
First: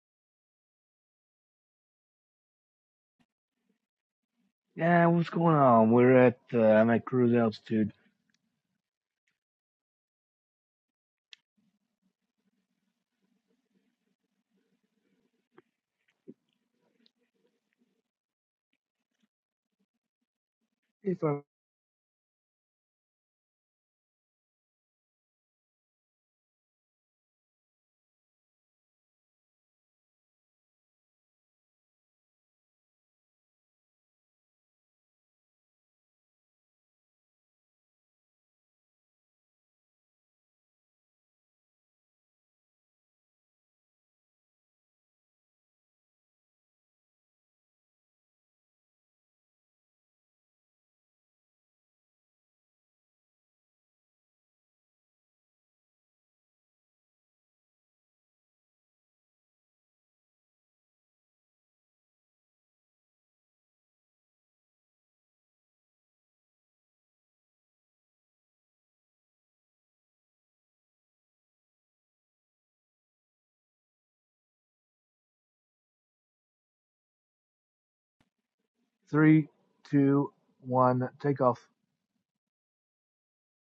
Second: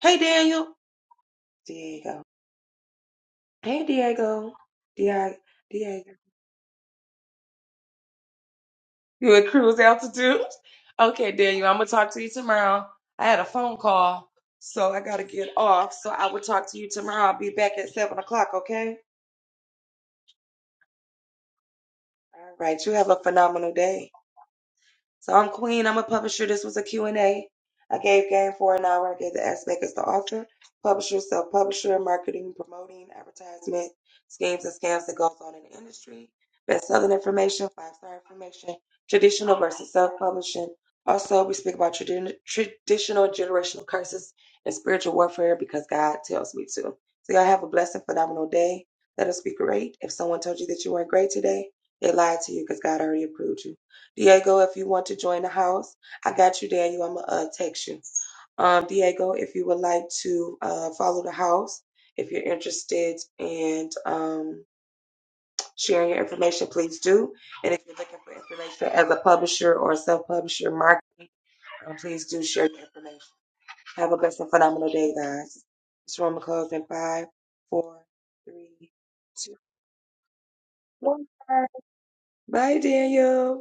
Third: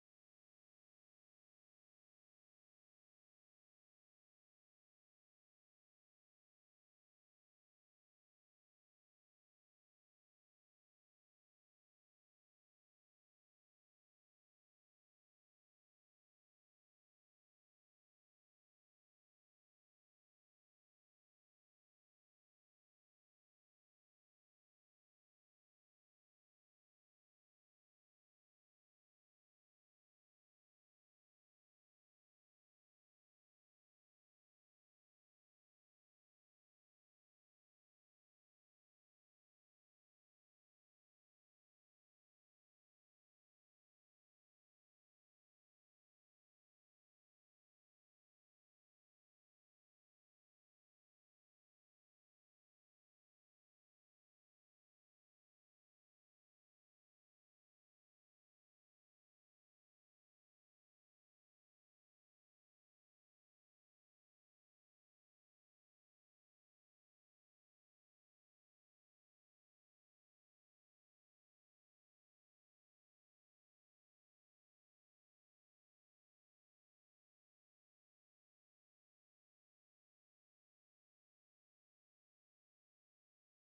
S2: Hey Daniel. There you go. Hey, Diego.
S1: yeah what's
S2: Diego.
S1: going on
S2: Diego.
S1: we're at uh, i'm at cruise altitude
S2: You at cruise altitude? Okay, Daniel, I'm going to talk to you tomorrow. I had a phone call, so I got to get off. So I will talk to you tomorrow. I'll be back at 7 o'clock, okay?
S1: if i
S2: All right. You have a phenomenal day. So I'm Queen. I'm a publisher. This was a Q&A. I gave game for an hour. I gave the aspect as the author, publisher, self-publisher, marketing, promoting, advertisement, schemes and scams that goes on in the industry, best-selling information, five-star information, traditional versus self-publishing. Also, we speak about tradi- traditional generational curses and spiritual warfare because God tells me to. So y'all have a blessed and phenomenal day. Let us be great. If someone told you that you weren't great today, they lied to you because God already approved you. Diego, if you want to join the house, I got you, Daniel. I'm gonna uh, text you. Um, Diego, if you would like to uh, follow the house, if you're interested in um, sharing your information, please do. And if you're looking for information as a publisher or a self-publisher marketing, um, please do share your information. Have a blessed and phenomenal day, guys. This room will close in five, four, three,
S1: three
S2: two,
S1: two one
S2: one.
S1: take off
S2: Bye, Daniel.